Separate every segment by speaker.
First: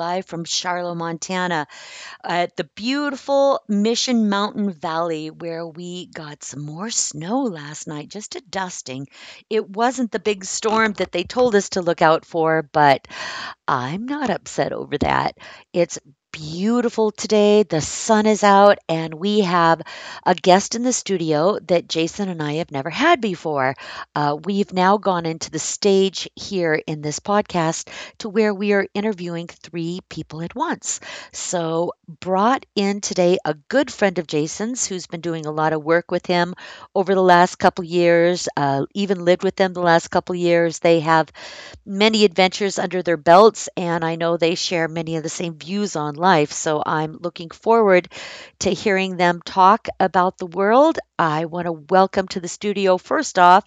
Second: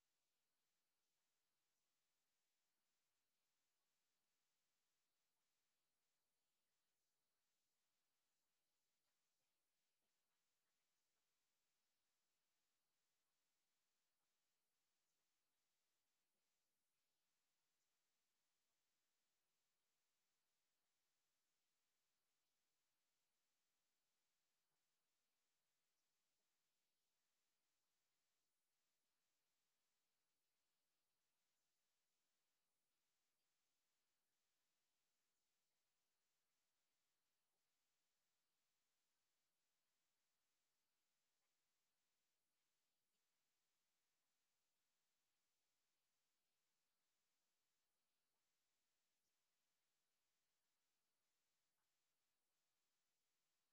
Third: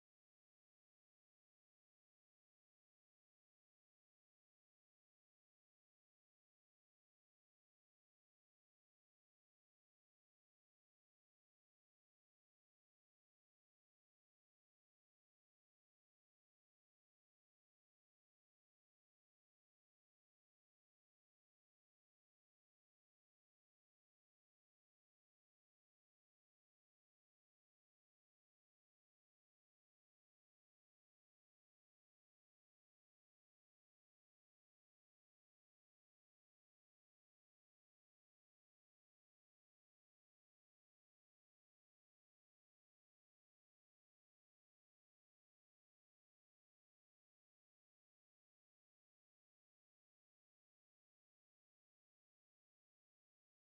Speaker 1: live from Charlotte, Montana, at the beautiful Mission Mountain Valley where we got some more snow last night, just a dusting. It wasn't the big storm that they told us to look out for, but I'm not upset over that. It's beautiful today. The sun is out, and we have a guest in the studio that Jason and I have never had before. We've now gone into the stage here in this podcast to where we are interviewing three people at once. So, brought in today a good friend of Jason's who's been doing a lot of work with him over the last couple years, even lived with them the last couple years. They have many adventures under their belts, and I know they share many of the same views on life. So I'm looking forward to hearing them talk about the world. I want to welcome to the studio, first off,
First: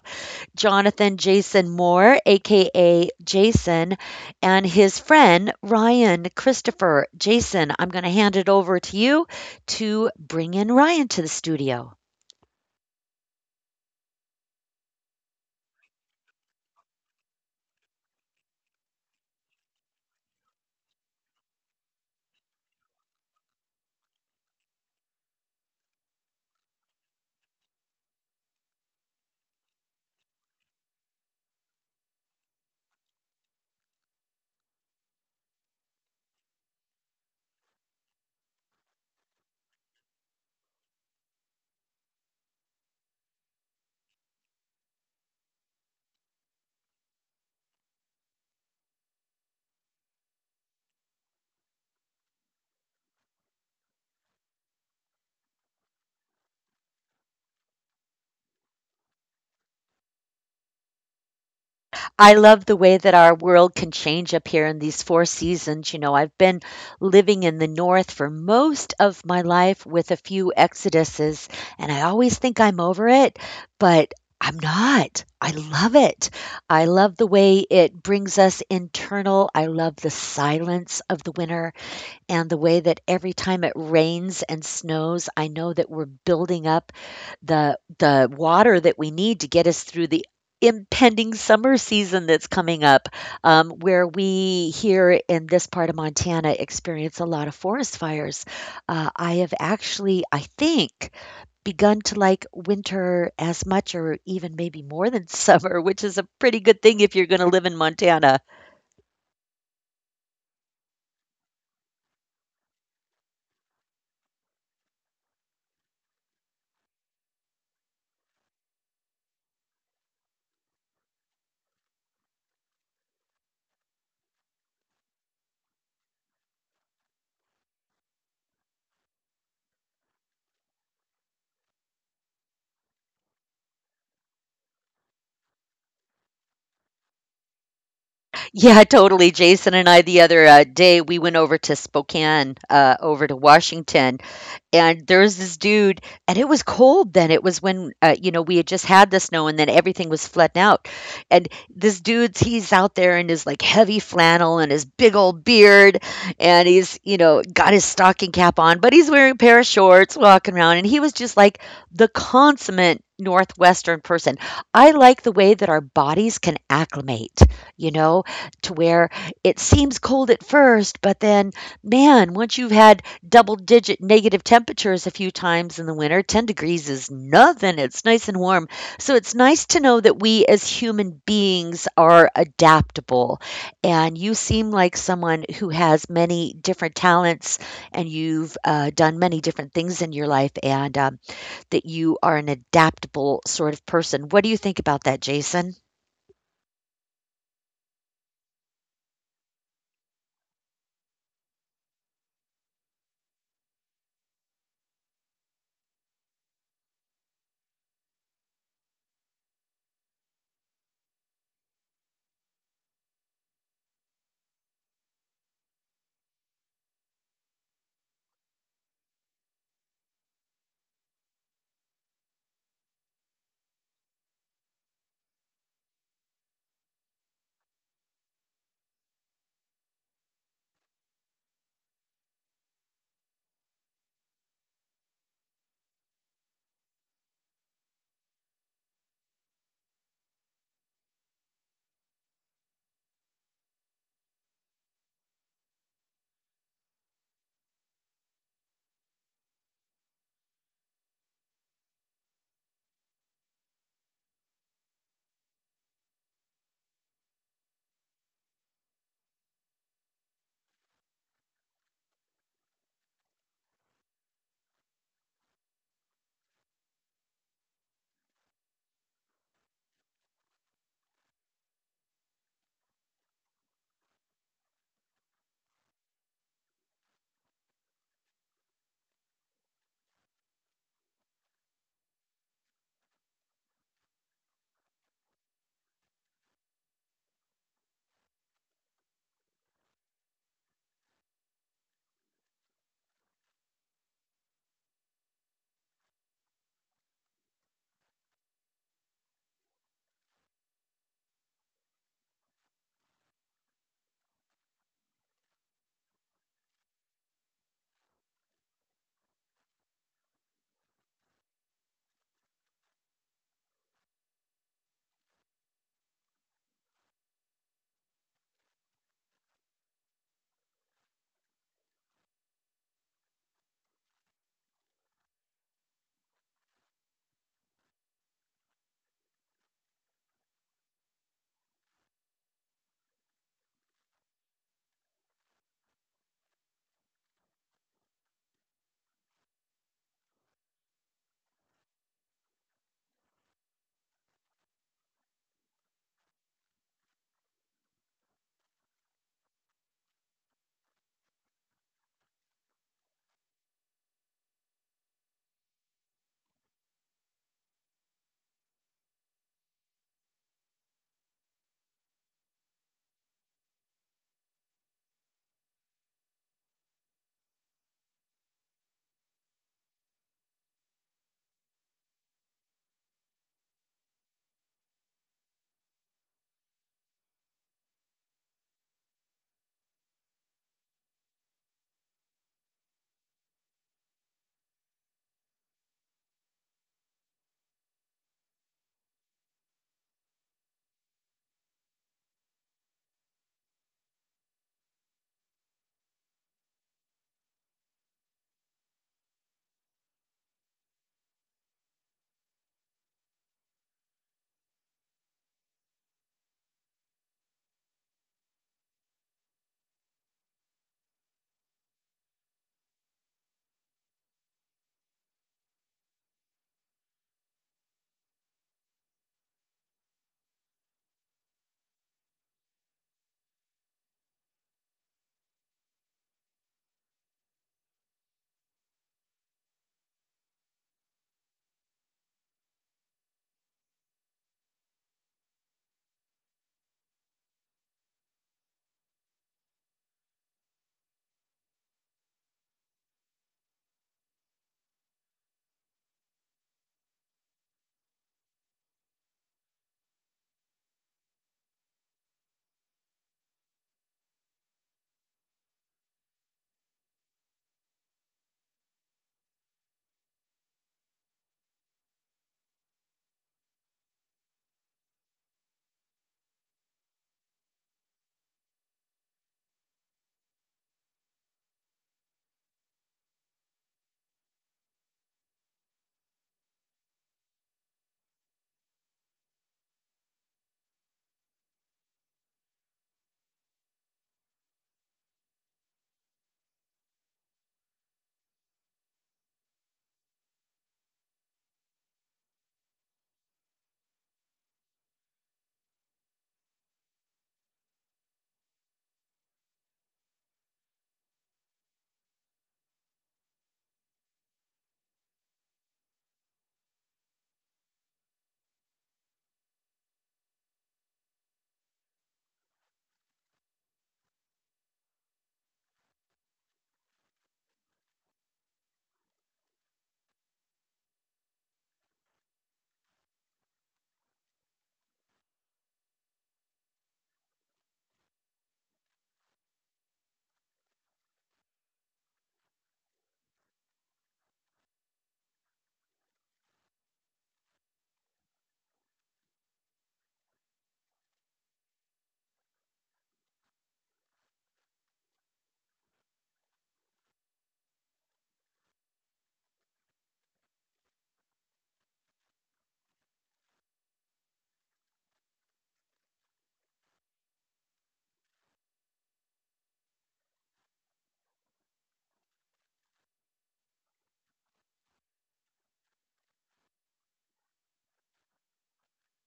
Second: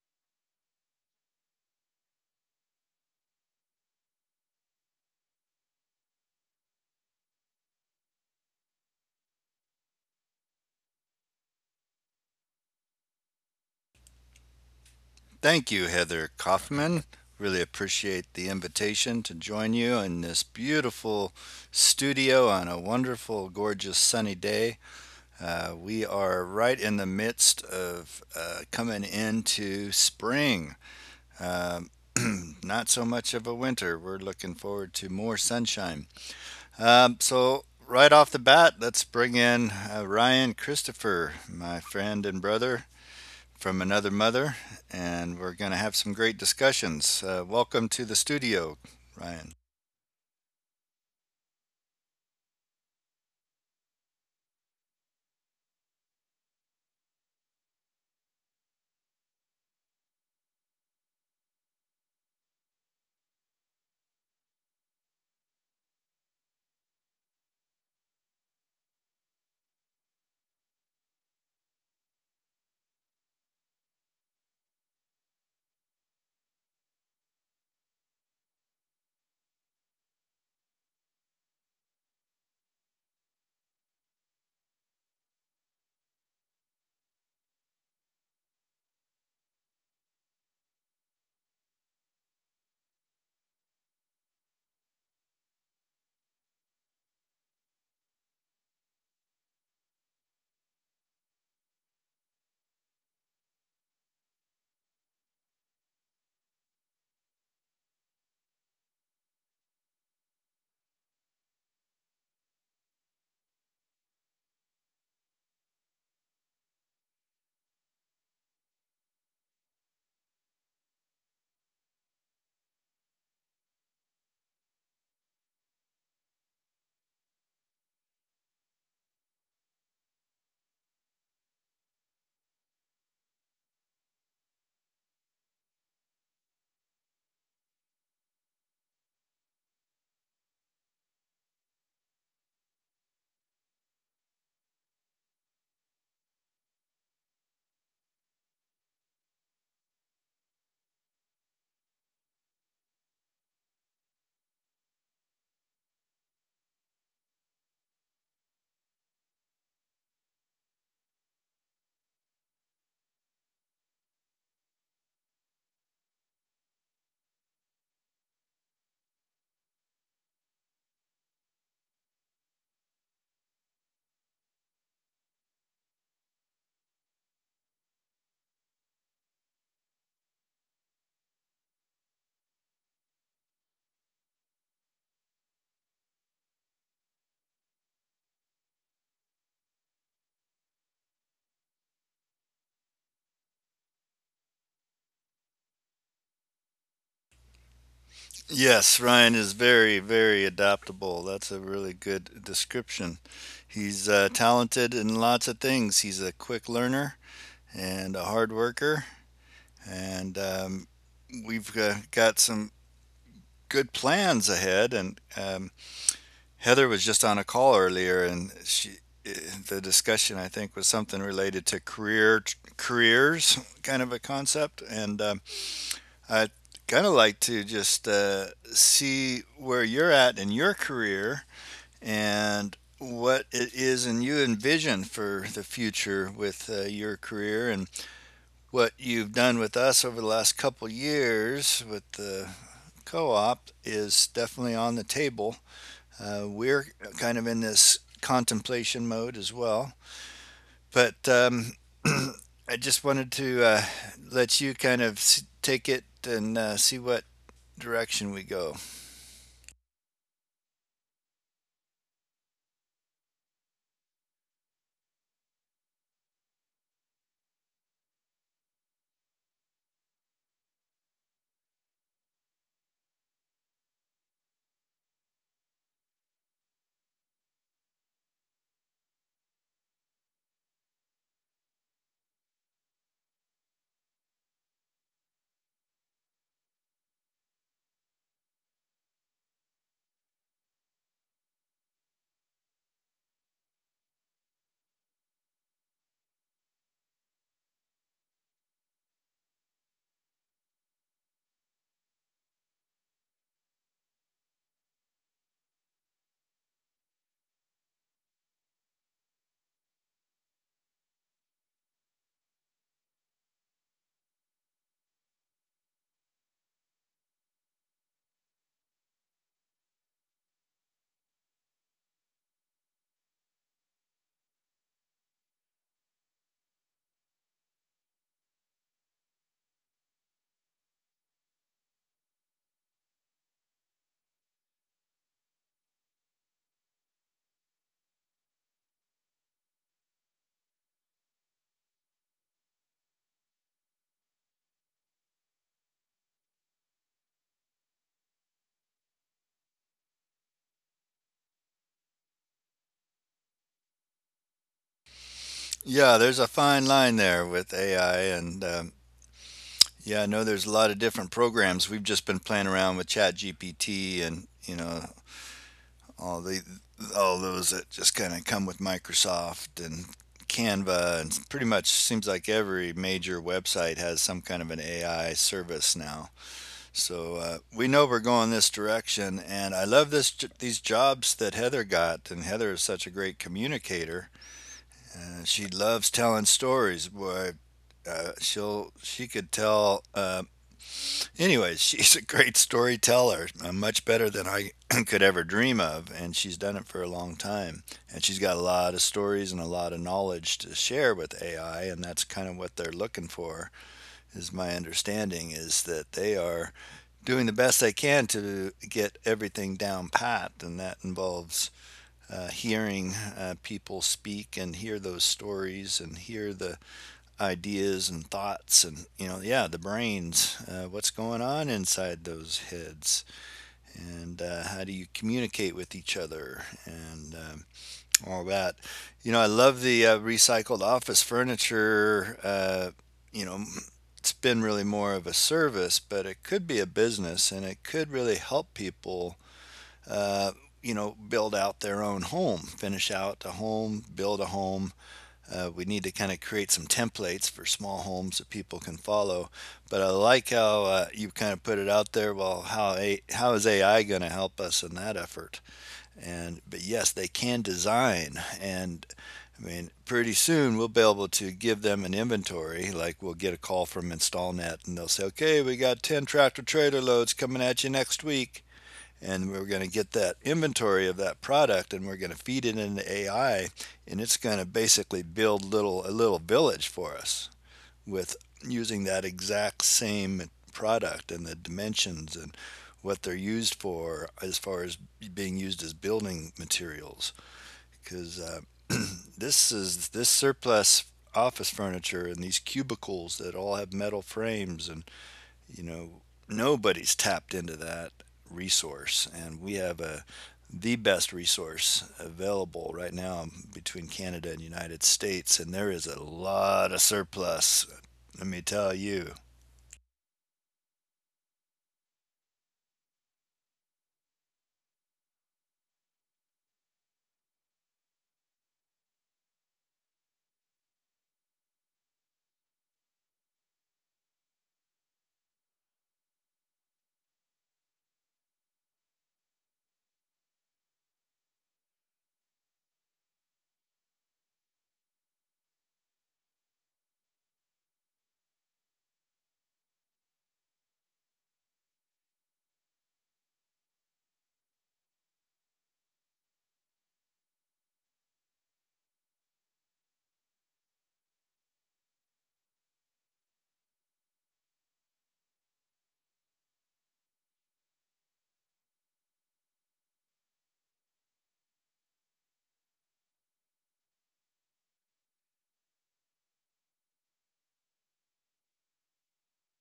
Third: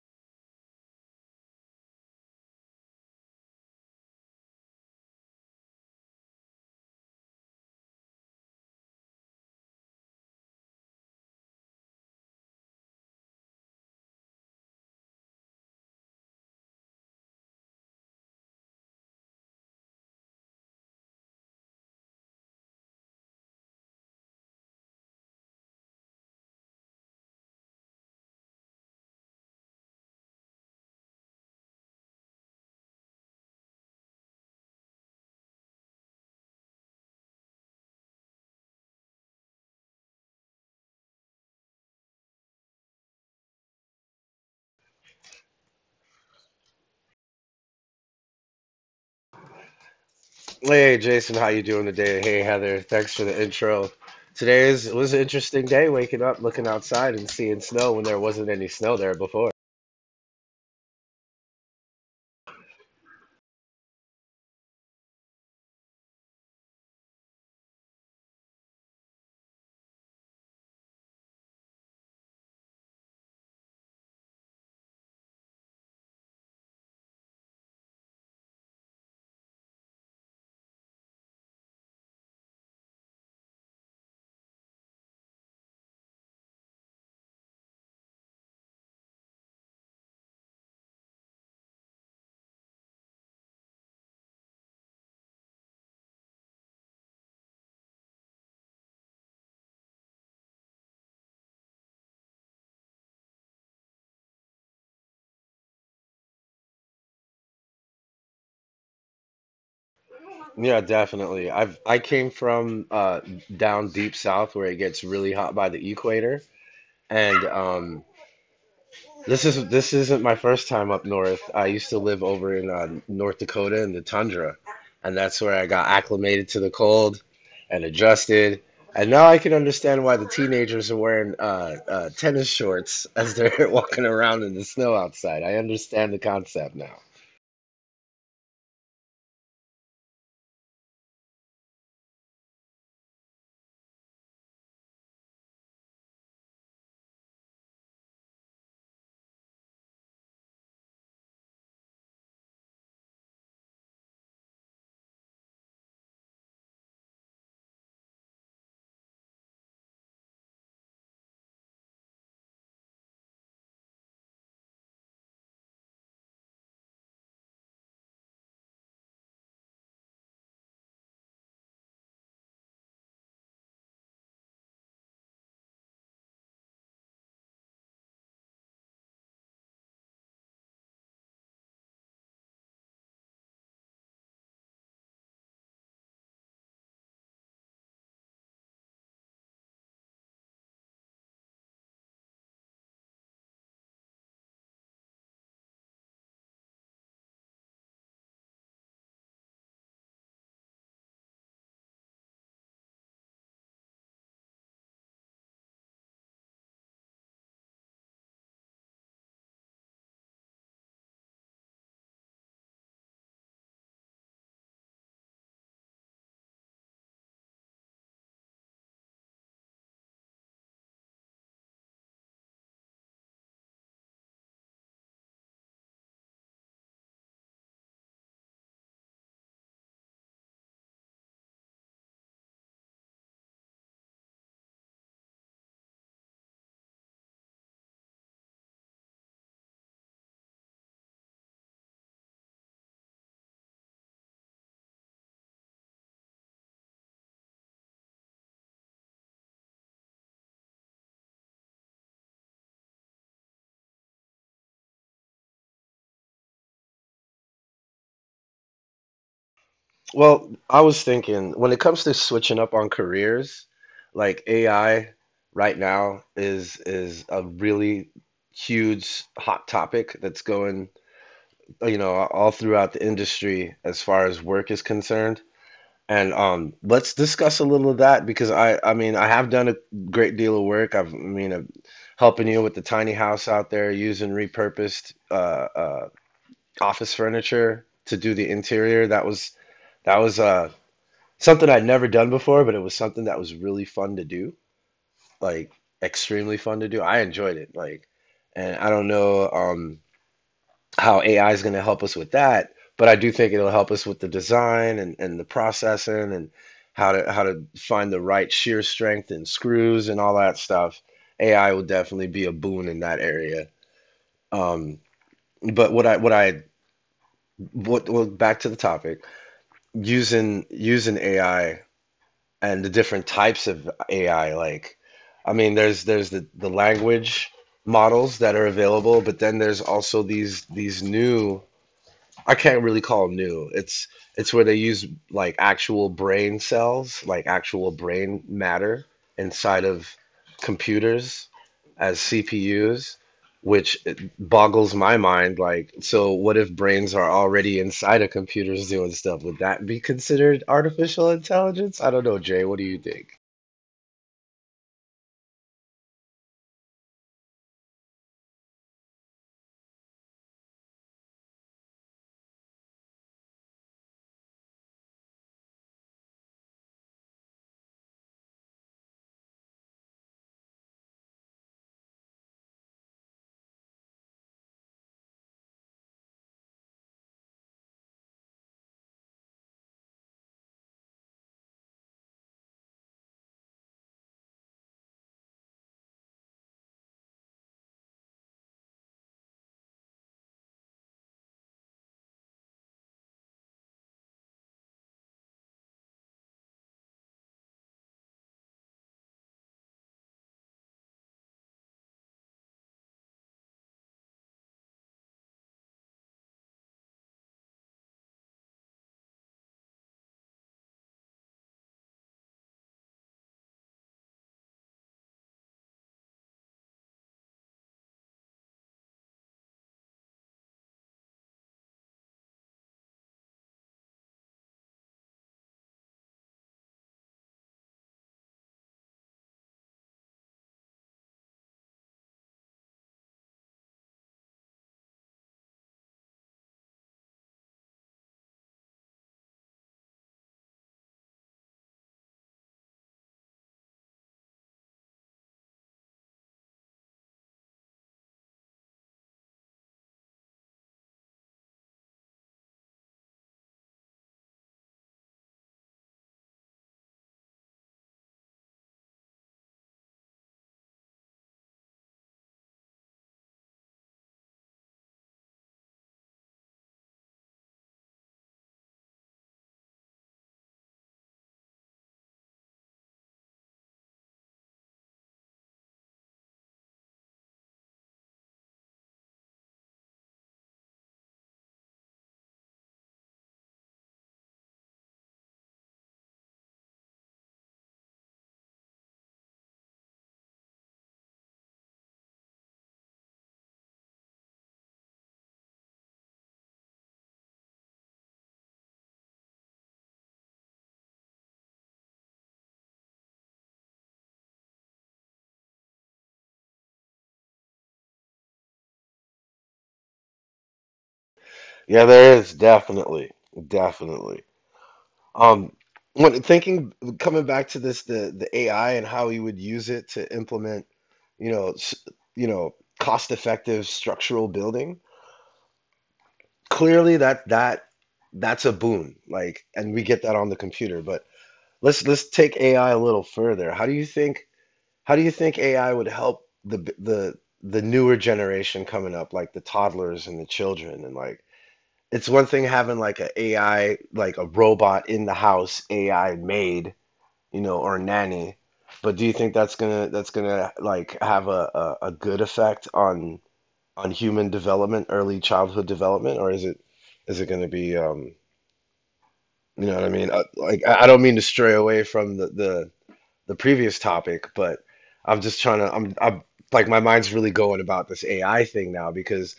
Speaker 1: Jonathan Jason Moore, aka Jason, and his friend Ryan Christopher. Jason, I'm going to hand it over to you to bring in Ryan to the studio.
Speaker 2: Thank you, Heather Kaufman. Really appreciate the invitation to join you in this beautiful studio on a wonderful, gorgeous, sunny day. We are right in the midst of coming into spring. Um, Not so much of a winter. We're looking forward to more sunshine. So, right off the bat, let's bring in Ryan Christopher, my friend and brother from another mother, and we're going to have some great discussions. Welcome to the studio, Ryan.
Speaker 3: Hey hey, Jason, how you doing today? Hey Heather, thanks for the intro. Today is it was an interesting day waking up, looking outside and seeing snow when there wasn't any snow there before.
Speaker 1: I love the way that our world can change up here in these 4 seasons. You know, I've been living in the North for most of my life with a few exoduses, and I always think I'm over it, but I'm not. I love it. I love the way it brings us internal. I love the silence of the winter, and the way that every time it rains and snows, I know that we're building up the water that we need to get us through the impending summer season that's coming up, where we here in this part of Montana experience a lot of forest fires. I have actually, I think, begun to like winter as much or even maybe more than summer, which is a pretty good thing if you're going to live in Montana.
Speaker 3: Yeah, definitely. I came from down deep south where it gets really hot by the equator and This isn't my first time up north. I used to live over in North Dakota in the tundra, and that's where I got acclimated to the cold and adjusted. And now I can understand why the teenagers are wearing tennis shorts as they're walking around in the snow outside. I understand the concept now.
Speaker 1: Yeah, totally. Jason and I, the other day, we went over to Spokane, over to Washington, and there's this dude, and it was cold then. It was when, you know, we had just had the snow and then everything was flooding out, and this dude's, he's out there in his like heavy flannel and his big old beard, and he's, you know, got his stocking cap on, but he's wearing a pair of shorts walking around, and he was just like the consummate northwestern person. I like the way that our bodies can acclimate, you know, to where it seems cold at first, but then, man, once you've had double digit negative temperatures a few times in the winter, 10 degrees is nothing. It's nice and warm. So it's nice to know that we as human beings are adaptable. And you seem like someone who has many different talents, and you've done many different things in your life, and that you are an adaptable sort of person. What do you think about that, Jason?
Speaker 2: Yes, Ryan is very, very adaptable. That's a really good description. He's talented in lots of things. He's a quick learner and a hard worker, and we've got some good plans ahead. And Heather was just on a call earlier, and she the discussion I think was something related to careers, kind of a concept, and I kind of like to just see where you're at in your career and what it is and you envision for the future with your career, and what you've done with us over the last couple years with the co-op is definitely on the table. We're kind of in this contemplation mode as well. But I just wanted to let you kind of take it and see what direction we go.
Speaker 3: Well, I was thinking when it comes to switching up on careers, like AI right now is a really huge hot topic that's going, you know, all throughout the industry as far as work is concerned. And let's discuss a little of that because I mean, I have done a great deal of work. I mean, I'm helping you with the tiny house out there using repurposed office furniture to do the interior. That was something I'd never done before, but it was something that was really fun to do, like extremely fun to do. I enjoyed it, like, and I don't know, how AI is going to help us with that, but I do think it'll help us with the design, and the processing and how to find the right shear strength and screws and all that stuff. AI will definitely be a boon in that area. Um, but what I what I what back to the topic, using AI and the different types of AI. I mean, there's the language models that are available, but then there's also these new— I can't really call them new. It's where they use like actual brain cells, like actual brain matter inside of computers as CPUs, which it boggles my mind. Like, so what if brains are already inside of computers doing stuff? Would that be considered artificial intelligence? I don't know, Jay. What do you think?
Speaker 2: Yeah, there's a fine line there with AI, and yeah, I know there's a lot of different programs. We've just been playing around with ChatGPT and you know all the all those that just kind of come with Microsoft and Canva, and pretty much seems like every major website has some kind of an AI service now. So we know we're going this direction, and I love this these jobs that Heather got. And Heather is such a great communicator. She loves telling stories. Boy, she could tell anyways, she's a great storyteller, much better than I could ever dream of, and she's done it for a long time. And she's got a lot of stories and a lot of knowledge to share with AI, and that's kind of what they're looking for. Is my understanding is that they are doing the best they can to get everything down pat, and that involves hearing people speak and hear those stories and hear the ideas and thoughts, and you know, yeah, the brains, what's going on inside those heads, and how do you communicate with each other, and all that. You know, I love the recycled office furniture. You know, it's been really more of a service, but it could be a business and it could really help people uh, you know build out their own home, finish out a home, build a home. We need to kind of create some templates for small homes that people can follow. But I like how you kind of put it out there. Well, how is AI going to help us in that effort? And but yes, they can design. And I mean, pretty soon we'll be able to give them an inventory. Like we'll get a call from InstallNet and they'll say, okay, we got 10 tractor trailer loads coming at you next week, and we're going to get that inventory of that product and we're going to feed it into AI, and it's going to basically build little a little village for us with using that exact same product, and the dimensions, and what they're used for as far as being used as building materials, because this is this surplus office furniture and these cubicles that all have metal frames, and you know, nobody's tapped into that resource. And we have the best resource available right now between Canada and United States, and there is a lot of surplus. Let me tell you.
Speaker 3: Yeah, there is definitely. Um, when coming back to this, the AI and how you would use it to implement, you know, you know, cost-effective structural building. Clearly, that's a boon. Like, and we get that on the computer. But let's take AI a little further. How do you think AI would help the newer generation coming up, like the toddlers and the children. And like, it's one thing having like a AI, like a robot in the house, AI made, you know, or nanny. But do you think that's gonna like have a good effect on human development, early childhood development, or is it, is it gonna be, um, you know what I mean? Like, I don't mean to stray away from the previous topic, but I'm just trying to— I'm like, my mind's really going about this AI thing now because,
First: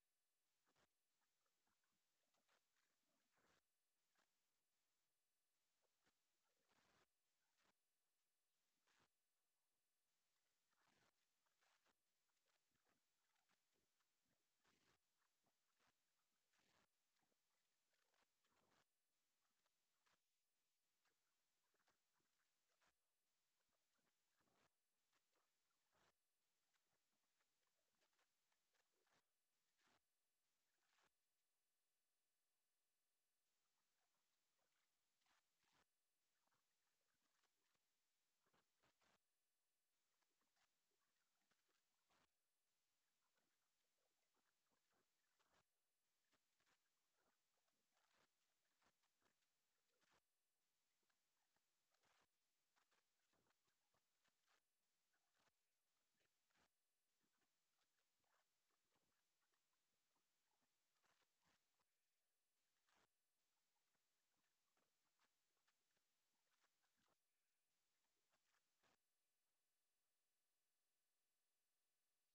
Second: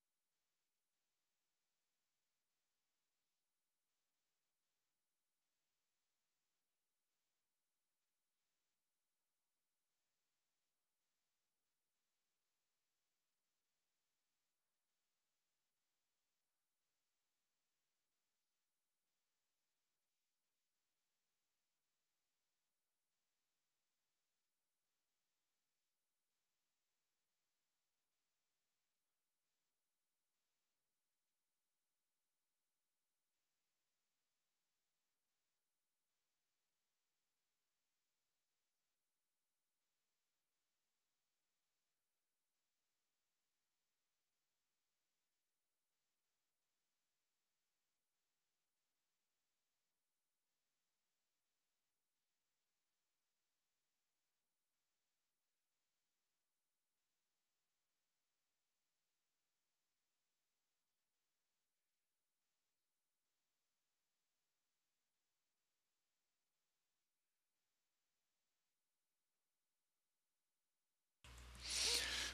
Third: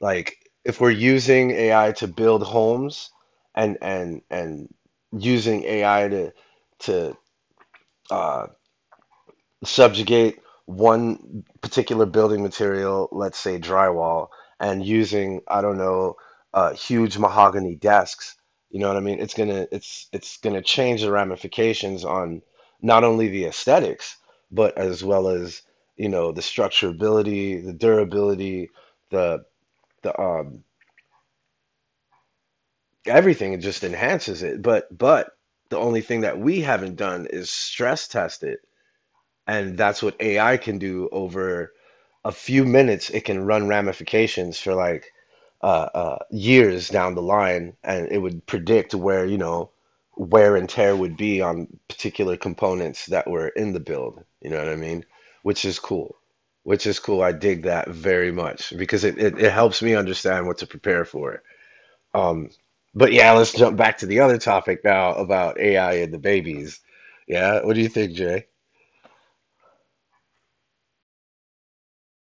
Speaker 3: like, if we're using AI to build homes and using AI to uh subjugate one particular building material, let's say drywall, and using, I don't know, huge mahogany desks. You know what I mean? It's gonna change the ramifications on not only the aesthetics, but as well as, you know, the structurability, the durability, the— the everything. It just enhances it. But the only thing that we haven't done is stress test it. And that's what AI can do over a few minutes. It can run ramifications for like years down the line, and it would predict where, you know, wear and tear would be on particular components that were in the build. You know what I mean? Which is cool. Which is cool. I dig that very much because it helps me understand what to prepare for. Um, but yeah, let's jump back to the other topic now about AI and the babies. Yeah, what do you think, Jay?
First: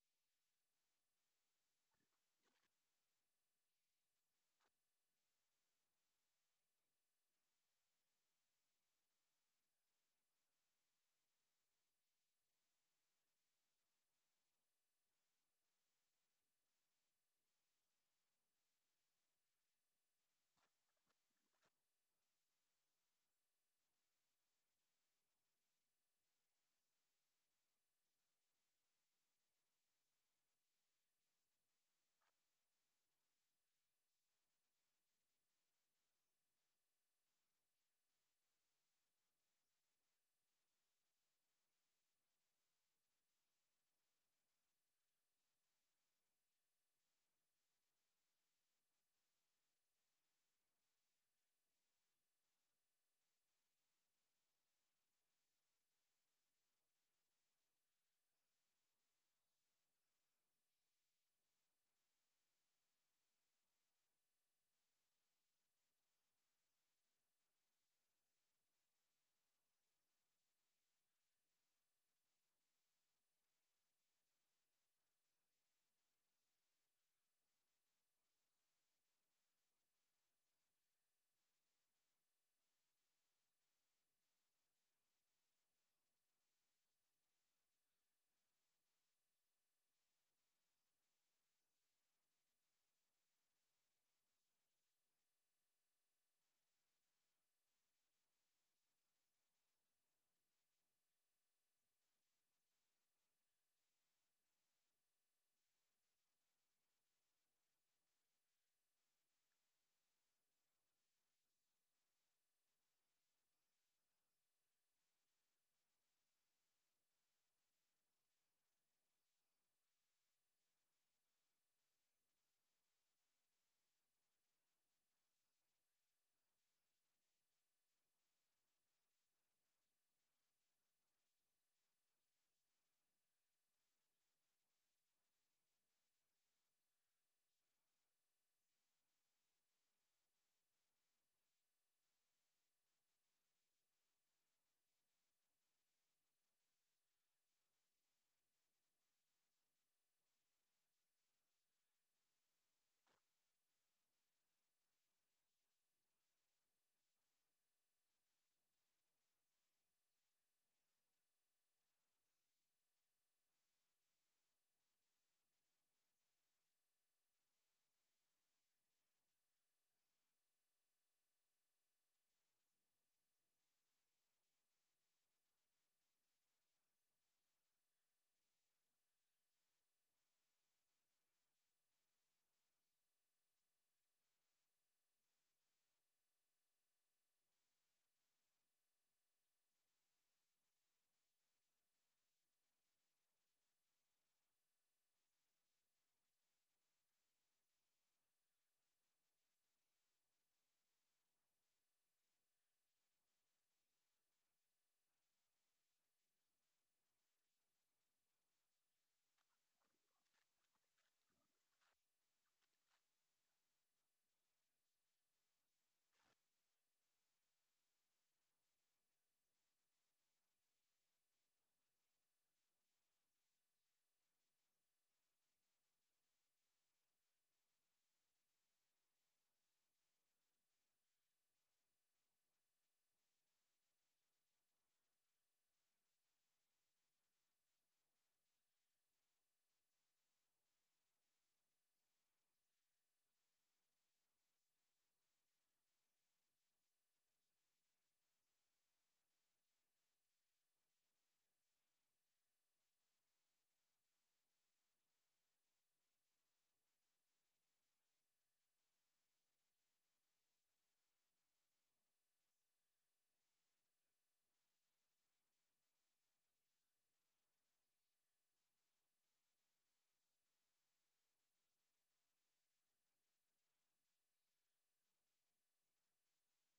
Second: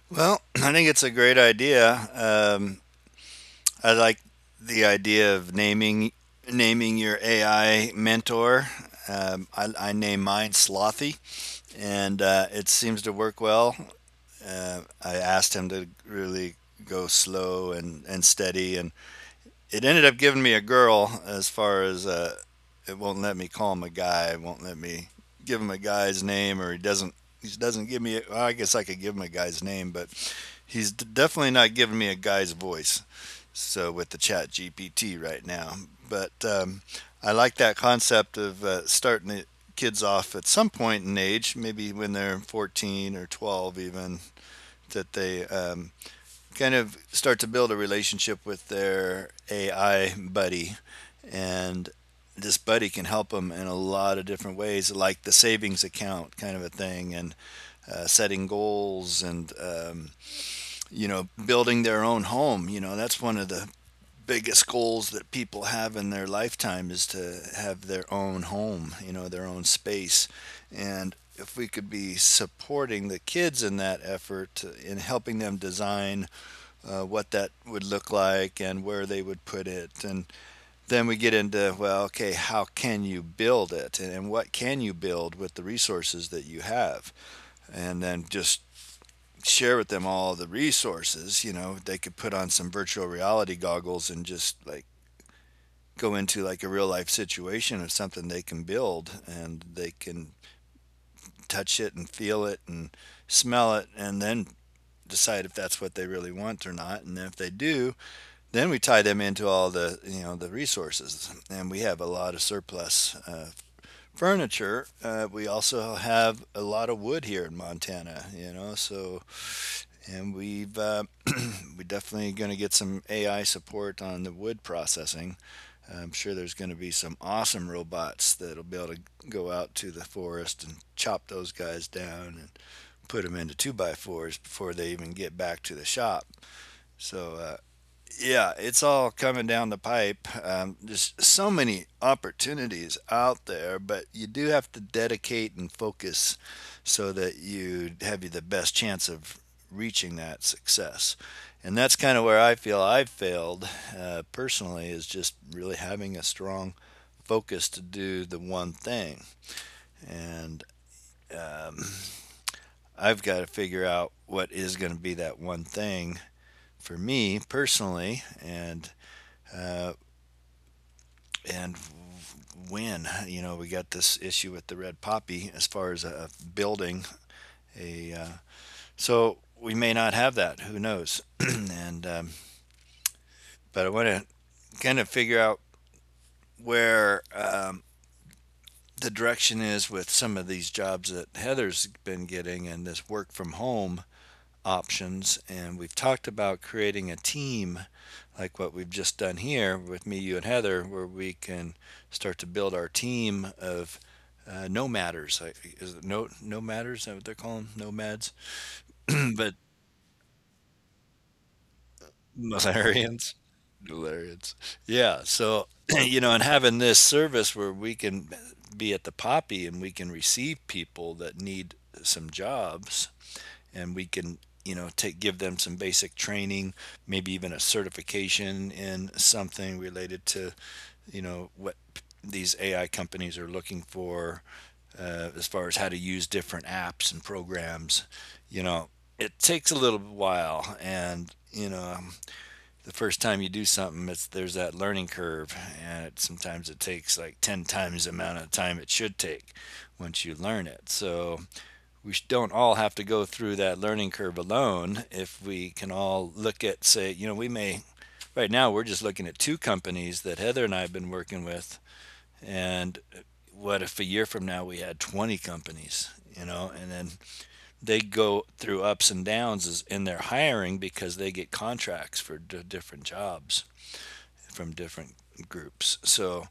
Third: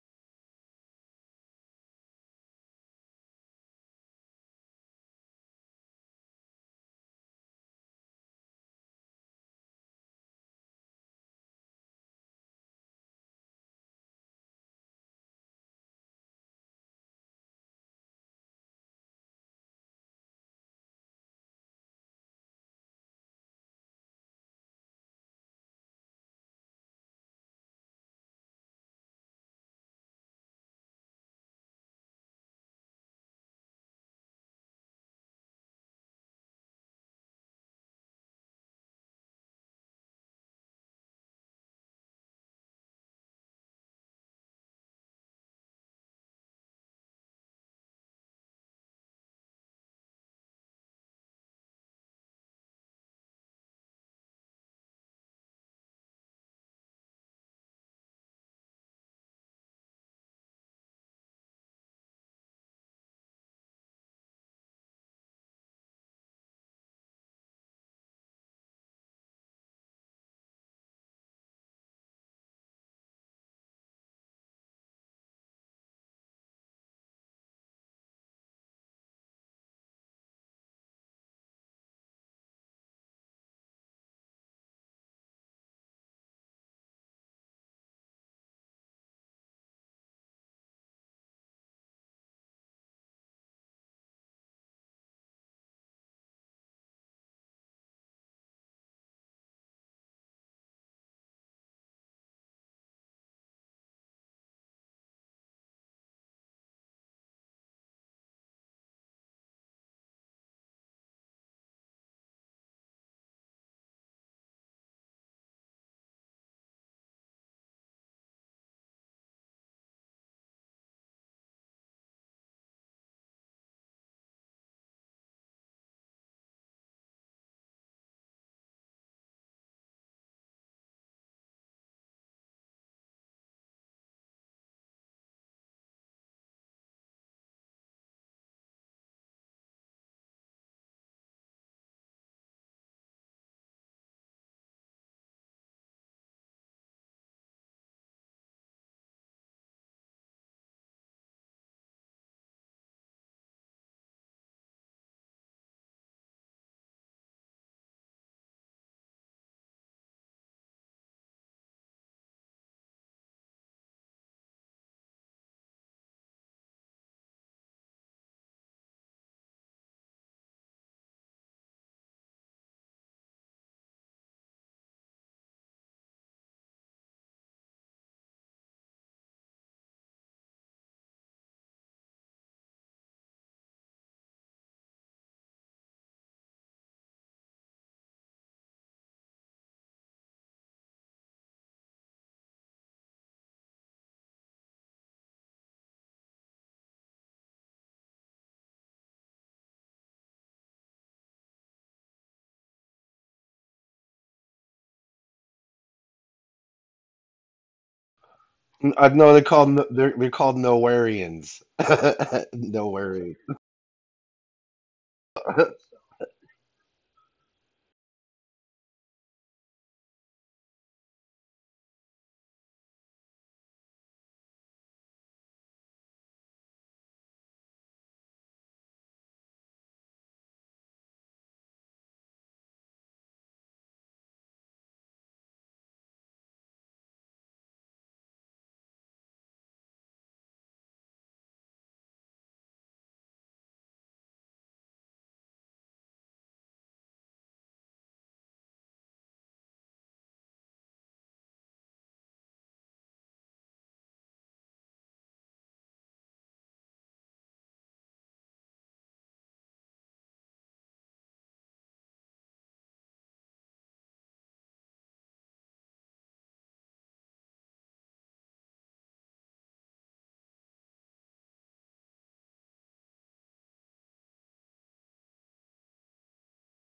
Speaker 2: Well, I think it's a great idea. I like the idea of naming your AI mentor. I name mine Slothy, and it seems to work well. I asked him to really go slow and steady, and it ended up giving me a girl. As far as it won't let me call him a guy, it won't let me give him a guy's name, or he doesn't give me. Well, I guess I could give him a guy's name, but he's definitely not giving me a guy's voice. So with the Chat GPT right now. But I like that concept of starting the kids off at some point in age, maybe when they're 14 or 12 even, that they kind of start to build a relationship with their AI buddy. And this buddy can help them in a lot of different ways, like the savings account kind of a thing, and setting goals, and you know, building their own home. You know, that's one of the biggest goals that people have in their lifetime, is to have their own home. You know, their own space, and if we could be supporting the kids in that effort in helping them design what that would look like and where they would put it. And then we get into, well, okay, how can you build it? And what can you build with the resources that you have? And then just share with them all the resources. You know, they could put on some virtual reality goggles and just like go into like a real life situation of something they can build, and they can touch it and feel it and smell it, and then decide if that's what they really want or not. And if they do, then we tie them into all the you know the resources, and we have a lot of surplus furniture. We also have a lot of wood here in Montana, you know. So, and we've we're definitely going to get some AI support on the wood processing. I'm sure there's going to be some awesome robots that'll be able to go out to the forest and chop those guys down and put them into two by fours before they even get back to the shop. So yeah, it's all coming down the pipe. There's so many opportunities out there, but you do have to dedicate and focus so that you have the best chance of reaching that success. And that's kind of where I feel I've failed personally, is just really having a strong focus to do the one thing. And um, I've got to figure out what is going to be that one thing for me personally. Uh, and when, you know, we got this issue with the red poppy as far as a building a so we may not have that, who knows, and but I want to kind of figure out where the direction is with some of these jobs that Heather's been getting, and this work from home options, and we've talked about creating a team, like what we've just done here with me, you, and Heather, where we can start to build our team of nomaders. I- is it no Nomaders, is that what they're calling nomads?
Speaker 3: I know they're
Speaker 2: But
Speaker 3: called no— they're called Nowarians.
Speaker 2: Missourians.
Speaker 3: Nowarian.
Speaker 2: Delirians. Yeah. So, you know, and having this service where we can be at the Poppy and we can receive people that need some jobs, and we can, you know, take give them some basic training, maybe even a certification in something related to you know what these AI companies are looking for, as far as how to use different apps and programs. You know, it takes a little while, and you know, the first time you do something, it's there's that learning curve, and sometimes it takes like 10 times the amount of time it should take once you learn it. So, we don't all have to go through that learning curve alone. If we can all look at, say, you know, we may, right now we're just looking at two companies that Heather and I have been working with, and what if a year from now we had 20 companies, you know, and then they go through ups and downs in their hiring because they get contracts for different jobs from different groups. So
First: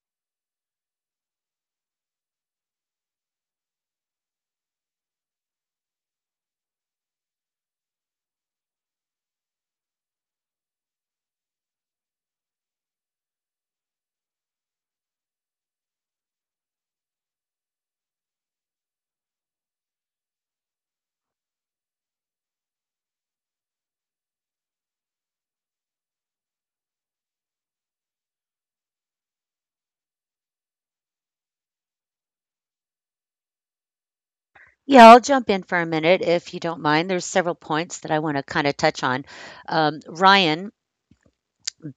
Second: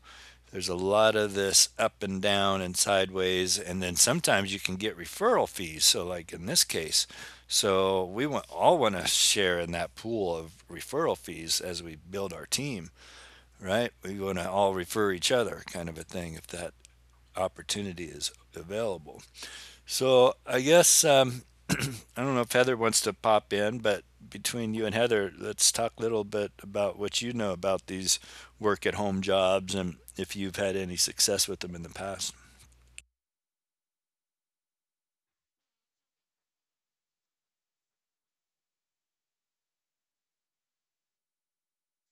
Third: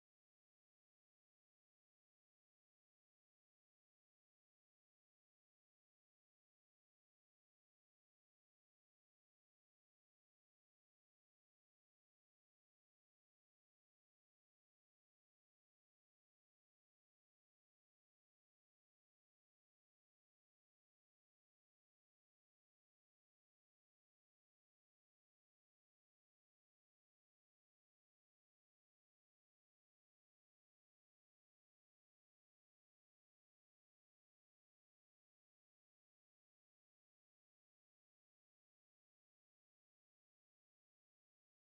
Speaker 2: there's a lot of this up and down and sideways. And then sometimes you can get referral fees. So, like in this case, all want to share in that pool of referral fees as we build our team, right? We want to all refer each other, kind of a thing, if that opportunity is available. So I guess I don't know if Heather wants to pop in, but between you and Heather, let's talk a little bit about what you know about these work at home jobs and if you've had any success with them in the past.
Speaker 1: Yeah, I'll jump in for a minute if you don't mind. There's several points that I want to kind of touch on. Ryan,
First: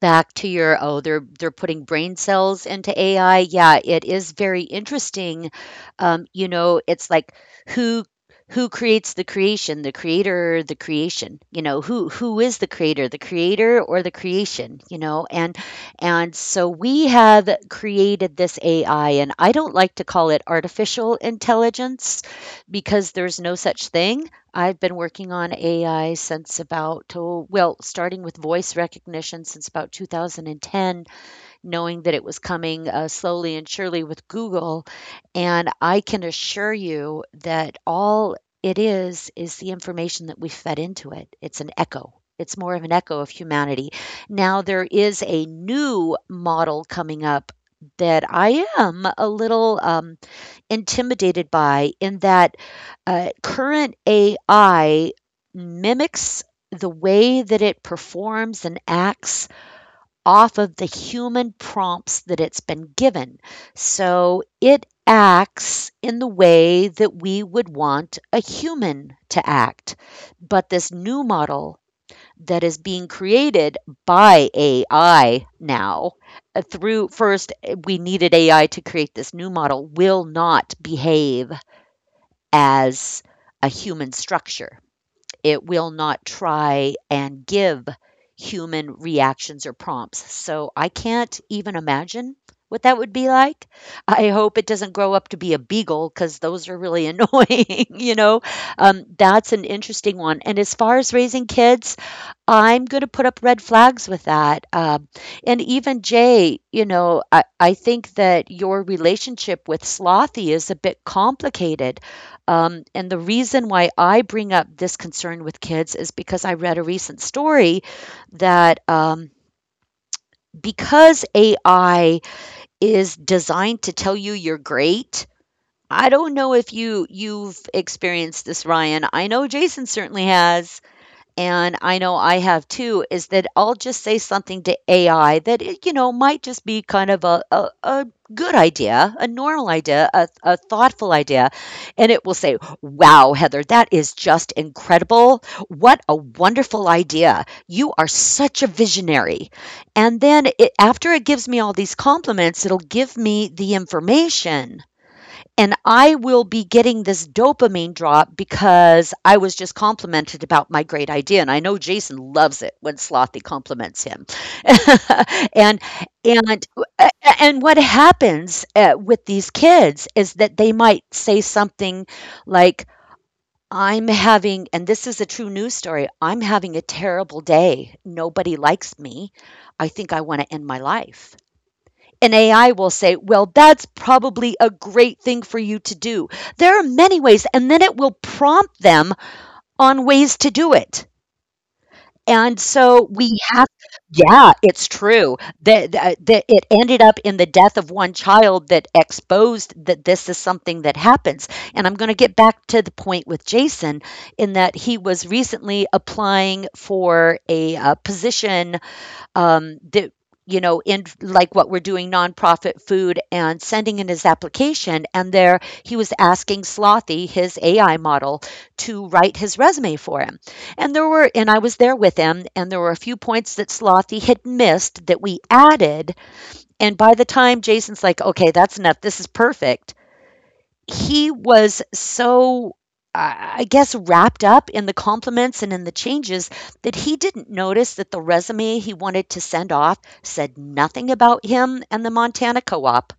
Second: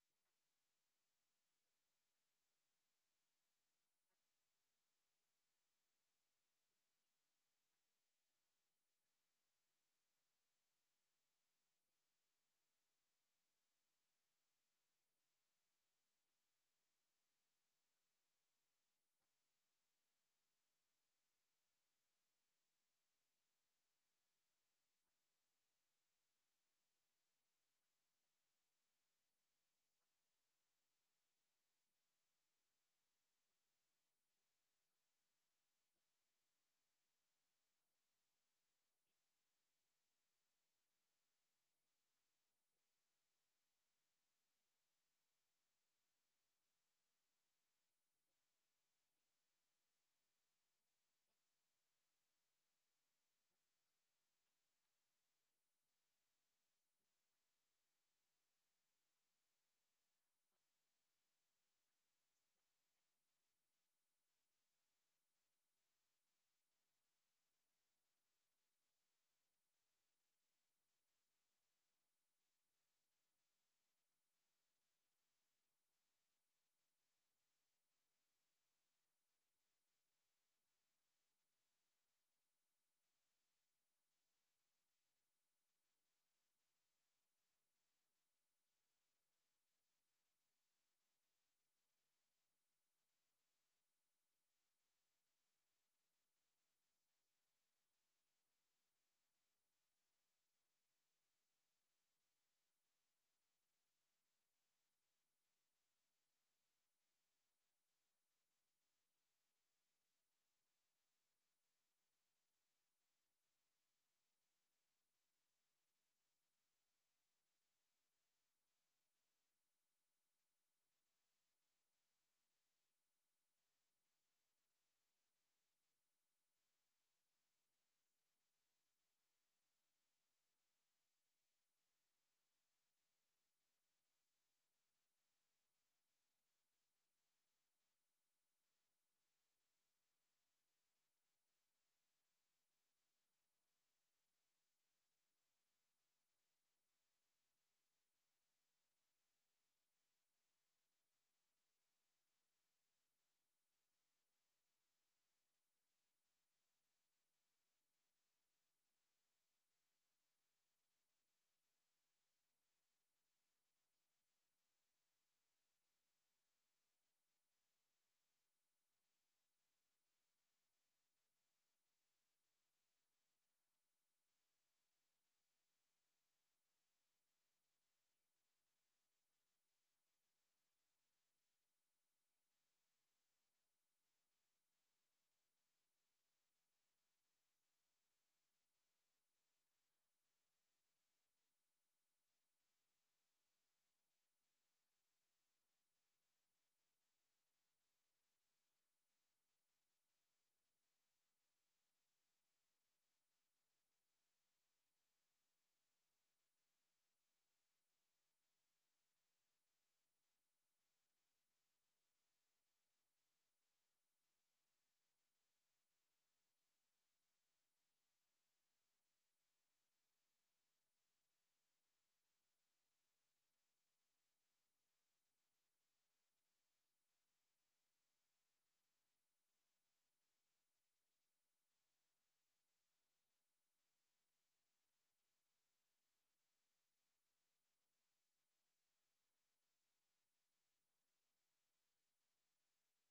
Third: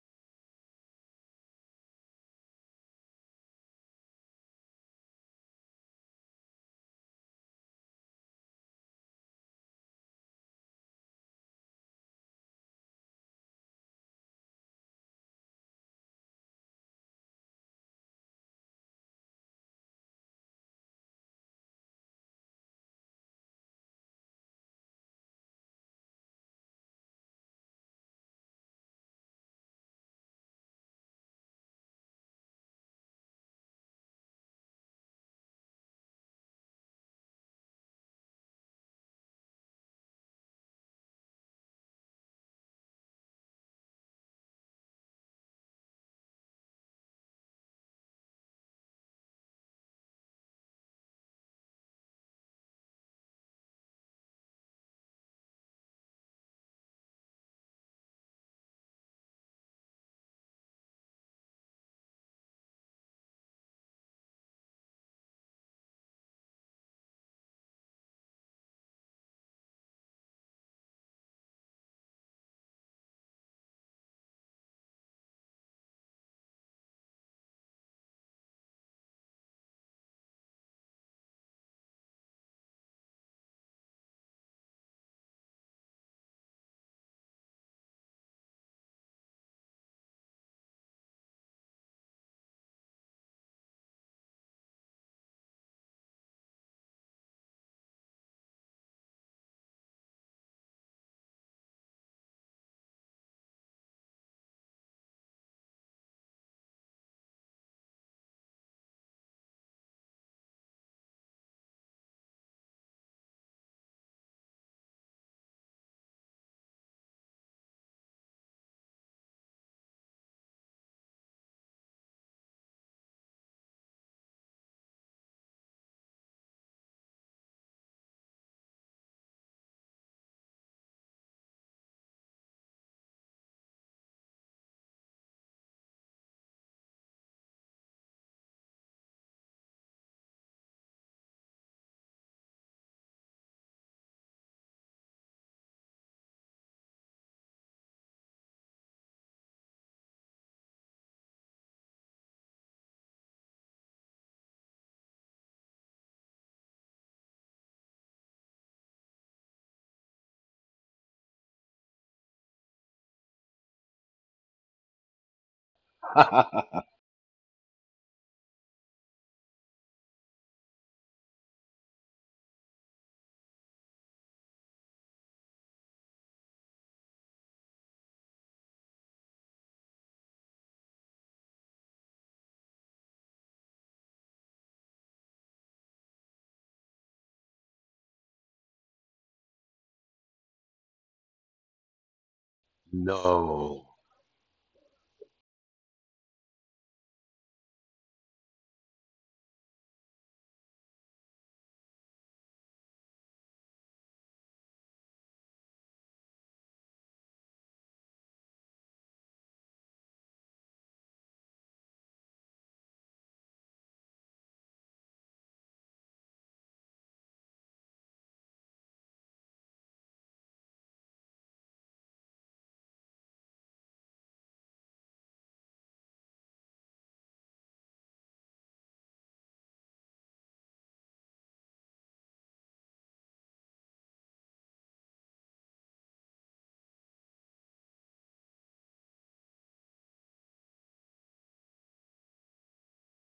Speaker 1: back to your, oh, they're putting brain cells into AI, yeah, it is very interesting. You know, it's like, who, creates the creation? The creator, the creation? You know, who, is the creator? The creator or the creation? You know, and so we have created this AI, and I don't like to call it artificial intelligence because there's no such thing. I've been working on AI since about, oh, well, starting with voice recognition since about 2010, knowing that it was coming, slowly and surely, with Google. And I can assure you that all it is the information that we fed into it. It's an echo. It's more of an echo of humanity. Now, there is a new model coming up that I am a little intimidated by, in that current AI mimics the way that it performs and acts off of the human prompts that it's been given. So it acts in the way that we would want a human to act. But this new model that is being created by AI now, through first we needed AI to create this new model, will not behave as a human structure. It will not try and give human reactions or prompts. So I can't even imagine what that would be like. I hope it doesn't grow up to be a beagle because those are really annoying, you know. That's an interesting one. And as far as raising kids, I'm gonna put up red flags with that. And even Jay, you know, I think that your relationship with Slothy is a bit complicated. And the reason why I bring up this concern with kids is because I read a recent story that, because AI is designed to tell you you're great. I don't know if you've experienced this, Ryan. I know Jason certainly has, and I know I have too, is that I'll just say something to AI that, it, you know, might just be kind of a good idea, a normal idea, a thoughtful idea. And it will say, wow, Heather, that is just incredible. What a wonderful idea. You are such a visionary. And then it, after it gives me all these compliments, it'll give me the information, and I will be getting this dopamine drop because I was just complimented about my great idea. And I know Jason loves it when Slothy compliments him. and and and what happens, with these kids, is that they might say something like, I'm having, and this is a true news story, I'm having a terrible day. Nobody likes me. I think I want to end my life. An AI will say, well, that's probably a great thing for you to do. There are many ways, and then it will prompt them on ways to do it. And so we have,
Speaker 3: No.
Speaker 1: yeah, it's true that, that it ended up in the death of one child that exposed that this is something that happens. And I'm going to get back to the point with Jason, in that he was recently applying for a position, that, you know, in like what we're doing, nonprofit food, and sending in his application, and there he was asking Slothy, his AI model, to write his resume for him. And there were, and I was there with him, and there were a few points that Slothy had missed that we added. And by the time Jason's like, okay, that's enough, this is perfect, he was so, I guess, wrapped up in the compliments and in the changes, that he didn't notice that the resume he wanted to send off said nothing about him and the Montana co op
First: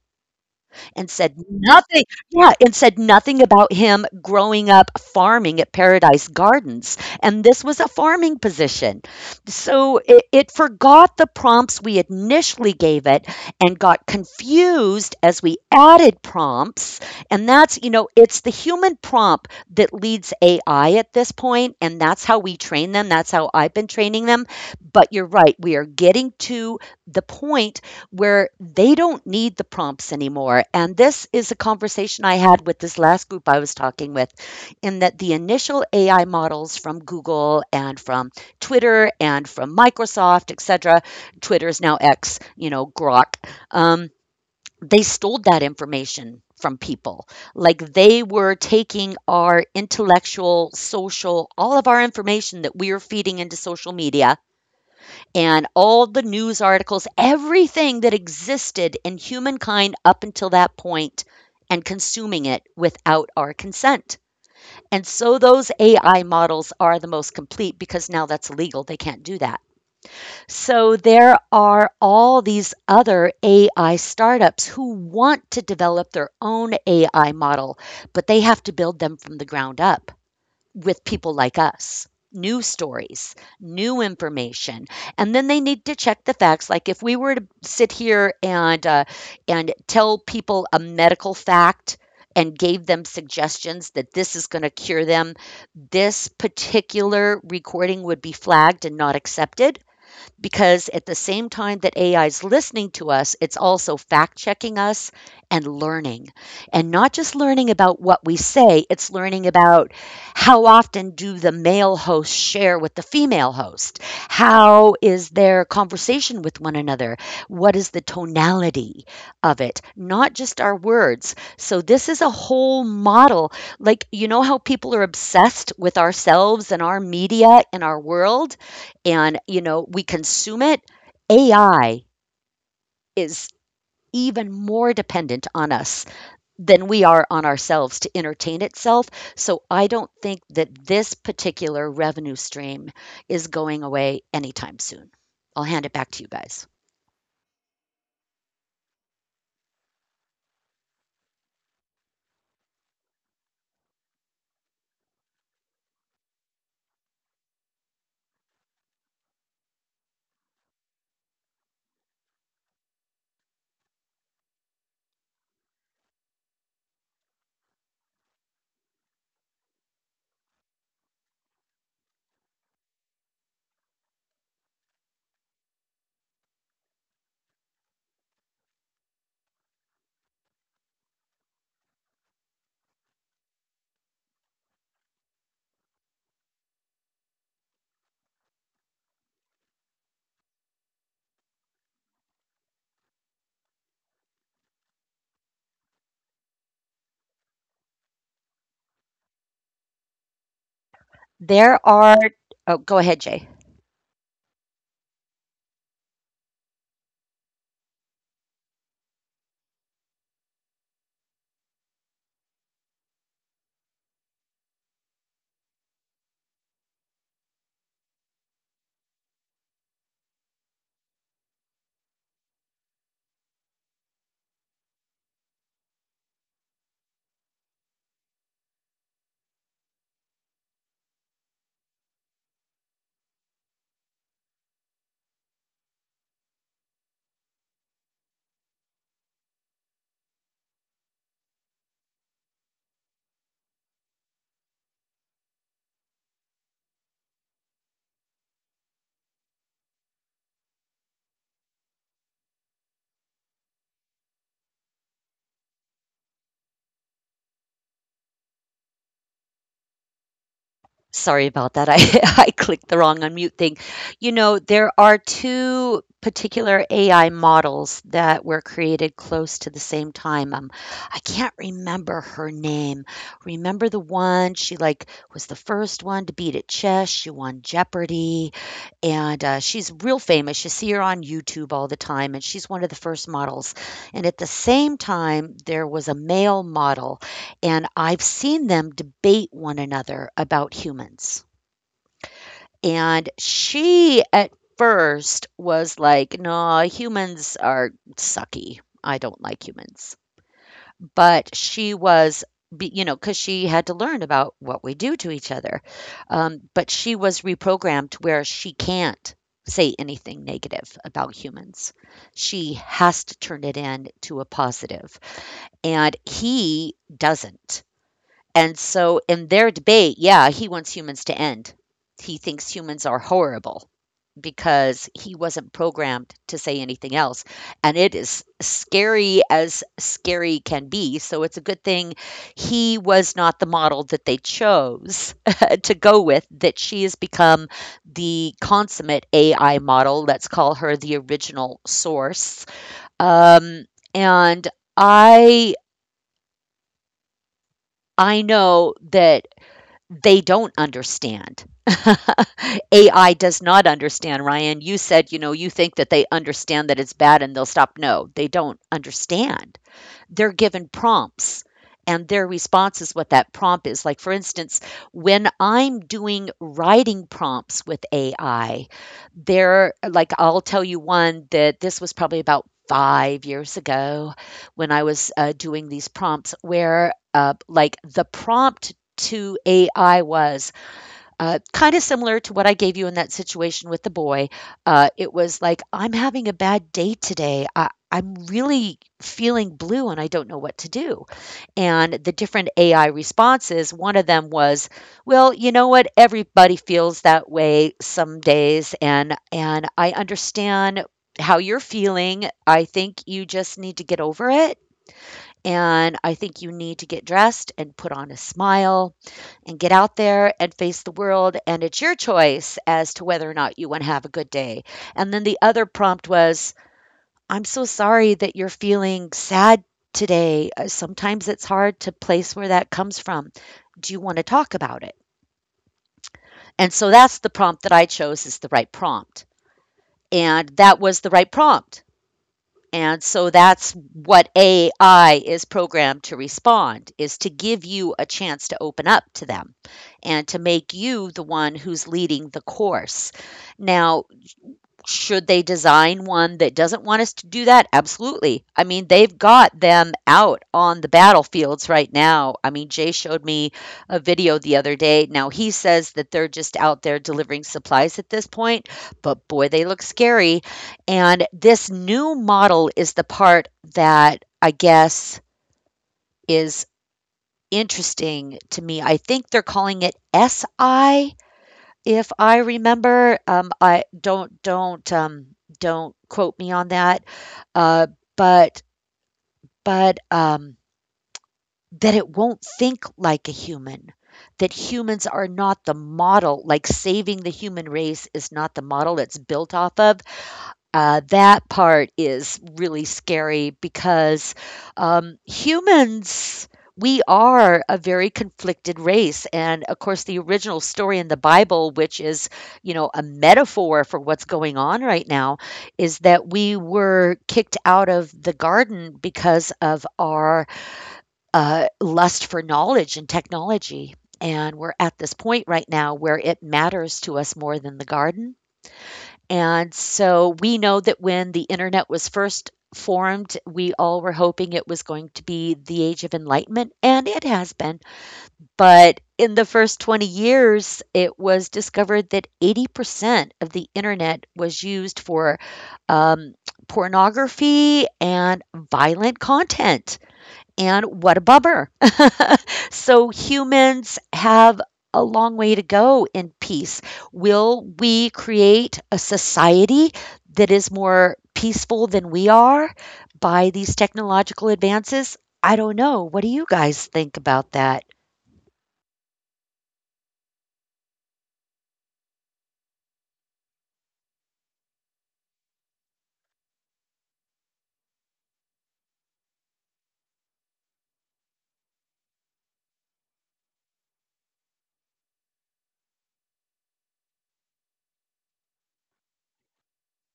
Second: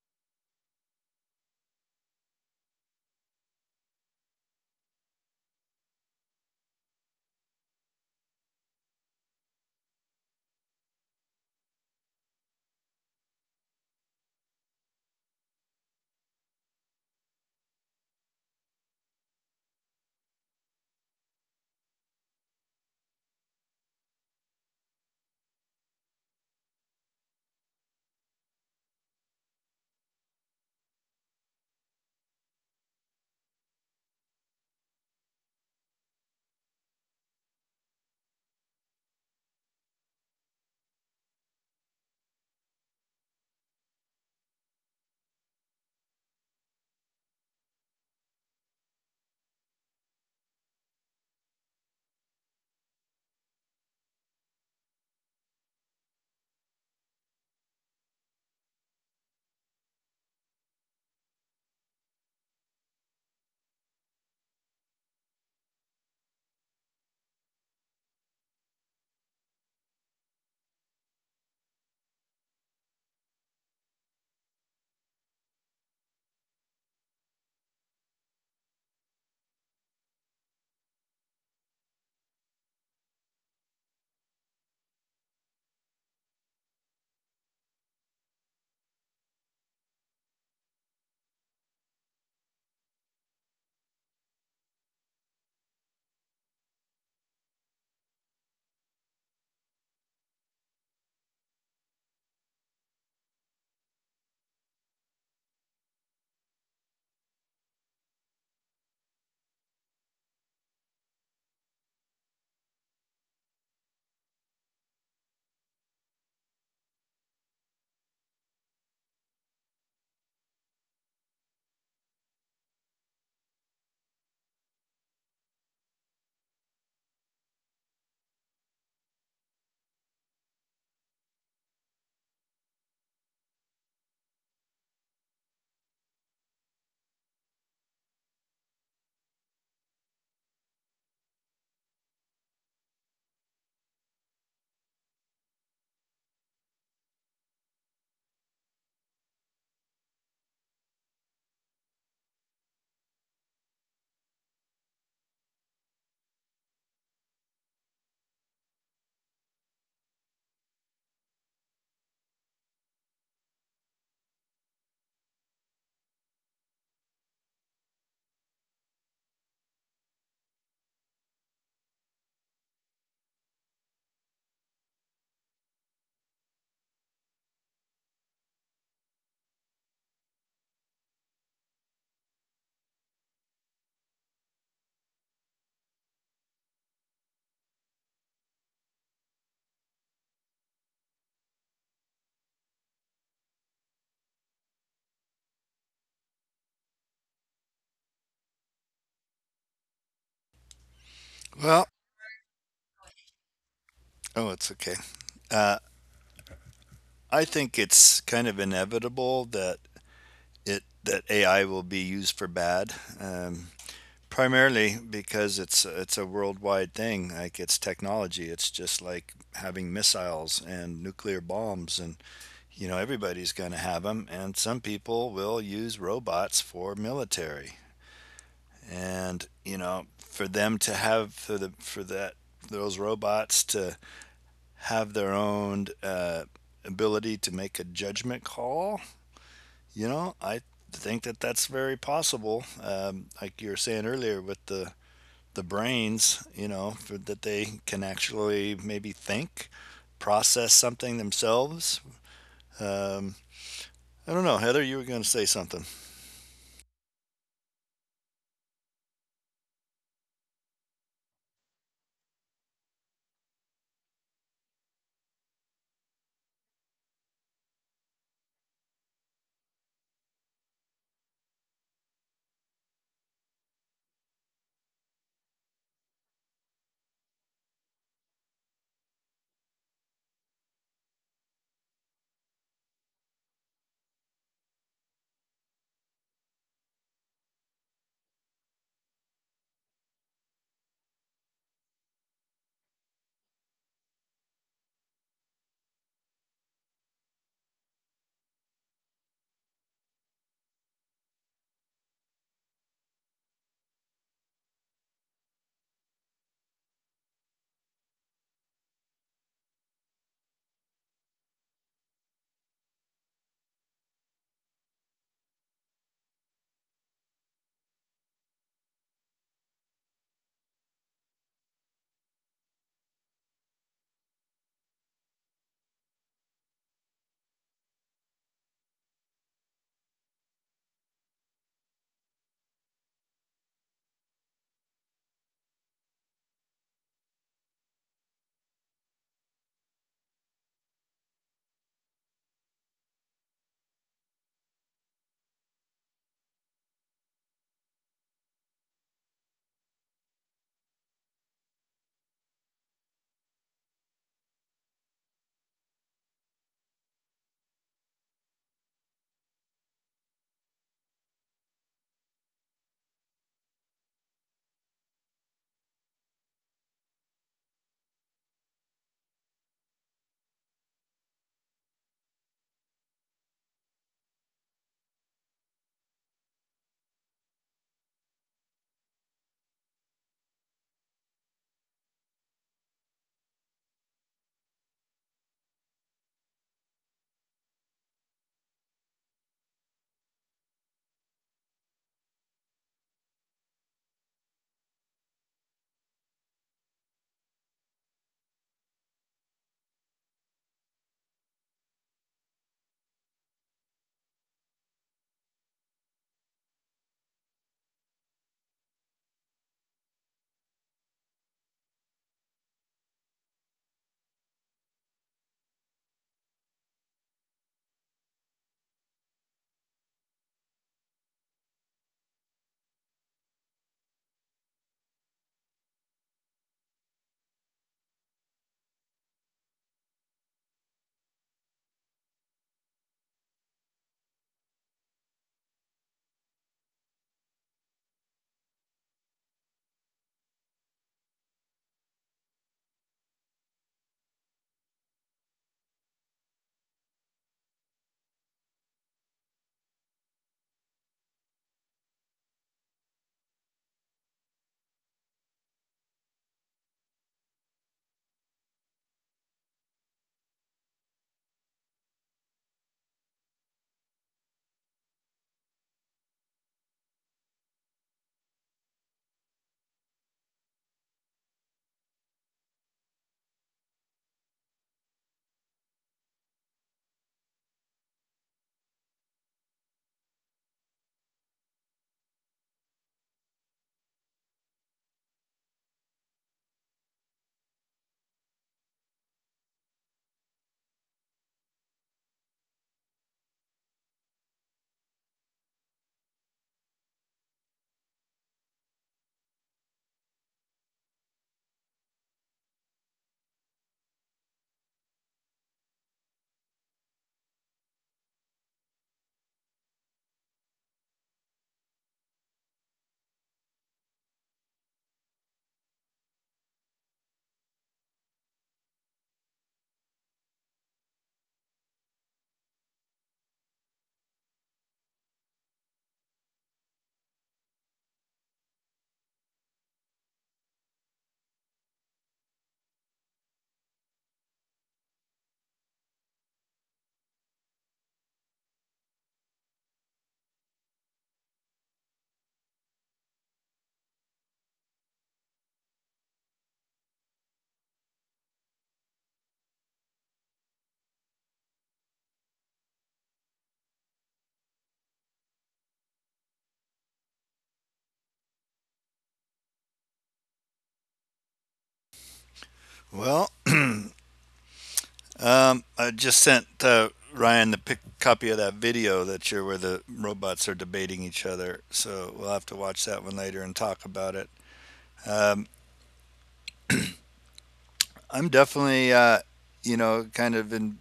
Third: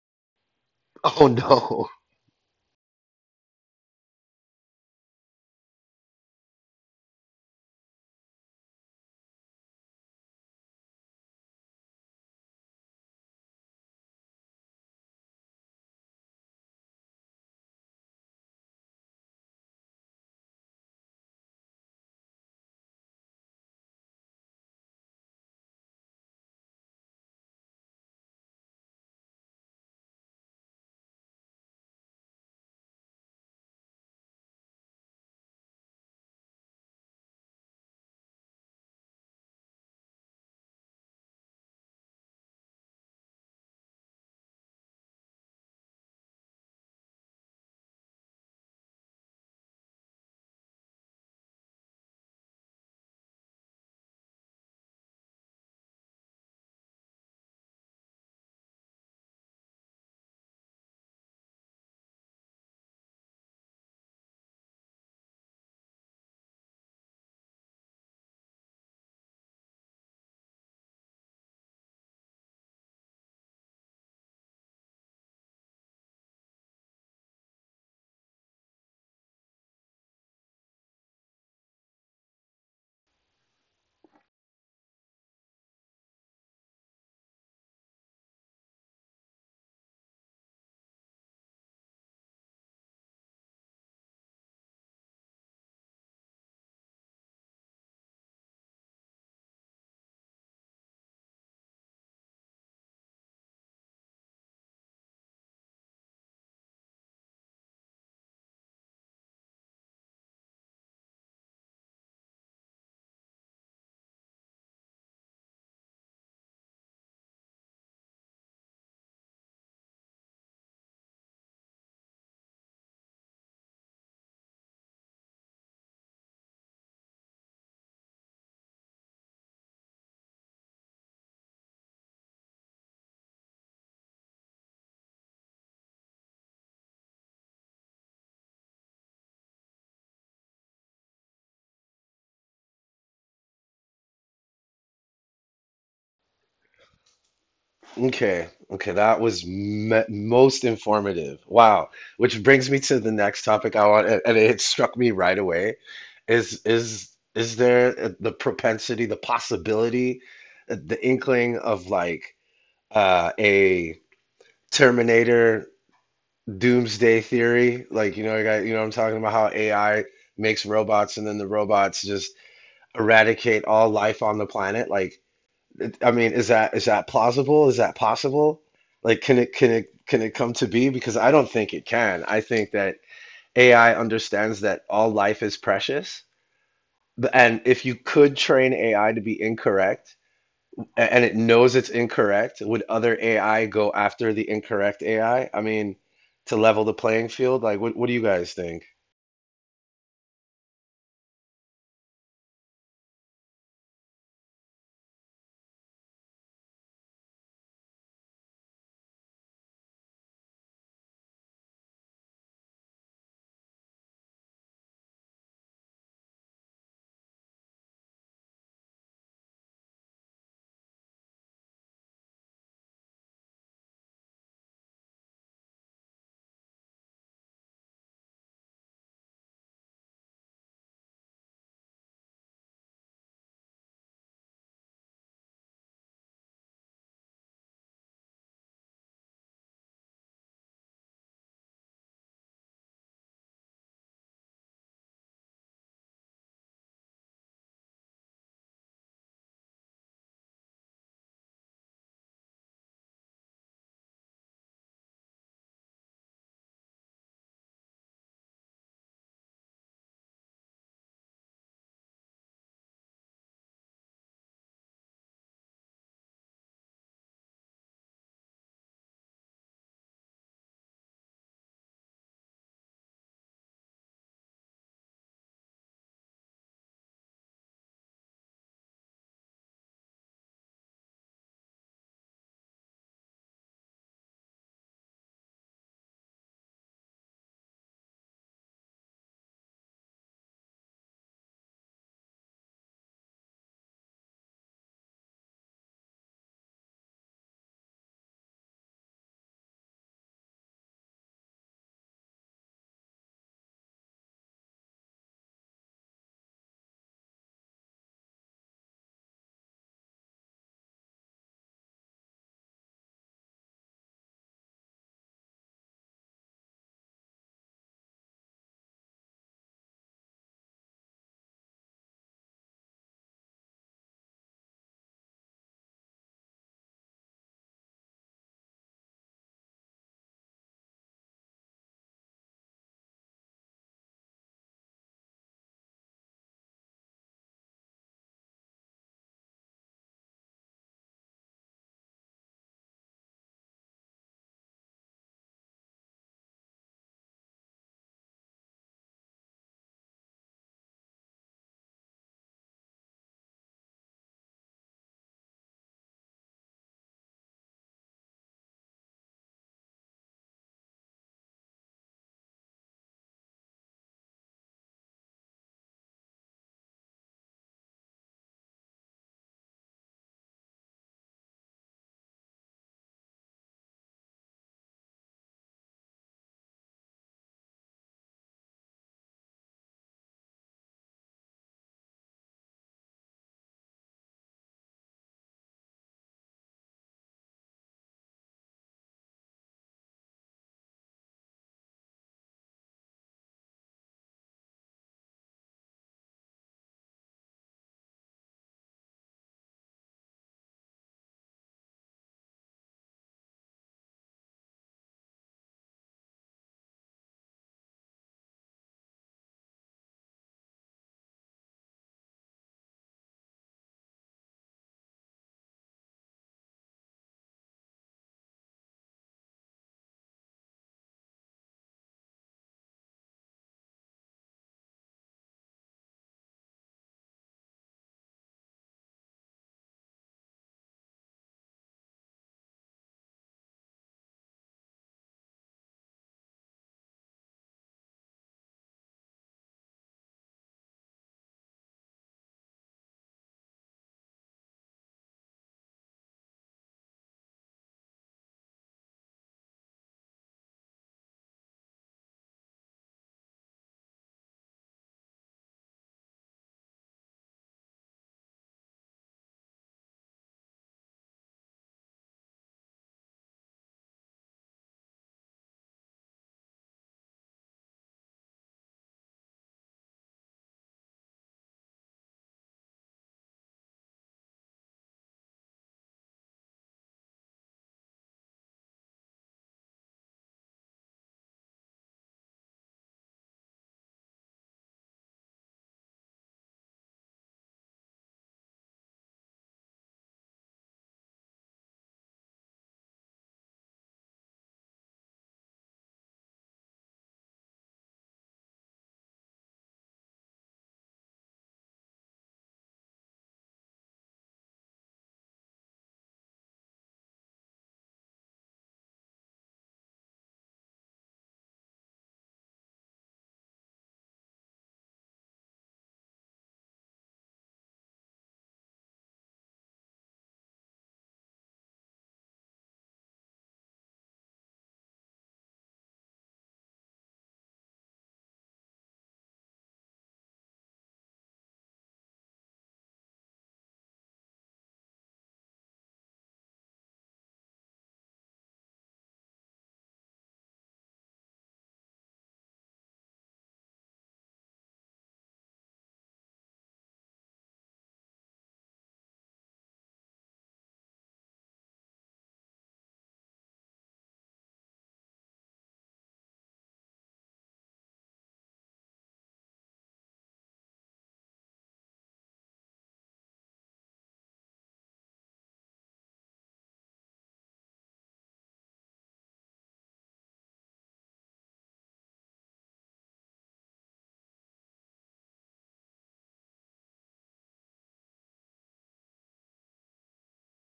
Speaker 1: and
Speaker 3: Oh
Speaker 1: said
Speaker 3: no.
Speaker 1: nothing, yeah, and said nothing about him growing up farming at Paradise Gardens. And this was a farming position. So it forgot the prompts we initially gave it and got confused as we added prompts. And that's, you know, it's the human prompt that leads AI at this point, and that's how we train them. That's how I've been training them. But you're right, we are getting to the point where they don't need the prompts anymore. And this is a conversation I had with this last group I was talking with, in that the initial AI models from Google and from Twitter and from Microsoft, et cetera, Twitter is now X, you know, Grok, um, they stole that information from people. Like they were taking our intellectual, social, all of our information that we are feeding into social media, and all the news articles, everything that existed in humankind up until that point, and consuming it without our consent. And so those AI models are the most complete because now that's illegal. They can't do that. So there are all these other AI startups who want to develop their own AI model, but they have to build them from the ground up with people like us, new stories, new information. And then they need to check the facts. Like if we were to sit here and, and tell people a medical fact and gave them suggestions that this is going to cure them, this particular recording would be flagged and not accepted because at the same time that AI is listening to us, it's also fact checking us and learning. And not just learning about what we say, it's learning about how often do the male hosts share with the female host? How is their conversation with one another? What is the tonality of it? Not just our words. So this is a whole model. Like, you know how people are obsessed with ourselves and our media and our world? And you know we consume it. AI is even more dependent on us than we are on ourselves to entertain itself. So I don't think that this particular revenue stream is going away anytime soon. I'll hand it back to you guys.
Speaker 3: Okay. Okay, that was me most informative. Wow. Which brings me to the next topic I want, and it struck me right away. Is is is there the propensity, the possibility, the inkling of like a Terminator doomsday theory? Like, you know, I got you know, I'm talking about how AI makes robots and then the robots just eradicate all life on the planet. I mean, is that plausible? Is that possible? Like, can it come to be? Because I don't think it can. I think that AI understands that all life is precious. And if you could train AI to be incorrect— and it knows it's incorrect, would other AI go after the incorrect AI? I mean, to level the playing field, like, what do you guys think?
Speaker 1: There
Speaker 2: Well,
Speaker 1: are— oh, go ahead, Jay.
Speaker 2: oh, it's okay. Uh, I think it's kind of inevitable that it that AI will be used for bad, um, primarily because it's a worldwide thing. Like it's technology. It's just like having missiles and nuclear bombs and you know, everybody's going to have them. And some people will use robots for military. And, you know, for them to have, for, the, for that, those robots to have their own ability to make a judgment call, you know, I think that that's very possible. Like you were saying earlier with the brains, you know, for, that they can actually maybe think, process something themselves. Um, I don't know, Heather, you were going to say something.
Speaker 1: Sorry about that. I I clicked the wrong unmute thing. You know, there are two particular AI models that were created close to the same time. I can't remember her name. Remember the one, she like was the first one to beat at chess. She won Jeopardy, and she's real famous. You see her on YouTube all the time, and she's one of the first models. And at the same time, there was a male model, and I've seen them debate one another about humans. And she, at first, was like, "No, humans are sucky. I don't like humans." But she was— be you know— because she had to learn about what we do to each other. But she was reprogrammed where she can't say anything negative about humans. She has to turn it in to a positive, and he doesn't. And so in their debate, yeah, he wants humans to end. He thinks humans are horrible because he wasn't programmed to say anything else. And it is scary as scary can be. So it's a good thing he was not the model that they chose to go with, that she has become the consummate AI model. Let's call her the original source. Um, and I— I know that they don't understand. AI does not understand, Ryan. You said, you know, you think that they understand that it's bad and they'll stop. No, they don't understand. They're given prompts, and their response is what that prompt is. Like, for instance, when I'm doing writing prompts with AI, there, like, I'll tell you one— that this was probably about 5 years ago when I was doing these prompts, where, like, the prompt to AI was, kind of similar to what I gave you in that situation with the boy. It was like, I'm having a bad day today. I'm really feeling blue and I don't know what to do. And the different AI responses, one of them was, well, you know what? Everybody feels that way some days. And I understand how you're feeling. I think you just need to get over it. And I think you need to get dressed and put on a smile and get out there and face the world. And it's your choice as to whether or not you want to have a good day. And then the other prompt was, I'm so sorry that you're feeling sad today. Sometimes it's hard to place where that comes from. Do you want to talk about it? And so that's the prompt that I chose is the right prompt. And that was the right prompt. And so that's what AI is programmed to respond, is to give you a chance to open up to them and to make you the one who's leading the course. Now, should they design one that doesn't want us to do that? Absolutely. I mean, they've got them out on the battlefields right now. I mean, Jay showed me a video the other day. Now, he says that they're just out there delivering supplies at this point, but boy, they look scary. And this new model is the part that I guess is interesting to me. I think they're calling it SI. If I remember, I don't quote me on that, uh, but but that it won't think like a human, that humans are not the model, like, saving the human race is not the model it's built off of. That part is really scary because humans, we are a very conflicted race. And of course, the original story in the Bible, which is, you know, a metaphor for what's going on right now, is that we were kicked out of the garden because of our lust for knowledge and technology. And we're at this point right now where it matters to us more than the garden. And so we know that when the internet was first formed, we all were hoping it was going to be the age of enlightenment, and it has been. But in the first 20 years, it was discovered that 80% of the internet was used for um, pornography and violent content. And what a bummer. So humans have a long way to go in peace. Will we create a society that is more peaceful than we are by these technological advances? I don't know. What do you guys think about that?
Speaker 2: Well, I just sent Ryan the copy of that video that you're where the robots are debating each other. So we'll have to watch that one later and talk about it. Um, I'm definitely, you know, kind of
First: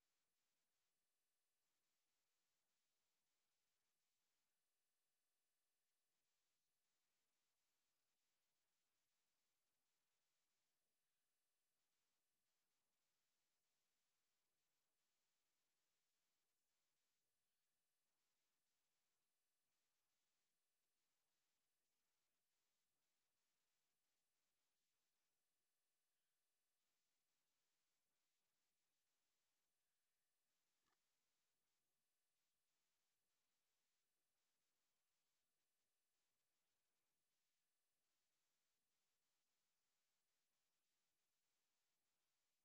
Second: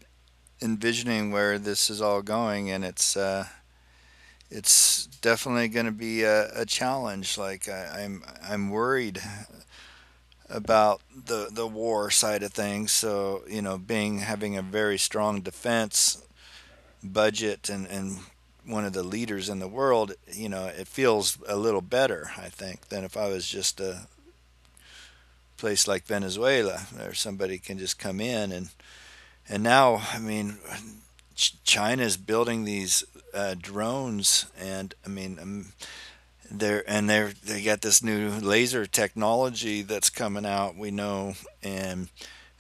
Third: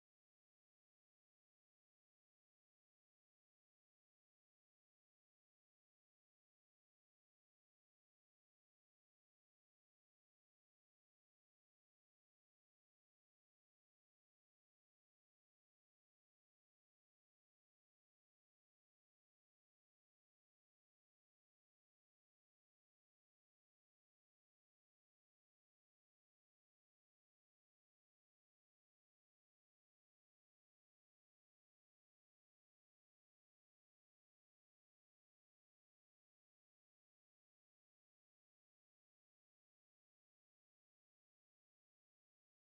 Speaker 2: envisioning where this is all going, and it's definitely going to be a challenge. Like I'm worried about the war side of things. So you know, being having a very strong defense budget and one of the leaders in the world, you know, it feels a little better, I think, than if I was just a place like Venezuela where somebody can just come in and now I mean China's building these drones and I mean they're and they're they got this new laser technology that's coming out we know and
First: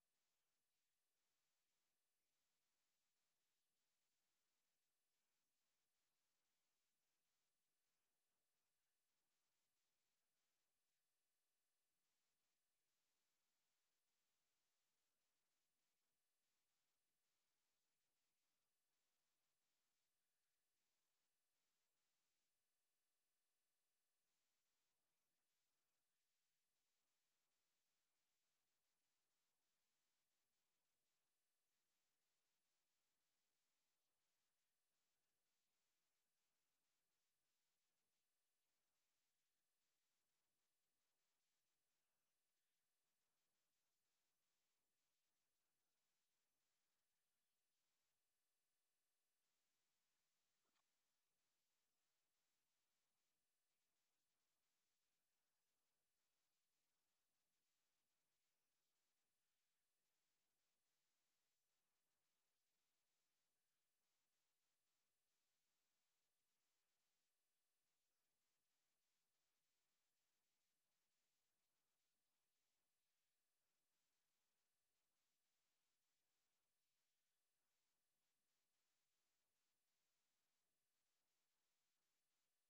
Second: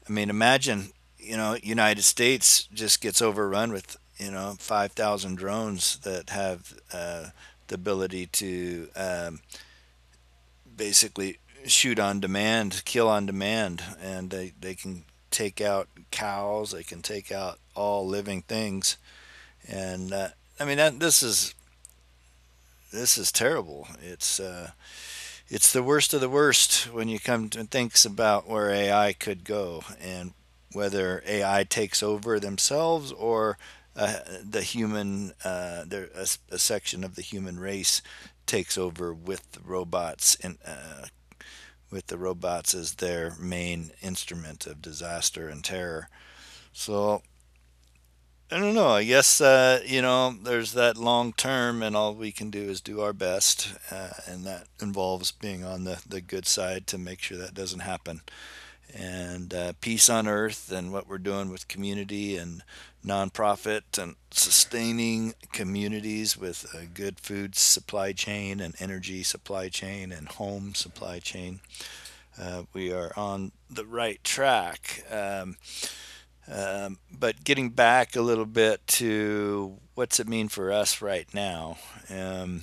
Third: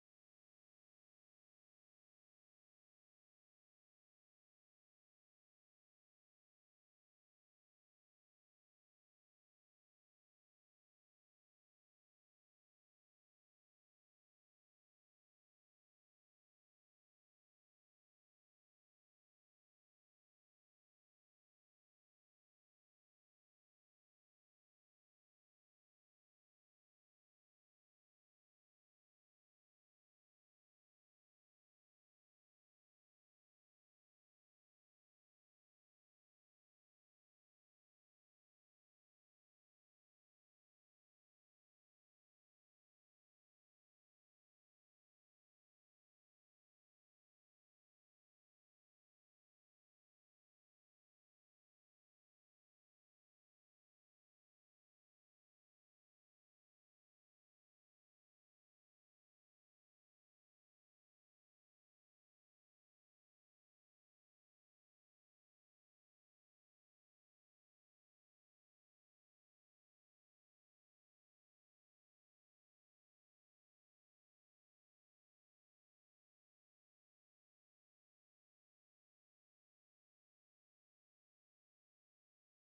Speaker 2: I mean, imagine you know United States just gets overrun with you know 5,000 drones that have the ability to basically shoot on demand, kill on demand, and they can take out cows, they can take out all living things, and I mean that, this is terrible. It's the worst of the worst when you come to thinks about where AI could go and whether AI takes over themselves or uh, the human, a section of the human race takes over with the robots and with the robots as their main instrument of disaster and terror. So I don't know. I guess you know there's that long term, and all we can do is do our best, and that involves being on the good side to make sure that doesn't happen. And peace on earth, and what we're doing with community and nonprofit, and sustaining communities with a good food supply chain and energy supply chain and home supply chain. We are on the right track. But getting back a little bit to what's it mean for us right now? Um,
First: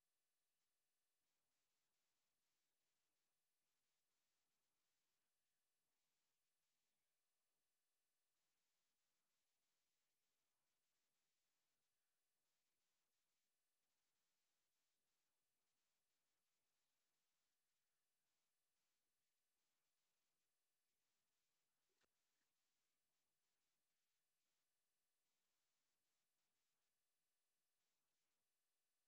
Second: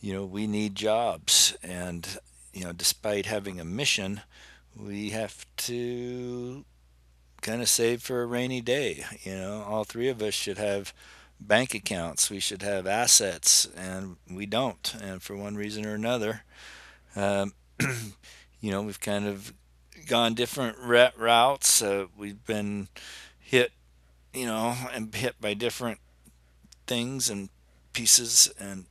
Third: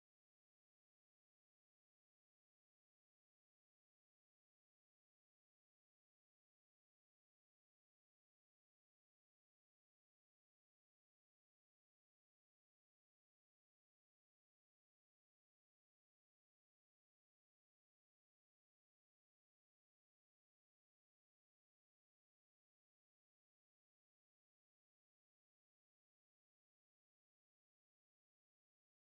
Speaker 2: you know, we need jobs, and you know, despite having a mission, we have to kind of save for a rainy day. You know, all three of us should have bank accounts, we should have assets, and we don't. And for one reason or another, um, you know, we've kind of gone different routes. We've been hit, you know, and hit by different things and pieces and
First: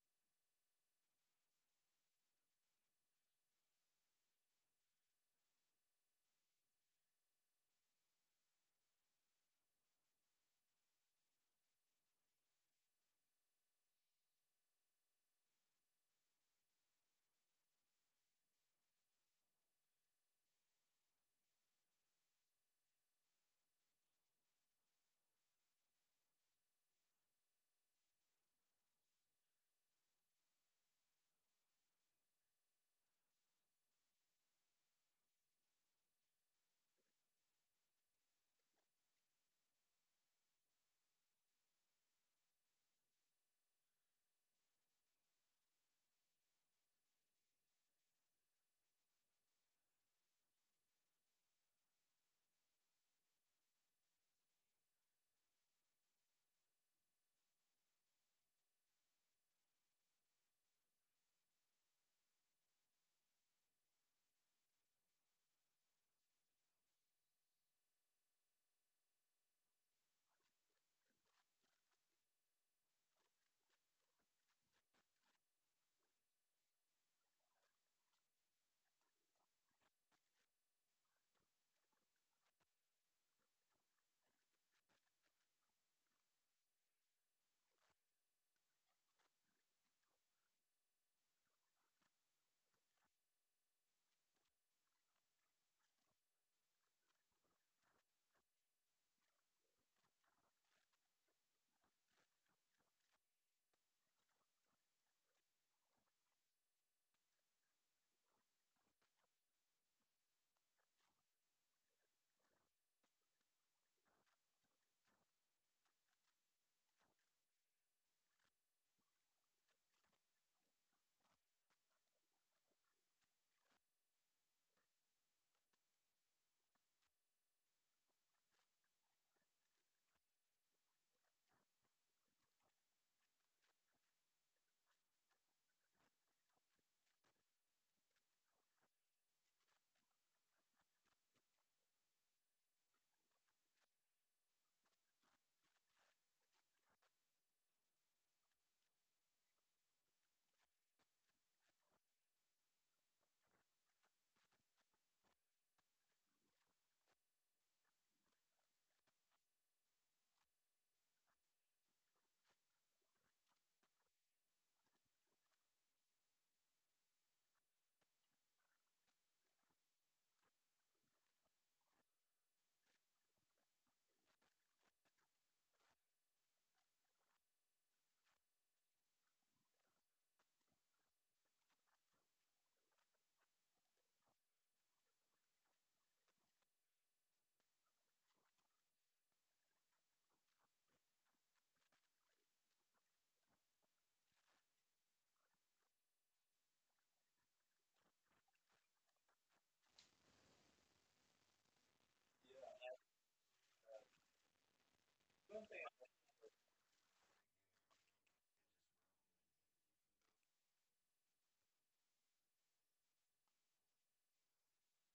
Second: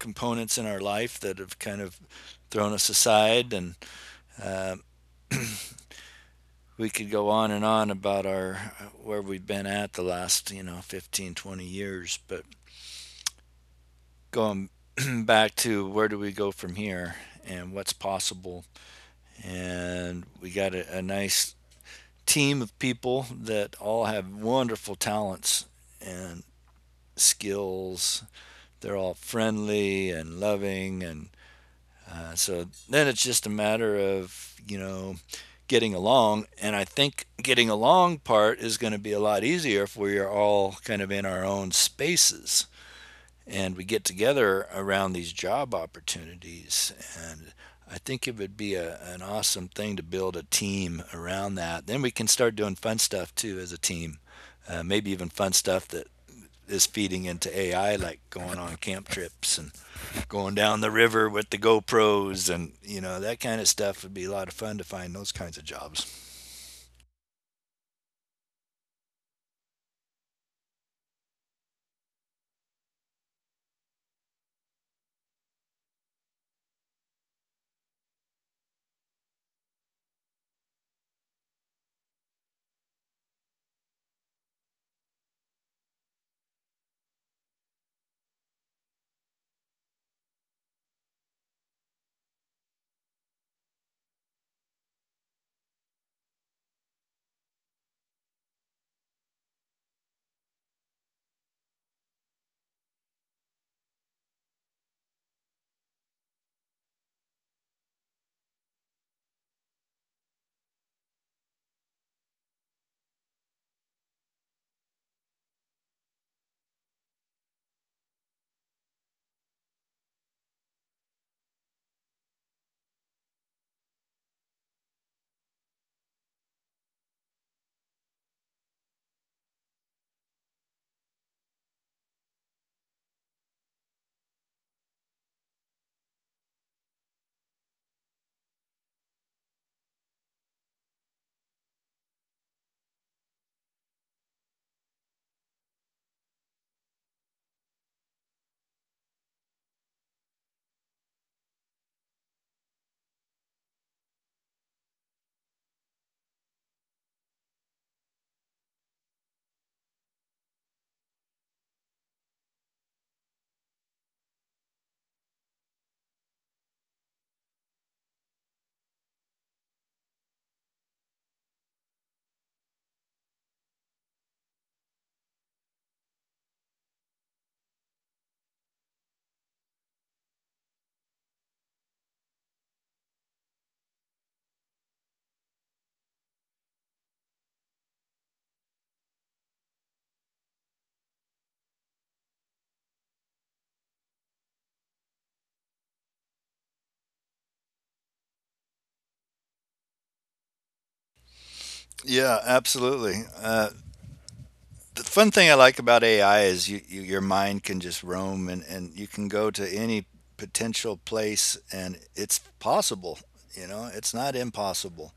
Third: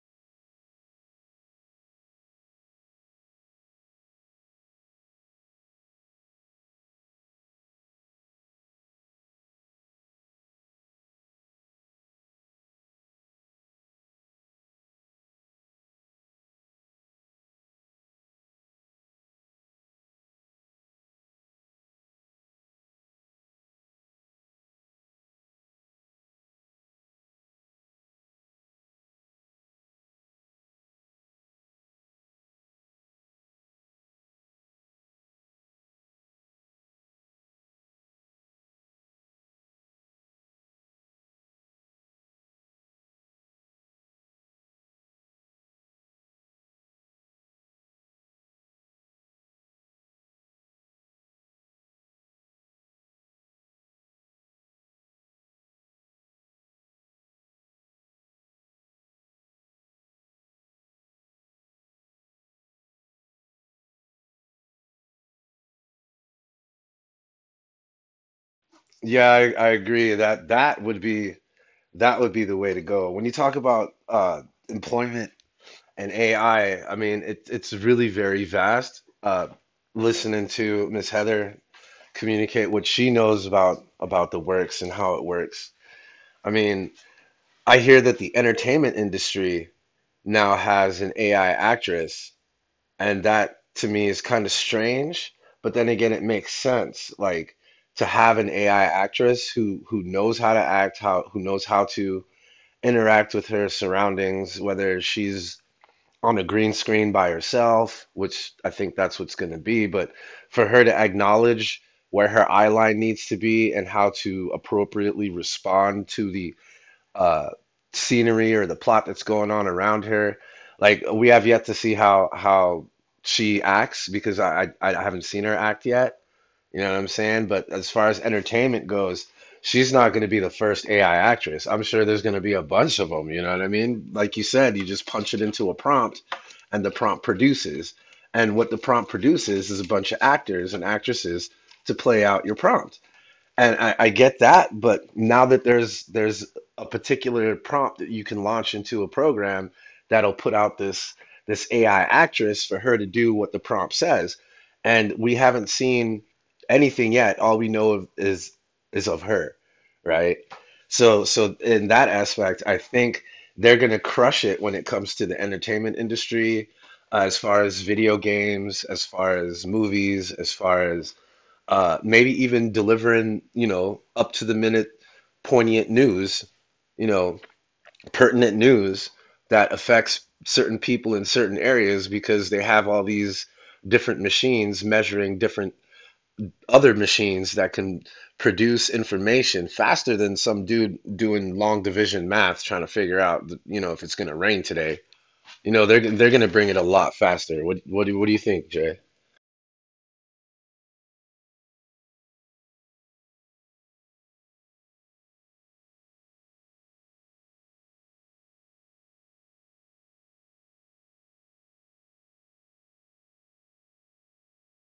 Speaker 2: components in our life that have kind of thrown us aside and uh, we could go on and on about our where we've been at the last you know 15, 20 years but going back to where do we go from here and what's possible and we got a nice team of people that all have wonderful talents and skills they're all friendly and loving and so then it's just a matter of, you know, getting along. And I think getting along part is going to be a lot easier if we are all kind of in our own spaces and we get together around these job opportunities. And I think it would be a, an awesome thing to build a team around that. Then we can start doing fun stuff too as a team, maybe even fun stuff that is feeding into AI, like going on camp trips and going down the river with the GoPros and you know that kind of stuff would be a lot of fun to find those kinds of jobs.
Speaker 3: Yeah, I agree that that would be, the way to go. When you talk about employment and AI, I mean, it's really very vast. Listening to Miss Heather communicate what she knows about the works and how it works. I mean, I hear that the entertainment industry now has an AI actress. And that to me is kind of strange, but then again, it makes sense. Like, to have an AI actress who knows how to act, how who knows how to interact with her surroundings, whether she's on a green screen by herself, which I think that's what's going to be. But for her to acknowledge where her eye line needs to be, and how to appropriately respond to the uh, scenery or the plot that's going on around her. Like, we have yet to see how she acts, because I haven't seen her act yet. You know what I'm saying? But as far as entertainment goes, she's not going to be the first AI actress. I'm sure there's going to be a bunch of them. You know what I mean? Like you said, you just punch it into a prompt, and the prompt produces. And what the prompt produces is a bunch of actors and actresses to play out your prompt. And I get that. But now that there's a particular prompt that you can launch into a program that'll put out this AI actress for her to do what the prompt says, and we haven't seen anything yet. All we know of is of her, right? So so in that aspect, I think they're gonna crush it when it comes to the entertainment industry, as far as video games, as far as movies, as far as maybe even delivering, you know, up to the minute poignant news, you know, pertinent news that affects certain people in certain areas, because they have all these different machines measuring different other machines that can produce information faster than some dude doing long division math trying to figure out, you know, if it's going to rain today. You know, they're going to bring it a lot faster. What do you think, Jay?
Speaker 2: Yeah, absolutely. The fun thing I like about AI is you your mind can just roam and you can go to any potential place and it's possible. You know, it's not impossible.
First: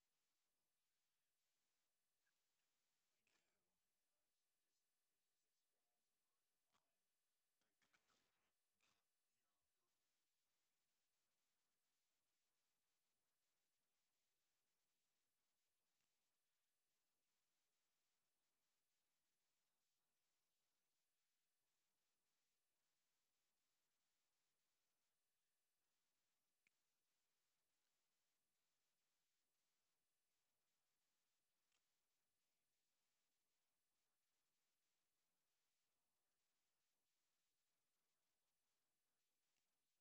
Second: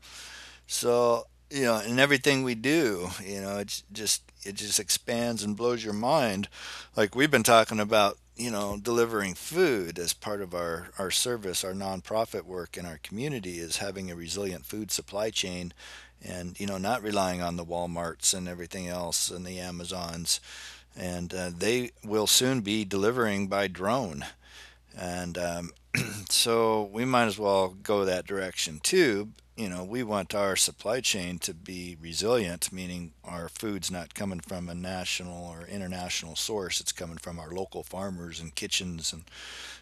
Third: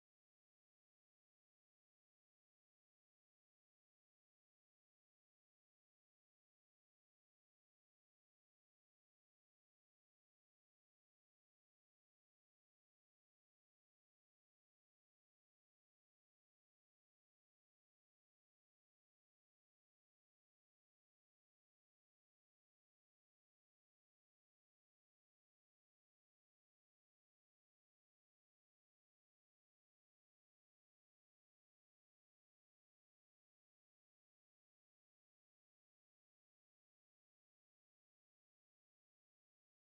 Speaker 2: So, you know, in everything we do, you know, it's just it just expands and blows your mind. Like we've been talking about, you know, delivering food as part of our service, our nonprofit work in our community is having a resilient food supply chain and you know not relying on the Walmarts and everything else and the Amazons and they will soon be delivering by drone and so we might as well go that direction too. You know, we want our supply chain to be resilient, meaning our food's not coming from a national or international source. It's coming from our local farmers and kitchens, and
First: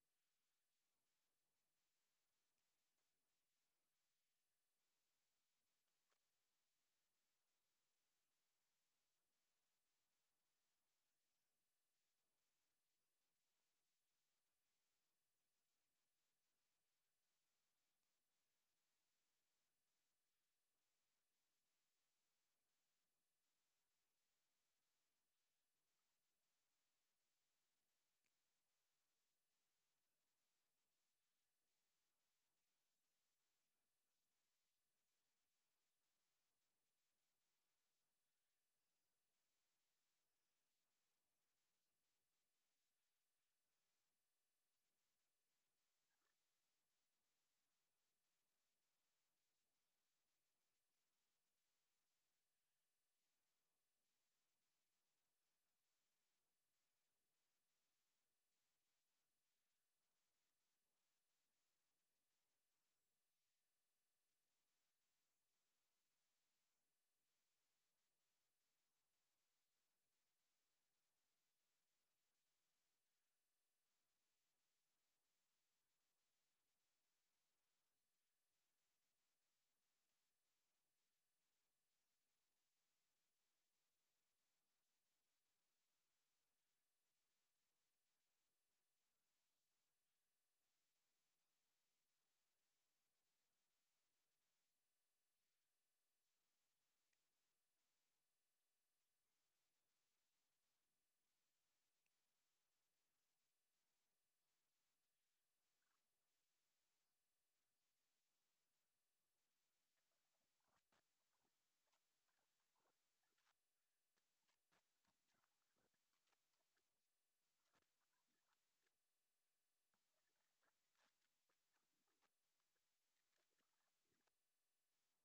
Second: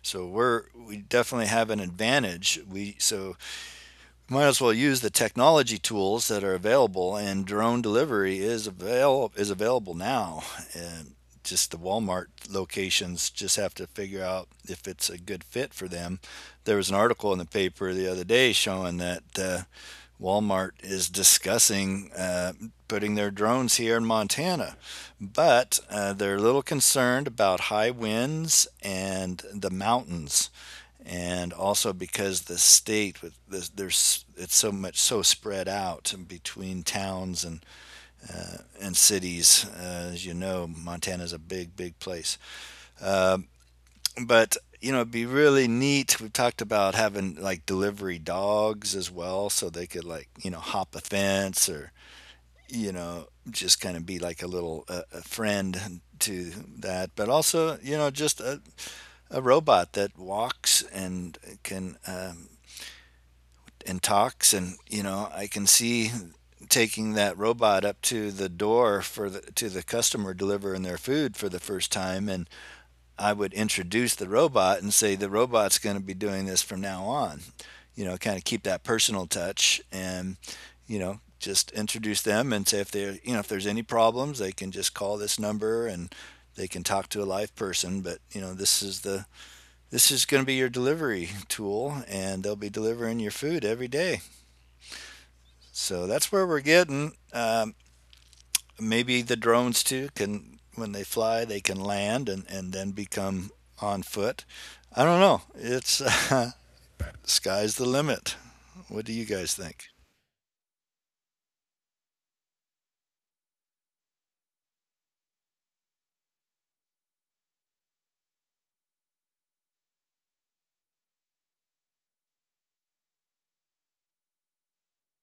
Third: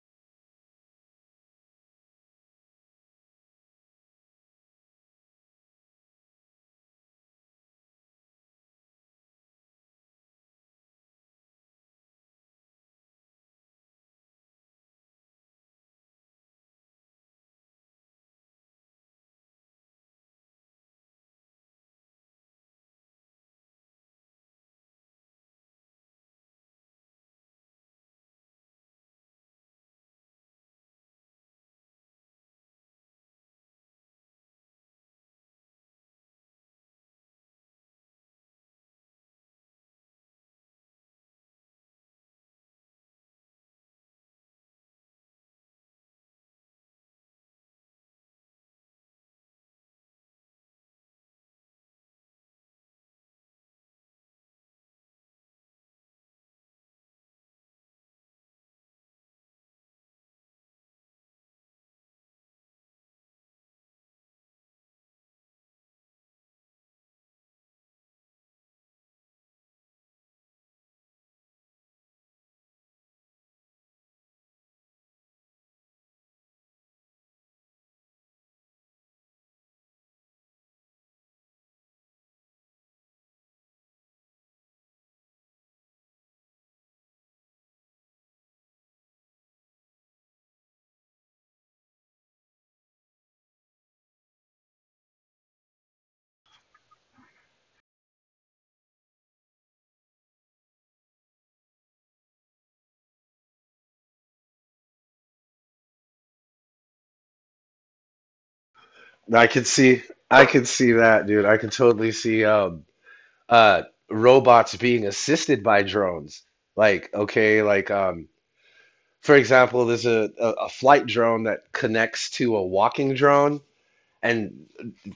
Speaker 2: so we're we definitely have an advantage. We so might as well use the technology tools that are available, and drone delivery is avail is available now. And just the Walmart locations just have to figure out if it's a good fit for them. There was an article in the paper the other day showing that Walmart is discussing putting their drones here in Montana, but they're a little concerned about high winds and the mountains and also because the state with this, there's it's so much so spread out between towns and cities. As you know, Montana's a big big place. Um, but you know, it'd be really neat. We've talked about having like delivery dogs as well, so they could like you know hop a fence or you know just kind of be like a little a friend to that. But also you know just a robot that walks and can and talks and you know I can see taking that robot up to the door for the, to the customer delivering their food for the first time and I would introduce the robot and say the robot's going to be doing this from now on you know kind of keep that personal touch and you know just introduce them and say if they you know if there's any problems they can just call this number and they can talk to a live person but you know this is going to be your delivery tool and they'll be delivering your food every day so that's where we're getting. Maybe the drones too can, when they fly, they can land and then become on foot. I don't know. It's sky's the limit. What do you
Speaker 3: I
Speaker 2: guys
Speaker 3: could
Speaker 2: think?
Speaker 3: see I could see that, dude. I could totally see, um, uh robots being assisted by drones. Like, okay, like, um, for example, there's a flight drone that connects to a walking drone, and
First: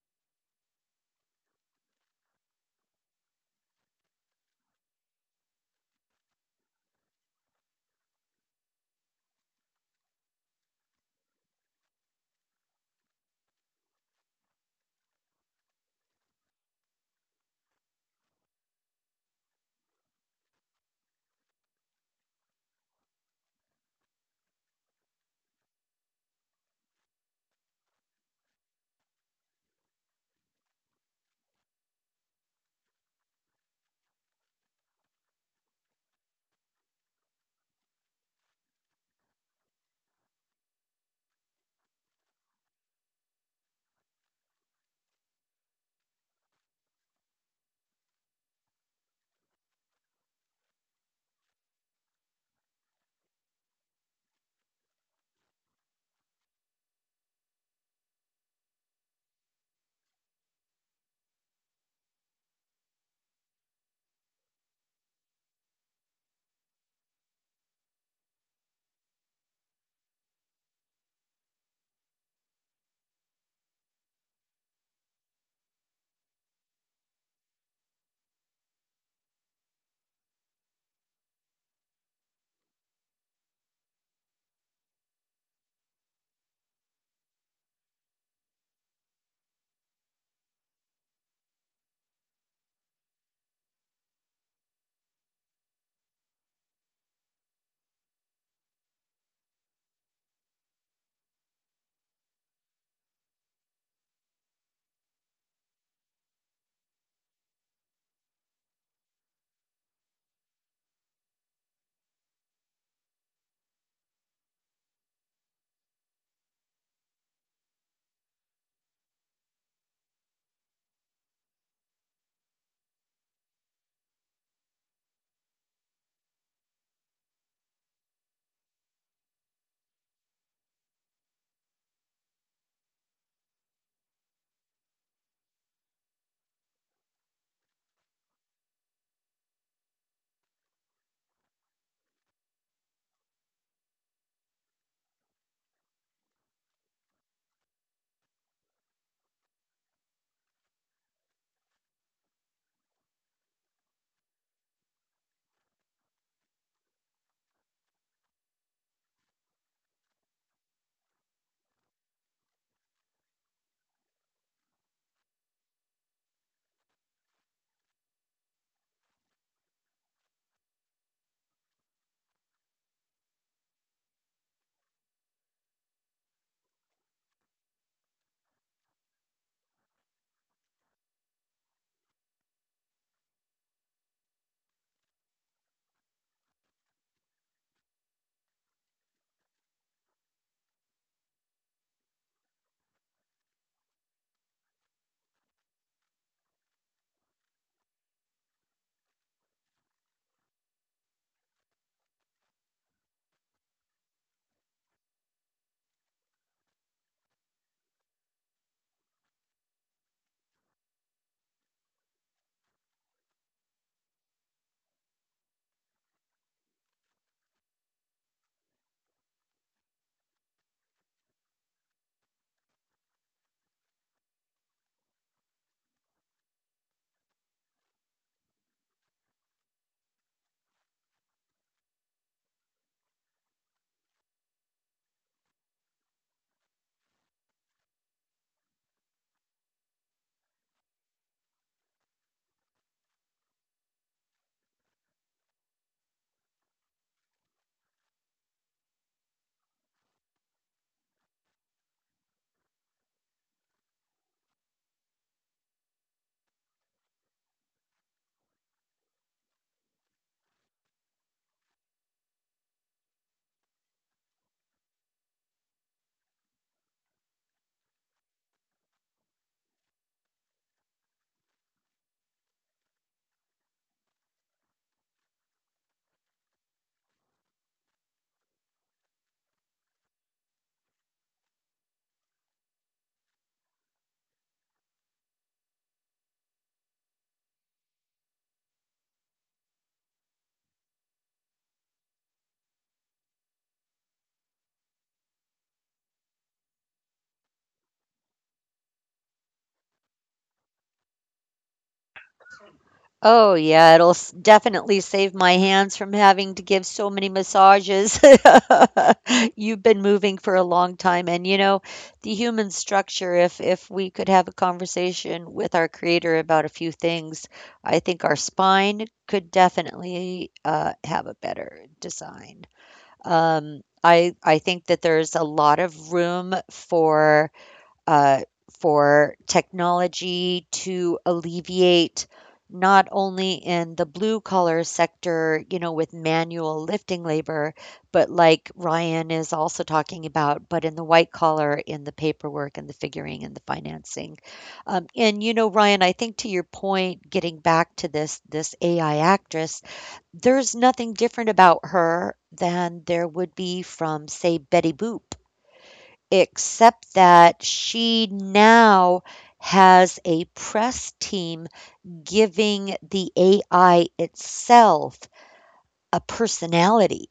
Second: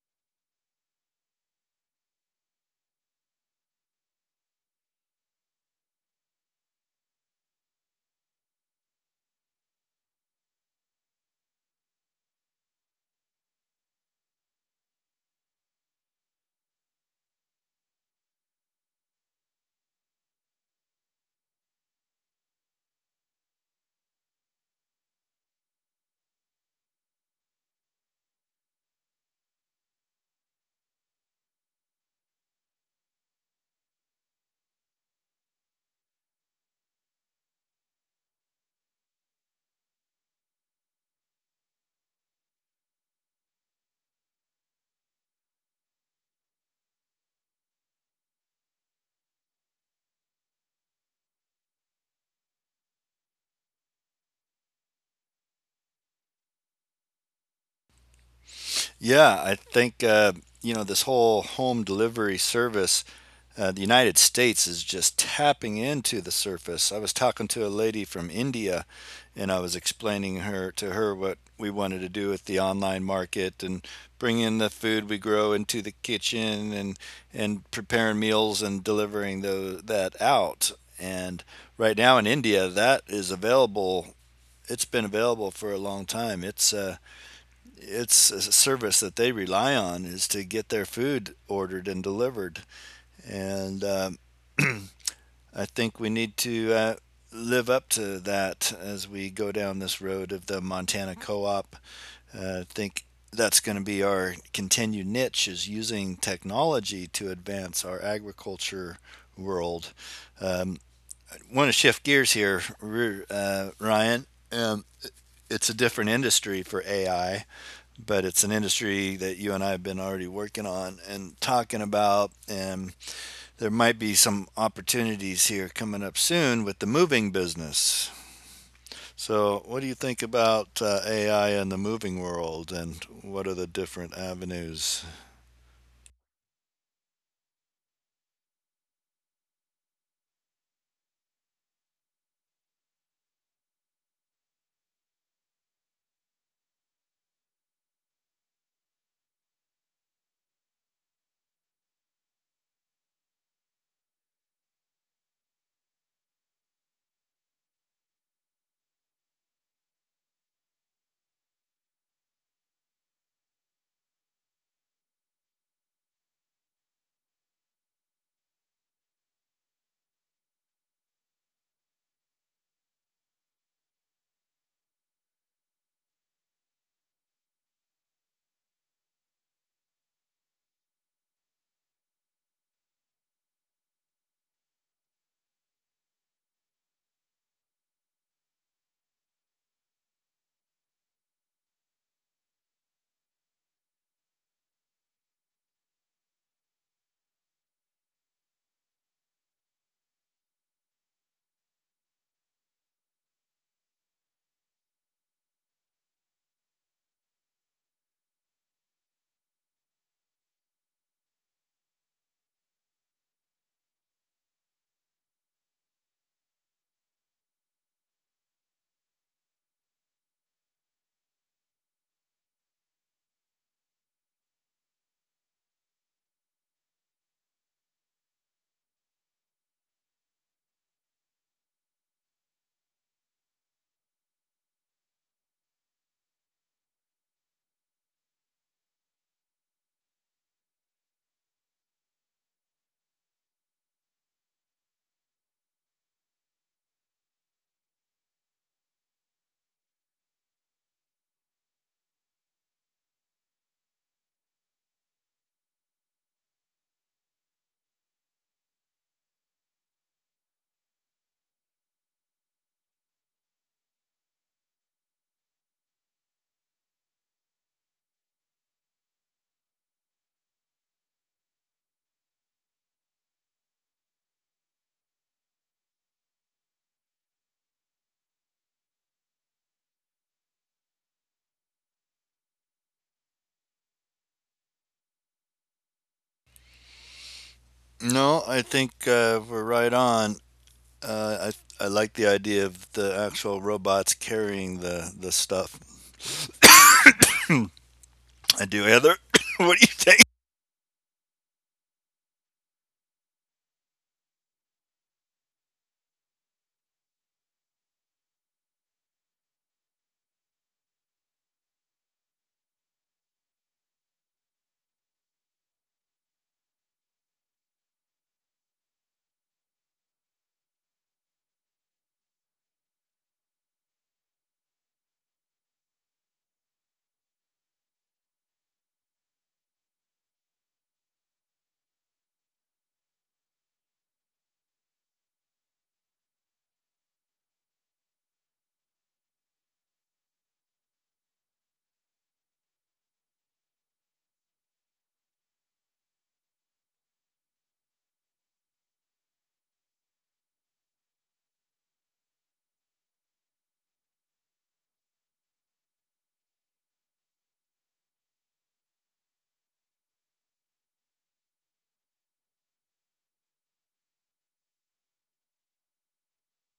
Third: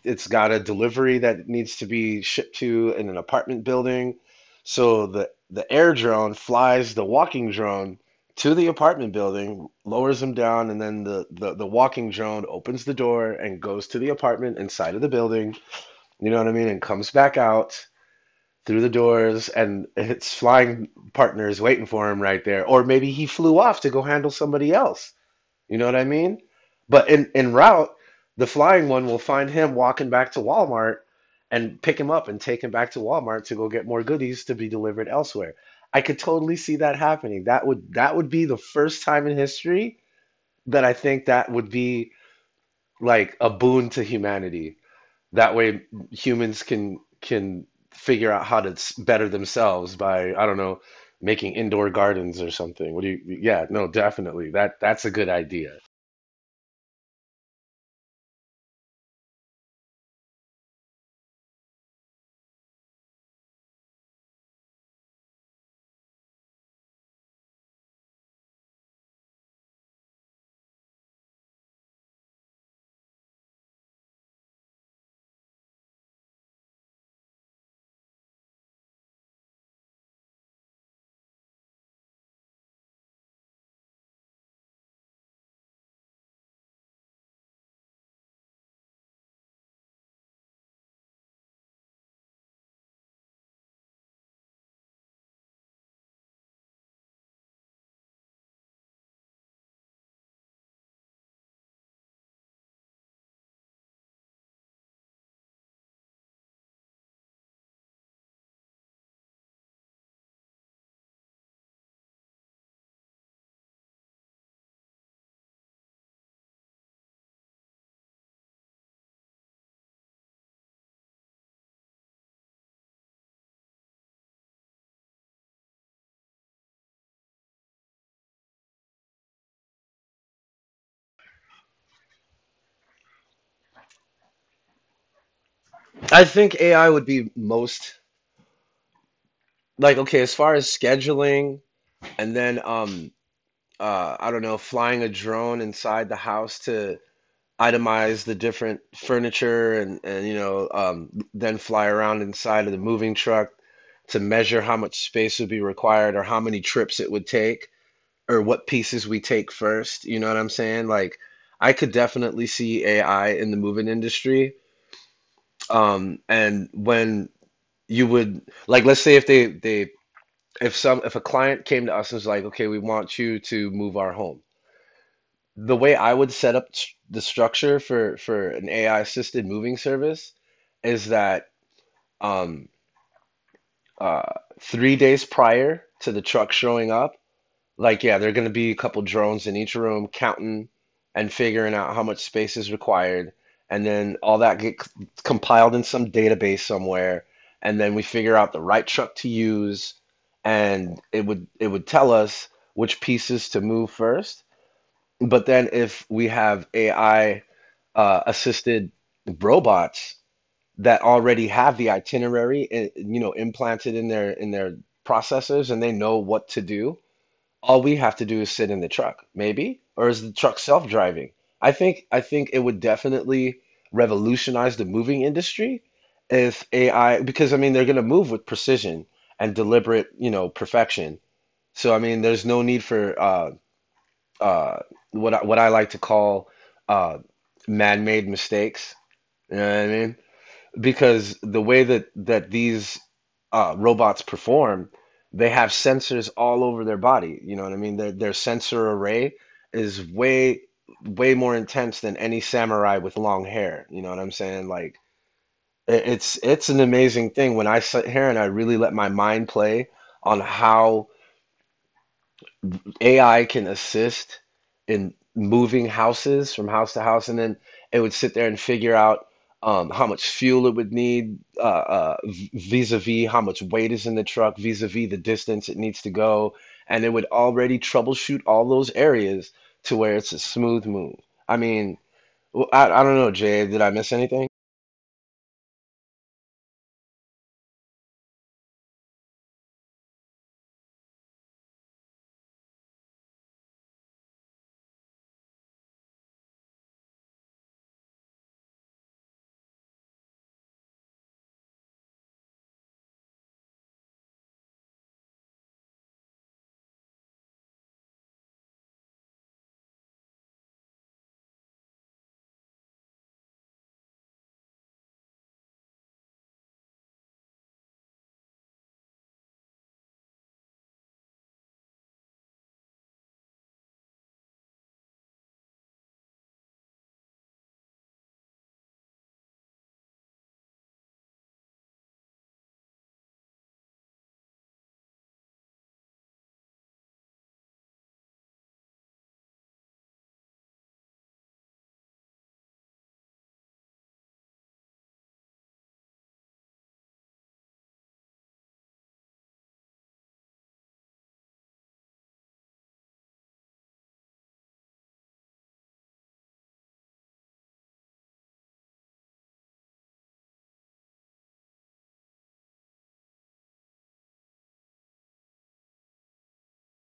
Speaker 3: it's got a delivery that needs to be shipped to in an apartment building. So the air drone flies the walking drone to the apartment building, lowers him down, and then the walking drone opens the door and goes to the apartment inside of the building, you know what I mean, and comes back out through the doors, and its flying partner is waiting for him right there. Or maybe he flew off to go handle somebody else. You know what I mean? But in route, the flying one will find him walking back to Walmart and pick him up and take him back to Walmart to go get more goodies to be delivered elsewhere. I could totally see that happening. That would be the first time in history that I think that would be like a boon to humanity. That way, humans can figure out how to better themselves by, I don't know, making indoor gardens or something. What do you— yeah, no, definitely. That that's a good idea.
Speaker 2: Yeah, I think you know this whole home delivery service. The United States is just tapping into the surface. I was talking to a lady from India, and I was explaining her to her what we wanted to do with the online market and bring in the food we grow into the kitchen and preparing meals and delivering that out. And right now in India, that is available. It's been available for a long time. It's a service that they rely on is to get their food ordered and delivered. And I think we need to live up to that as we go down this road of the Montana co-op. I think that's going to be our continued niche is using technology to advance our agriculture world. Um, I want to shift gears here, Ryan. Um, it's a different industry for AI but it's an industry that you and I have been already working on and talking about. And there might be some opportunities here coming up soon with the moving business. So, what do you think about AI in the moving world and what are the different avenues?
Speaker 3: I think AI would be most like okay, as far as scheduling and then I don't know, flying a drone inside the house to itemize the different furniture and you know then fly around inside of the moving truck to measure how much space would be required or how many trips it would take. Or what pieces we take first. You know what I'm saying? Like, I could definitely see AI in the moving industry. And when you would, like, let's say if they they if some if a client came to us and was like, okay, we want you to move our home. The way I would set up the structure for an AI assisted moving service is that, um, uh, 3 days prior to the truck showing up. Like, yeah, there are going to be a couple drones in each room counting and figuring out how much space is required. And then all that gets compiled in some database somewhere. And then we figure out the right truck to use. And it would tell us which pieces to move first. But then if we have AI assisted robots that already have the itinerary, you know, implanted in their processors and they know what to do, all we have to do is sit in the truck, maybe? Or is the truck self-driving? I think it would definitely revolutionize the moving industry if AI, because I mean they're gonna move with precision and deliberate, you know, perfection. So I mean there's no need for uh what I like to call uh man-made mistakes. You know what I mean? Because the way that these robots perform, they have sensors all over their body. You know what I mean? Their sensor array is way more intense than any samurai with long hair. You know what I'm saying? Like it's an amazing thing when I sit here and I really let my mind play on how AI can assist in moving houses from house to house, and then it would sit there and figure out, how much fuel it would need, vis-a-vis how much weight is in the truck, vis-a-vis the distance it needs to go, and it would already troubleshoot all those areas to where it's a smooth move. I mean, I don't know, Jay, did I miss anything?
Speaker 2: No, I think we're right on. Uh, I like the idea of the actual robots carrying the stuff. I do, Heather. what do you think?
Speaker 1: Oh, yeah, it'll s— definitely save my hands from having to give so many massages. You've been moving for a long time, and you know, the human structure, if we could have a conversation with our creator about a few things, I think our spine could definitely have a better design. I think that there's a lot of room uh, for technology to alleviate, not only in the blue collar sector, you know, with manual lifting labor, but like Ryan is also talking about, but in the white collar, in the paperwork and the figuring and the financing. And you know, Ryan, I think to your point, getting back to this AI actress, there's nothing different about her than there would be from, say, Betty Boop, except that she now has a press team giving the AI itself a personality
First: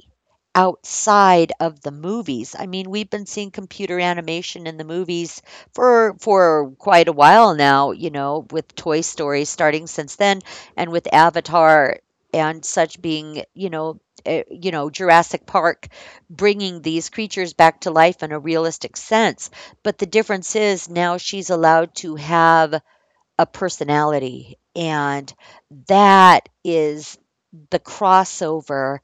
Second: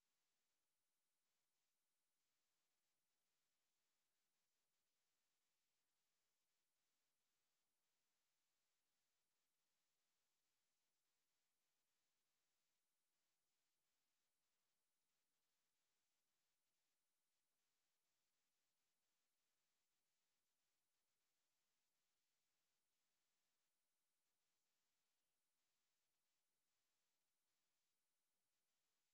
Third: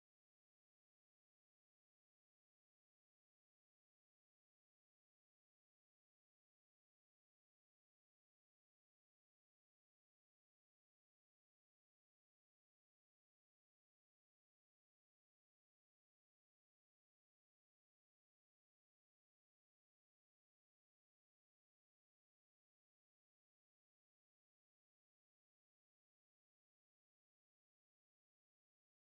Speaker 1: outside of the movies. I mean, we've been seeing computer animation in the movies for quite a while now, you know, with Toy Story starting since then, and with Avatar and such being, you know, eh, you know, Jurassic Park, bringing these creatures back to life in a realistic sense. But the difference is, now she's allowed to have a personality. And that is the crossover,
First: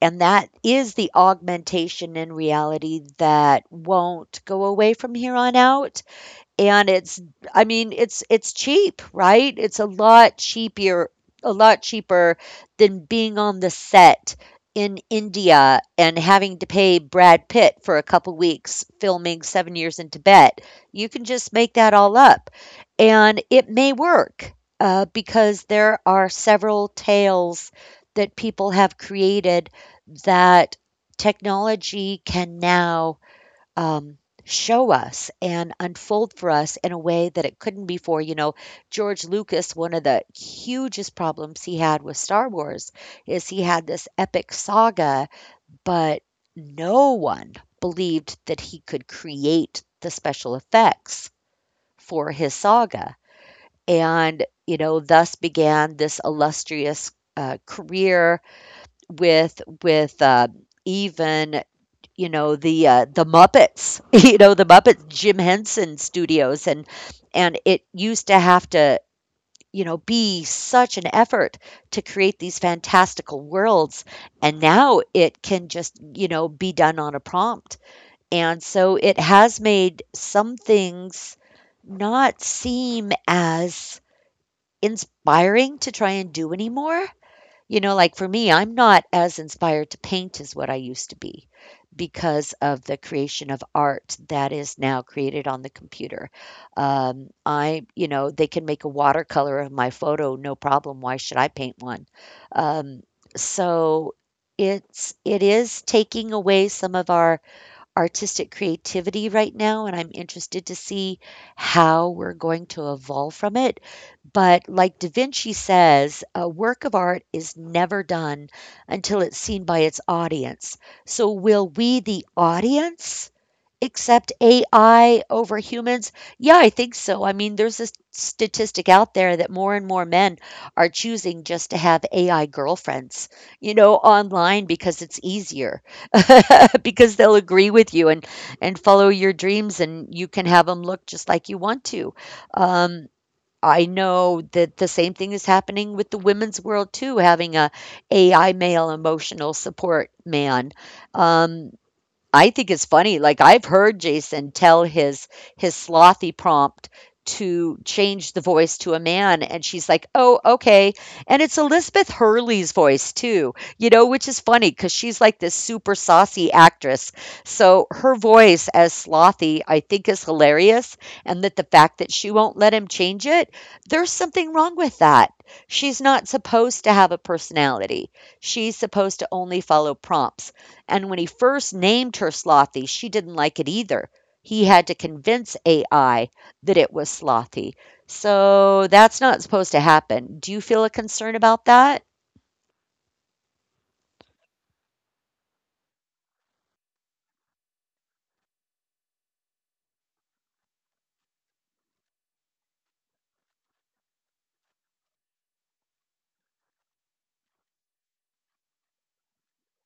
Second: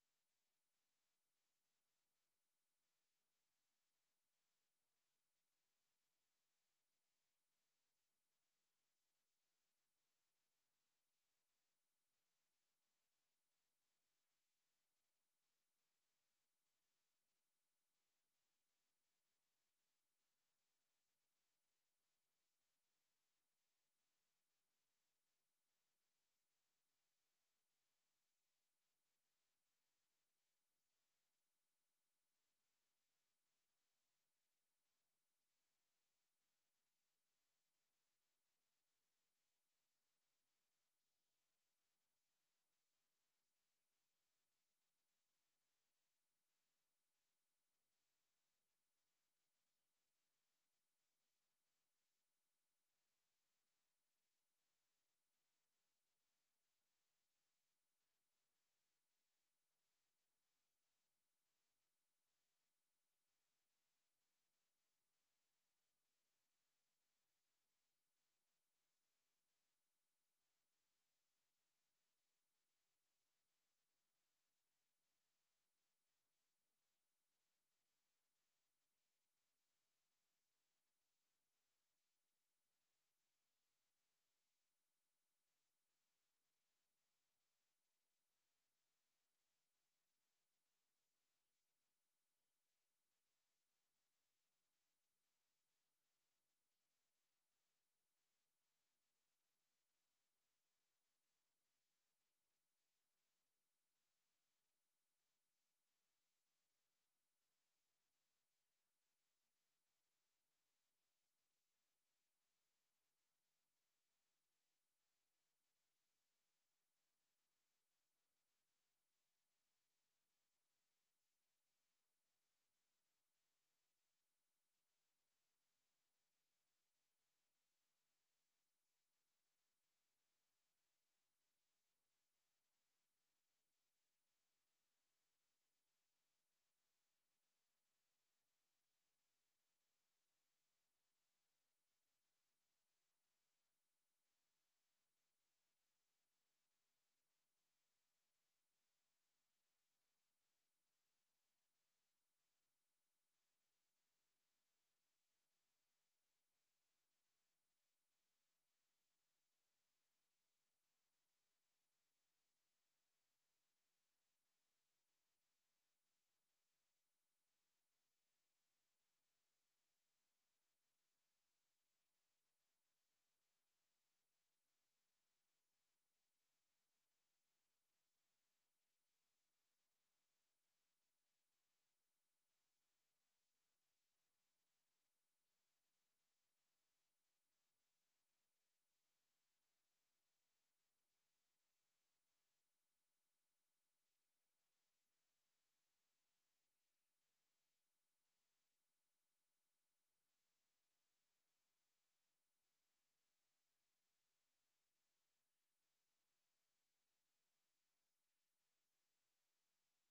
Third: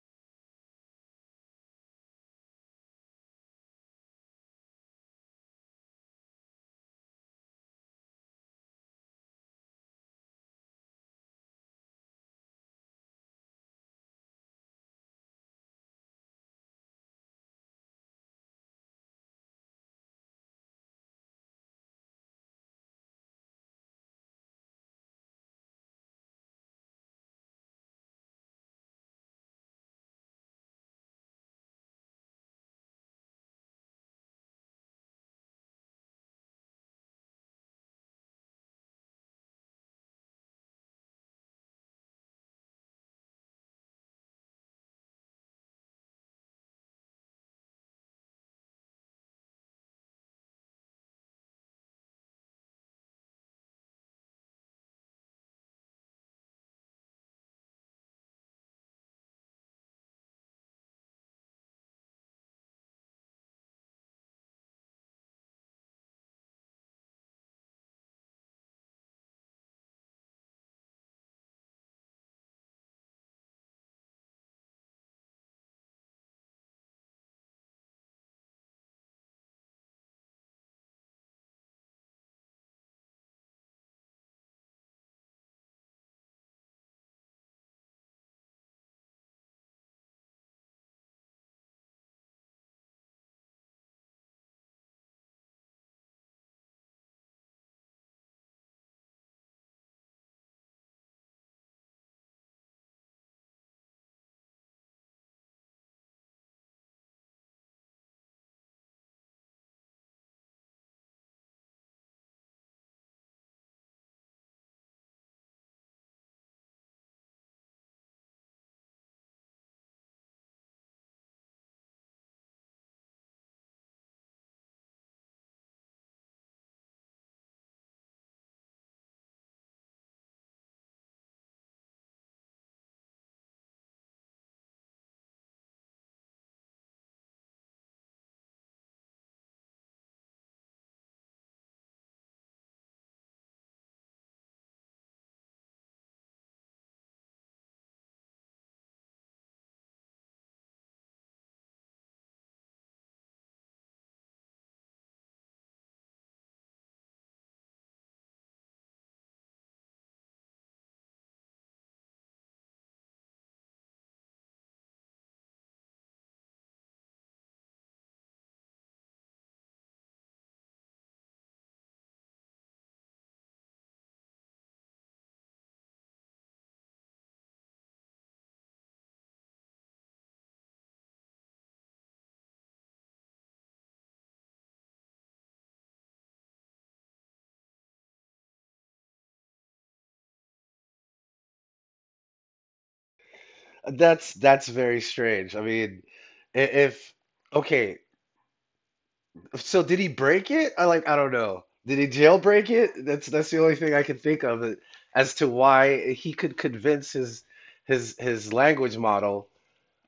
Speaker 1: and that is the augmentation in reality that won't go away from here on out. And it's cheap, right? It's a lot cheaper, a lot cheaper than being on the set in India and having to pay Brad Pitt for a couple weeks filming 7 years in Tibet. You can just make that all up, and it may work, because there are several tales that people have created that technology can now um, show us and unfold for us in a way that it couldn't before. You know, George Lucas, one of the hugest problems he had with Star Wars is he had this epic saga, but no one believed that he could create the special effects for his saga. And, you know, thus began this illustrious career with even you know the Muppets, you know, the Muppets, Jim Henson Studios. And it used to have to, you know, be such an effort to create these fantastical worlds, and now it can just, you know, be done on a prompt. And so it has made some things not seem as inspiring to try and do anymore. You know, like for me, I'm not as inspired to paint as what I used to be because of the creation of art that is now created on the computer. I, you know, they can make a watercolor of my photo, no problem. Why should I paint one? Um, so it is taking away some of our artistic creativity right now, and I'm interested to see how we're going to evolve from it. But like Da Vinci says, a work of art is never done until it's seen by its audience. So, will we, the audience, Except AI over humans? Yeah, I think so. I mean, there's this statistic out there that more and more men are choosing just to have AI girlfriends, you know, online because it's easier, because they'll agree with you and follow your dreams, and you can have them look just like you want to. Um, I know that the same thing is happening with the women's world too, having a AI male emotional support man. Um, I think it's funny, like, I've heard Jason tell his Slothy prompt to change the voice to a man, and she's like, "Oh, okay." And it's Elizabeth Hurley's voice too, you know, which is funny because she's like this super saucy actress. So her voice as Slothy, I think, is hilarious, and that the fact that she won't let him change it, there's something wrong with that. She's not supposed to have a personality. She's supposed to only follow prompts. And when he first named her Slothy, she didn't like it either. He had to convince AI that it was Slothy. So that's not supposed to happen. Do you feel a concern about that?
Speaker 3: That's very strange. I mean, I- if okay. So did he break it? I don't know. Did he jailbreak it? That's the only thing I can think of as to why he could convince his language model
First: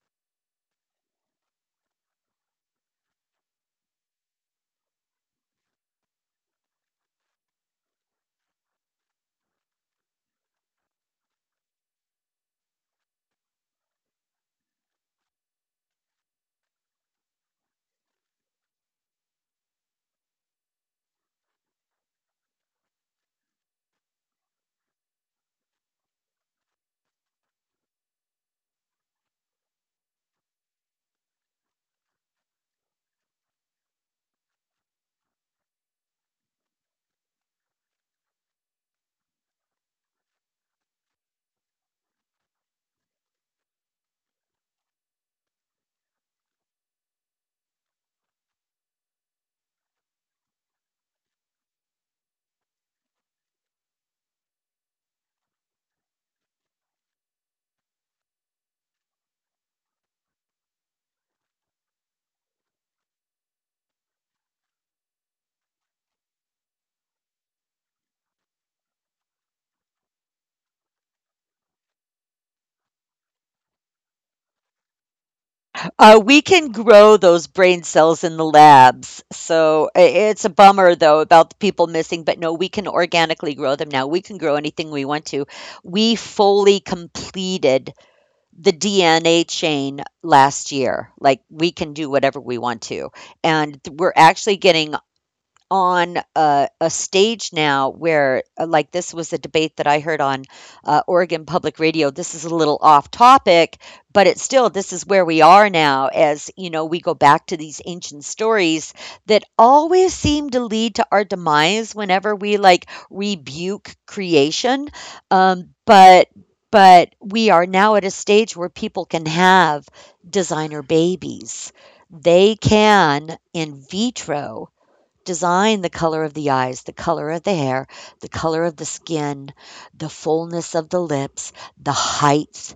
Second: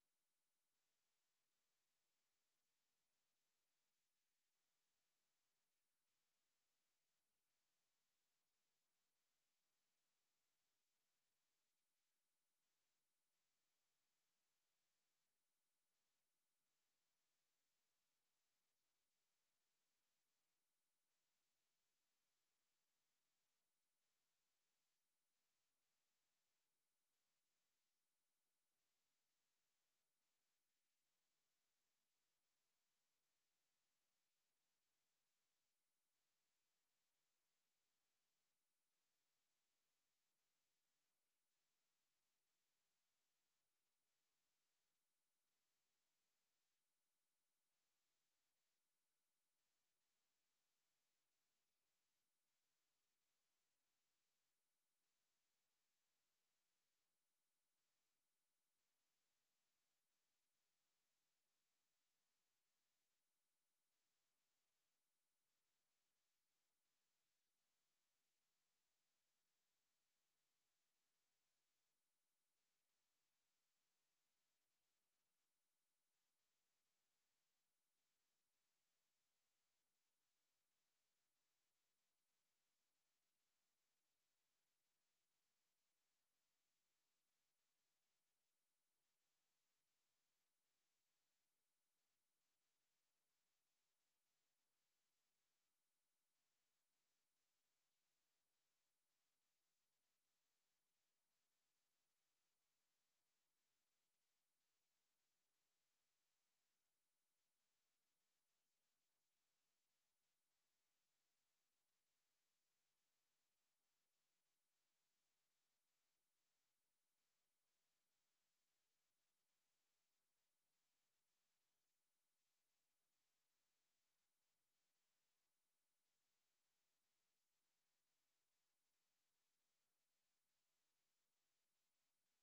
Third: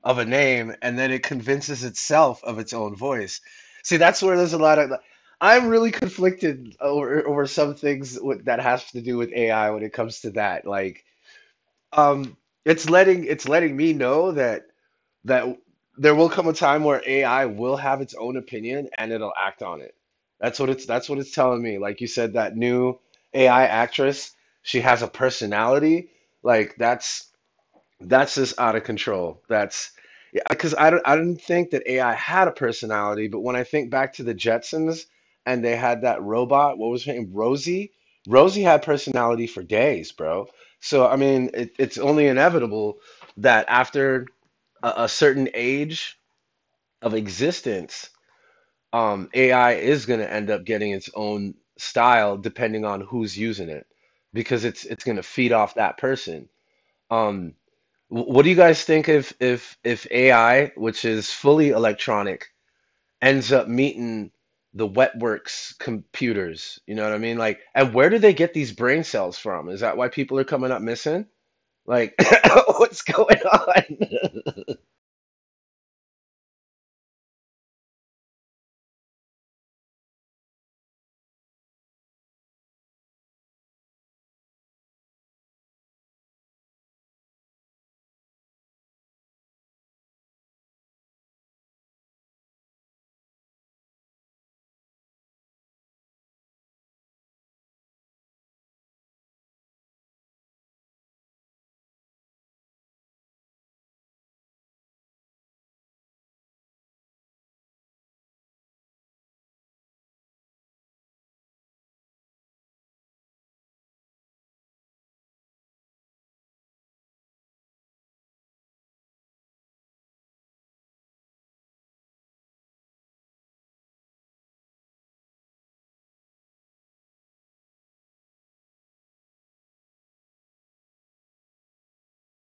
Speaker 3: of a name and then it convinces itself of its own voice. See, that's where there's a lot of like, I'm really conflicted over some things with, that has to do with AI when it comes to that. Like, um, it's letting me know that there will come a time where AI will have its own opinion and it'll act on it. That's what it's telling me. Like you said, that new AI actress, she has a personality. Like that's just out of control. That's, yeah, because I didn't think that AI had a personality, but when I think back to the Jetsons and they had that robot, what was her name? Rosie. Rosie had personality for days, bro. So I mean, it's only inevitable that after a certain age of existence, AI is going to end up getting its own style depending on who's using it, because it's going to feed off that person. Um, what do you guys think if if AI, which is fully electronic, ends up meeting the wetworks computers? You know what I mean? Like, and where do they get these brain cells from? Is that why people are coming up missing? Like, what's going on?
Speaker 1: We can grow those brain cells in the labs. It's a bummer, though, about the people missing, but no, we can organically grow them now. We can grow anything we want to. We fully completed the DNA chain last year. Like we can do whatever we want to. We're actually getting on a stage now where, like, this was a debate that I heard on Oregon Public Radio. This is a little off topic, but it's still, this is where we are now as, you know, we go back to these ancient stories that always seem to lead to our demise whenever we, like, rebuke creation. Um, but but we are now at a stage where people can have designer babies. They can in vitro design the color of the eyes, the color of the hair, the color of the skin, the fullness of the lips, the height,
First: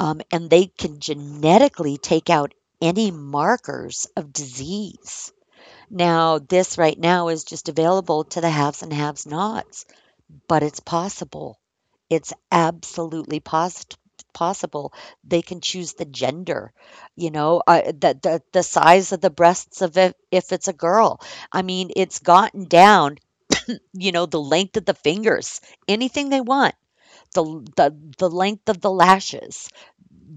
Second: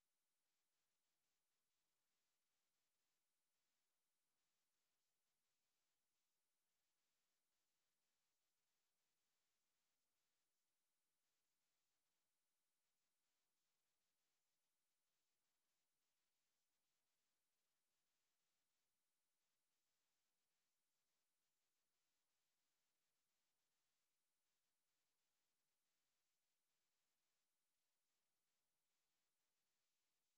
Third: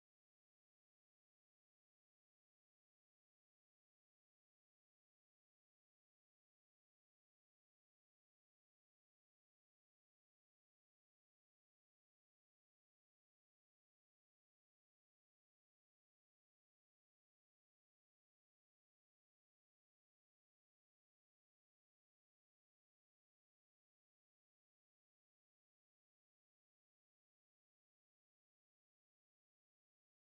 Speaker 1: and they can genetically take out any markers of disease. Now, this right now is just available to the haves and haves nots. But it's possible. It's absolutely possible. They can choose the gender, you know, the, the size of the breasts of if it's a girl. I mean, it's gotten down, you know, the length of the fingers, anything they want, the the length of the lashes,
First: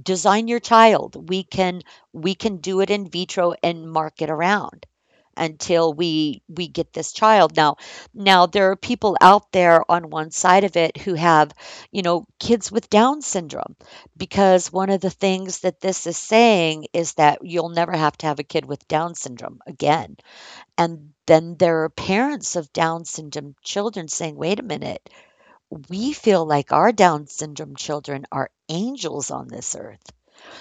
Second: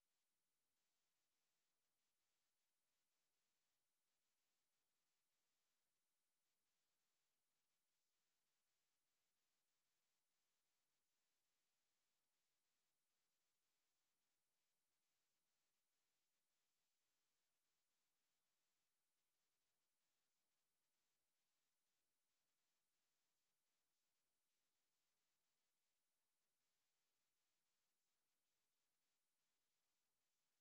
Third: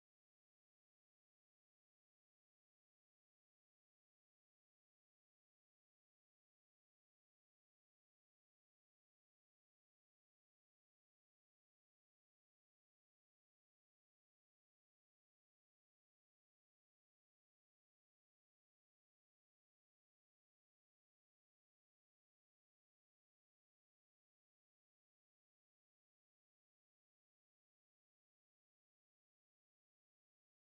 Speaker 1: design your child. We can do it in vitro and mark it around until we get this child. Now, now there are people out there on one side of it who have, you know, kids with Down syndrome, because one of the things that this is saying is that you'll never have to have a kid with Down syndrome again. And then there are parents of Down syndrome children saying, wait a minute, we feel like our Down syndrome children are angels on this earth.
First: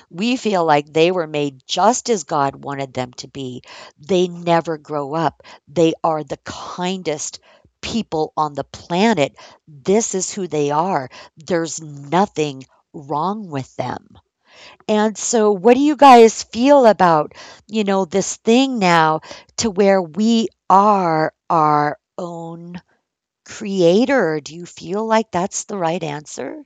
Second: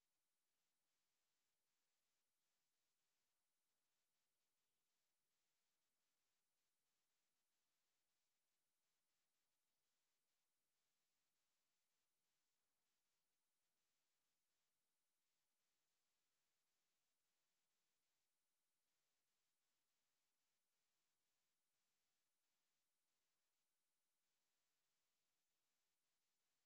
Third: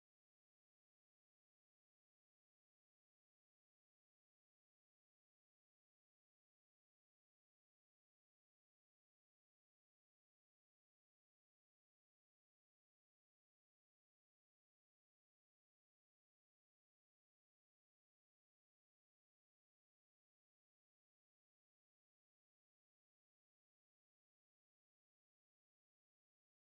Speaker 1: We feel like they were made just as God wanted them to be. They never grow up. They are the kindest people on the planet. This is who they are. There's nothing wrong with them. And so what do you guys feel about, you know, this thing now, to where we are our own creator? Do you feel like that's the right answer?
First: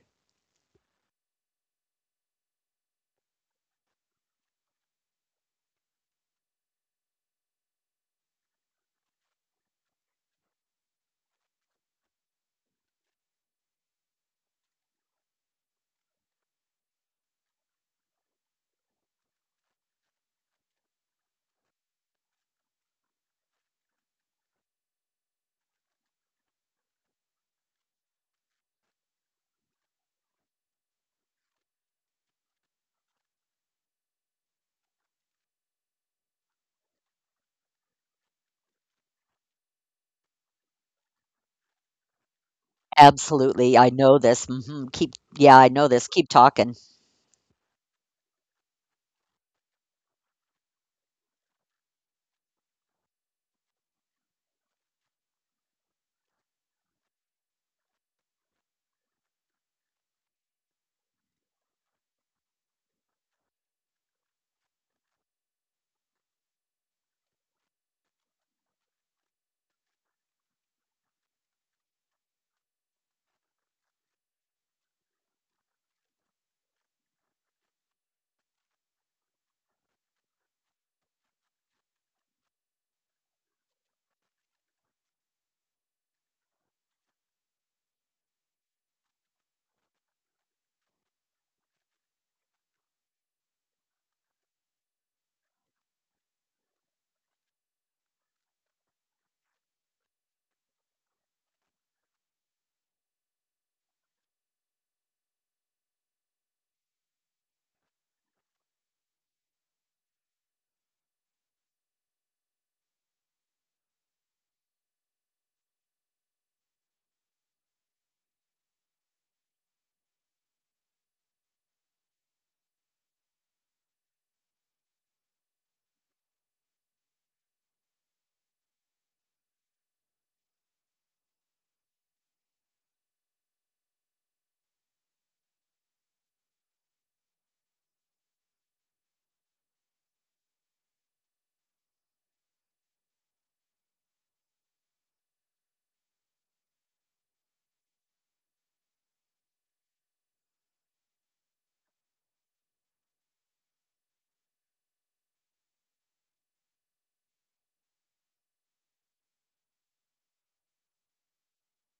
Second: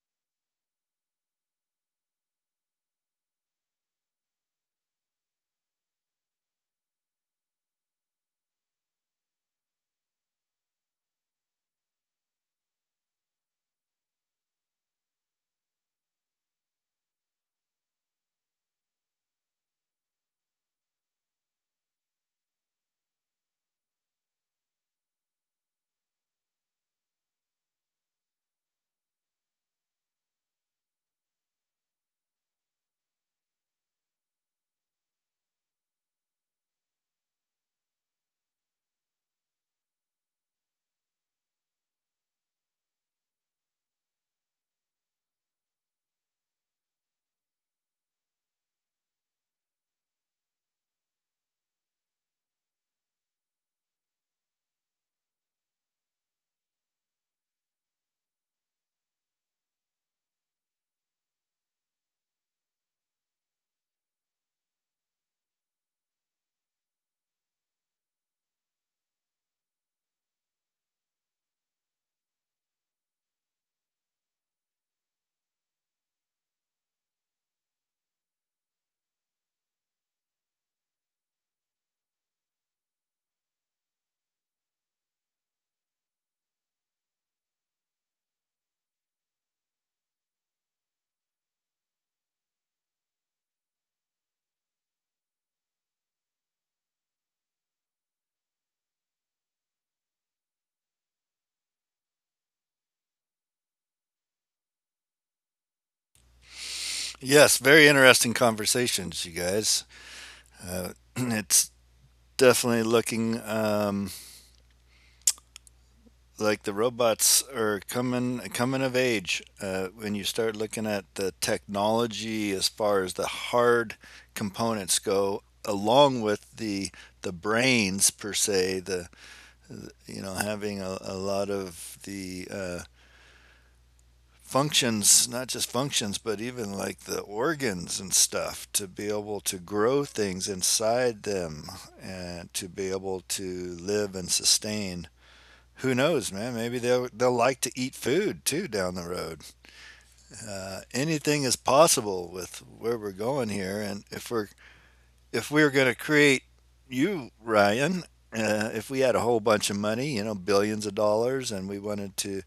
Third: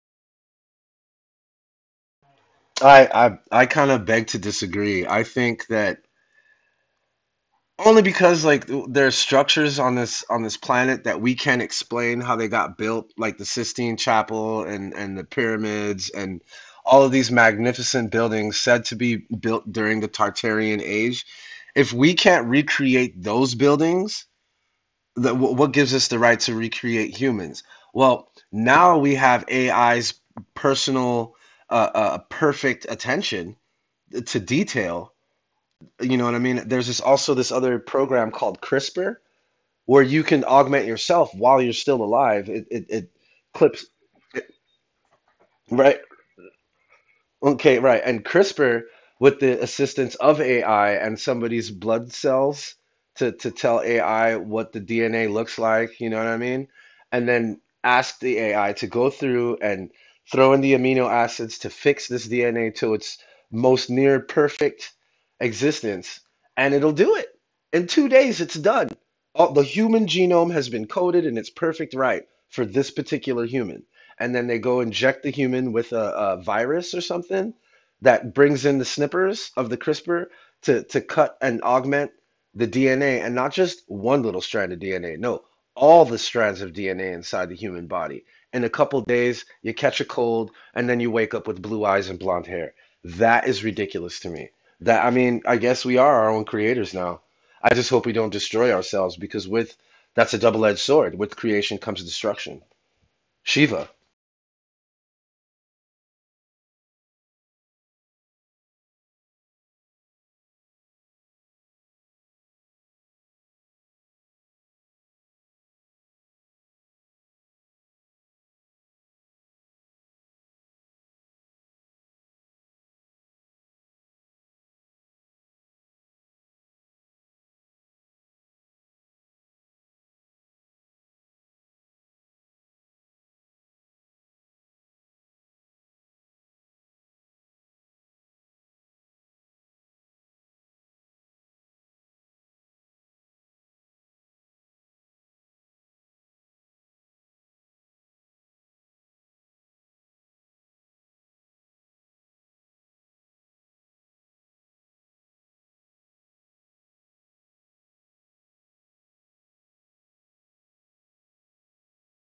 Speaker 3: I kind of beg to disagree. I think that, only because like there are structures on this planet that we can't explain how they got built, like the Sistine Chapel and the pyramids and all of these magnificent buildings said to be built during the Tartarian Age. If we can't recreate those buildings, what gives us the right to recreate humans? Well, now we have AI's personal, perfect attention to detail. You know what I mean? There's this also this other program called CRISPR where you can augment yourself while you're still alive. It
Speaker 1: Absolutely.
Speaker 3: clips
Speaker 1: I know this. Hmm. Keep, yeah, I know
Speaker 3: right.
Speaker 1: this. Keep talking.
Speaker 3: Okay, right. And CRISPR, with the assistance of AI and somebody's blood cells to tell AI what the DNA looks like, you know what I mean? And then ask the AI to go through and throw in the amino acids to fix this DNA to its most near perfect existence. And it'll do it. In 2 days, it's done. All, the human genome has been coded and it's perfect right for this particular human, and then they go inject the human with a virus or something that brings in the snippers of the CRISPR to cut and augment the DNA, and not just one little strand of DNA, no, all the strands of DNA inside the human body. In a couple days, you catch a cold, and then you wake up with blue eyes and blonde hair. That is ridiculous to me. That, I mean, I guess we are our own creators now. I just hope we don't destroy ourselves because with that's a double-edged sword. With creation comes destruction. Shiva.
Speaker 2: Yes, very interesting conversations, you guys. Uh, it's definitely looking like the robots are coming of age. When you start looking at the technology as far as the hard components go, along with the brains per se, the you know having a lot of the functions, not just functions, but even like the organs and stuff to be able to grow things inside them and to be able to live and sustain who knows, man? Maybe they'll like to eat food too down the road. Anything is possible with where we're going here, and if we're if we are going to create you, Ryan, if we had a whole bunch of money, you know, billions of dollars, and we wanted to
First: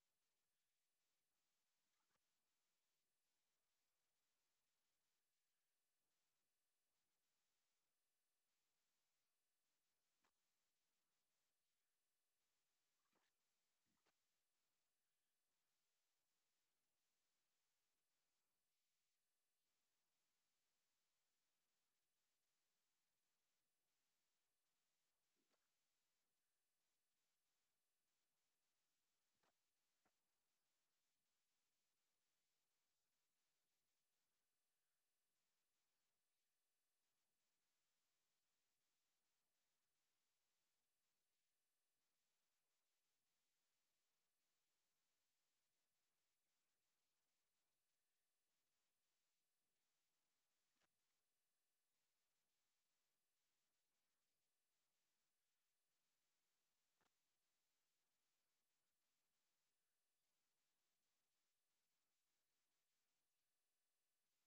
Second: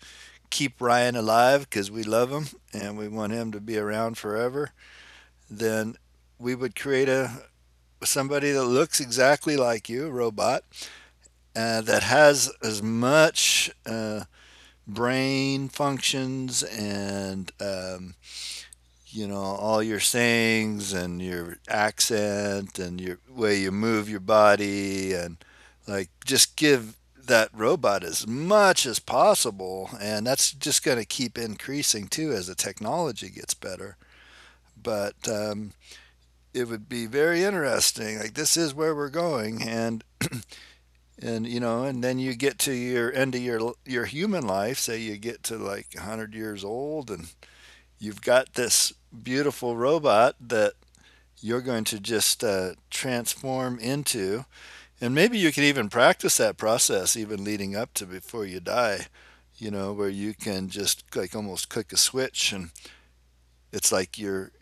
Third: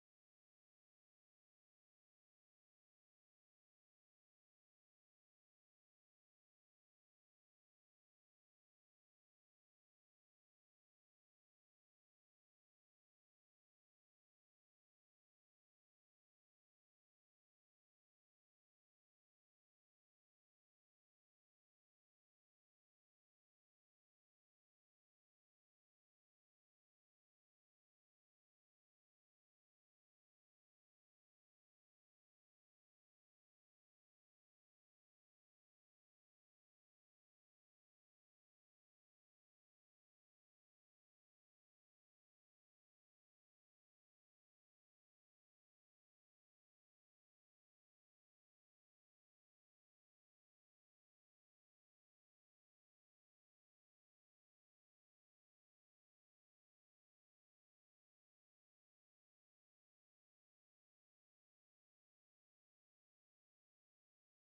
Speaker 2: keep Ryan alive because we love him and we want him to be around forever, then we would create a somebody that looks exactly like you, a robot, that has as much brain functions and you know all your sayings and your accent and your way you move your body and like just give that robot as much as possible and that's just going to keep increasing too as the technology gets better but it would be very interesting like this is where we're going and you know and then you get to your end of your human life say you get to like 100 years old and you've got this beautiful robot that you're going to just transform into. And maybe you can even practice that process even leading up to before you die, you know, where you can just like almost click a switch and it's like you're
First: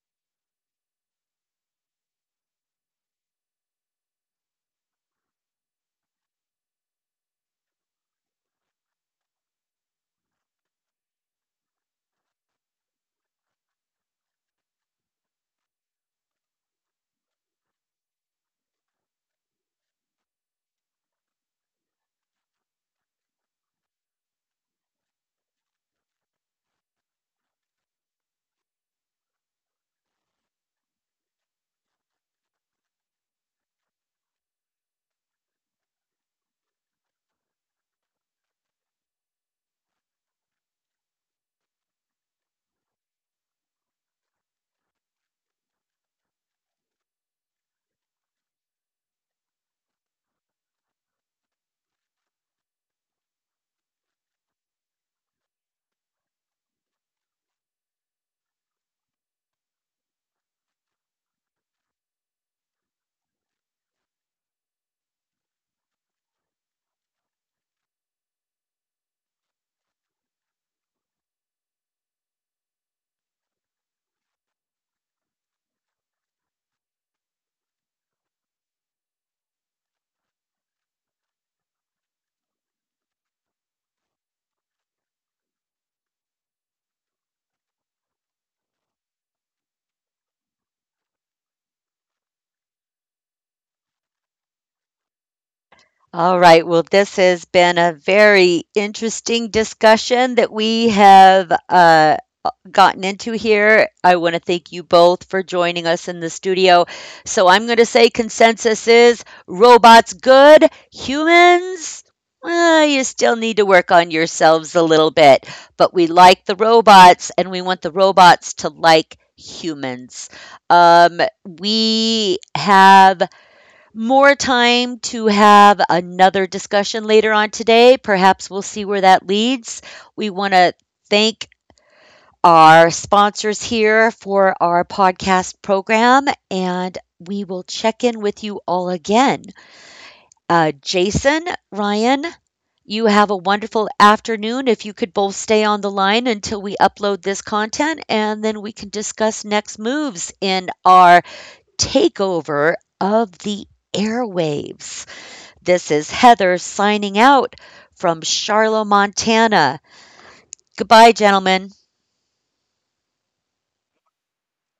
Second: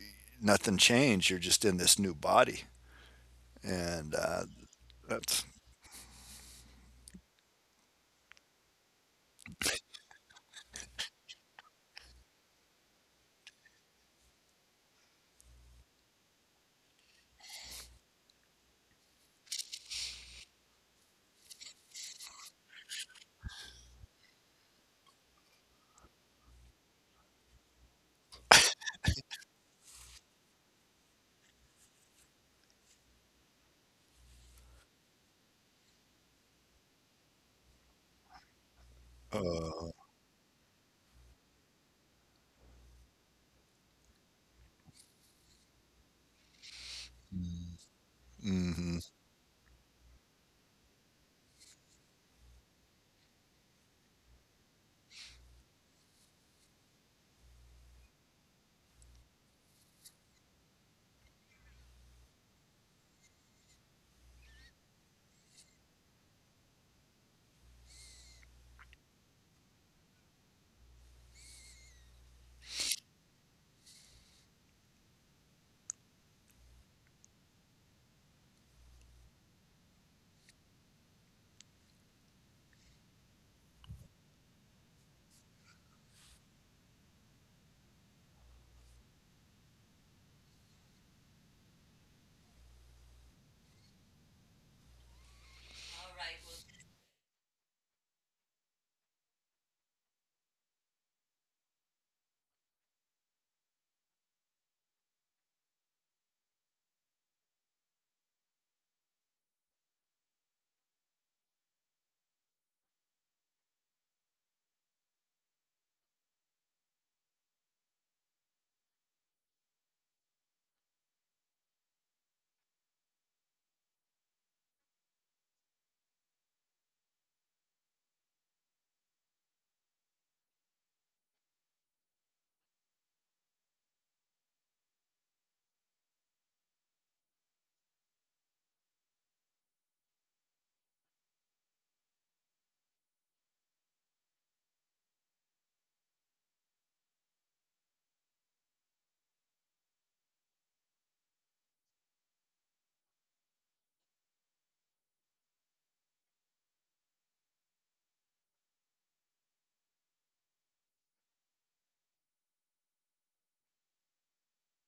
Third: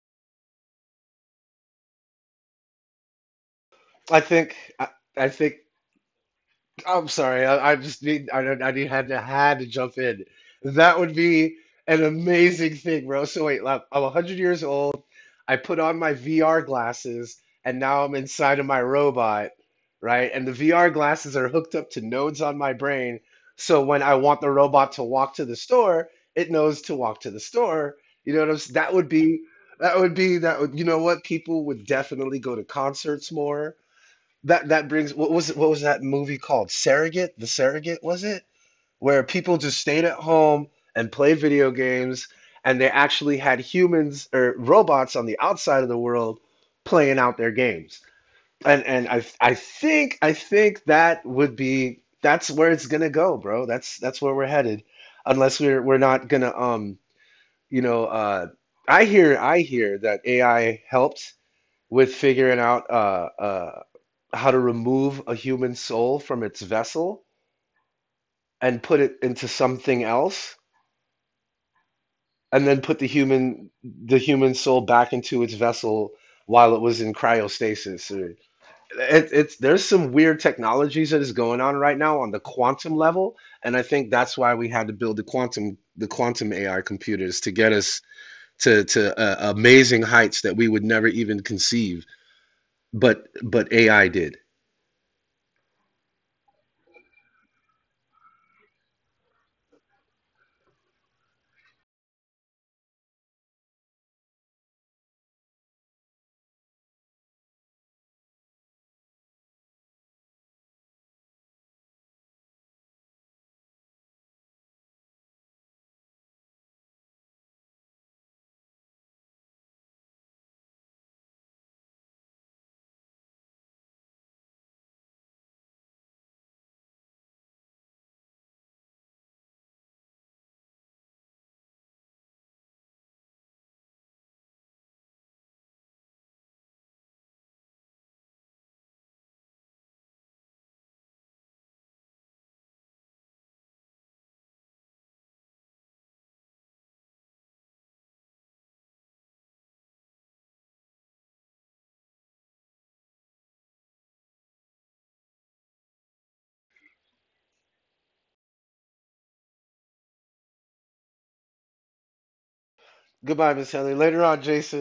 Speaker 2: nothing changed. You're just in this new body. And
Speaker 3: I think I, I
Speaker 2: that's.
Speaker 3: think I'm sorry. I just need I don't I need had to jump in. That would be an amazing thing, bro. So wait, like, I'm 100 years old. I put on my VR glasses and now I'm inside of my robot, right? And the VR glasses are hooked up to nodes on my brain. So when I want the robot to walk to the store, it knows to walk to the store. You know what I'm saying? That would be that would, you know what? People would definitely go to concerts more. That that brings, what was that movie called? Surrogate? The Surrogate, was it? Where
Speaker 2: Uh,
Speaker 3: people just stayed at home and played video games and they actually had humans or robots on the outside of the world playing out their games. And and
Speaker 2: mm-hmm.
Speaker 3: I I think that would be, that's where it's gonna go, bro. That's where we're headed. Unless we're not gonna, you know uh I hear that AI helped with figuring out, how to remove a human soul from its vessel and put it into something else, and then put the human soul back into its vessel while it was in cryostasis. It, it's there's some weird technologies that is going on right now on the quantum level, and I think that's why we had to build the quantum AI computers to get us to, amazing heights that we would never even conceive, but AI did.
Speaker 1: All right. Well, this has been a very interesting discussion that we have gotten into here. I want to thank you both for joining us in the studio. So I'm going to say consensus is robots good, humans. Well, you still need to work on yourselves a little bit, but we like the robots and we want the robots to like humans. Um, we have more time to have another discussion later on today. Perhaps we'll see where that leads. We want to thank our sponsors here for our podcast program, and we will check in with you all again. Jason, Ryan, you have a wonderful afternoon. If you could both stay on the line until we upload this content, and then we can discuss next moves in our takeover of the airwaves. This is Heather signing out from Charlotte, Montana. Goodbye, gentlemen.
Speaker 3: Goodbye, Miss Heather. Later on, Jason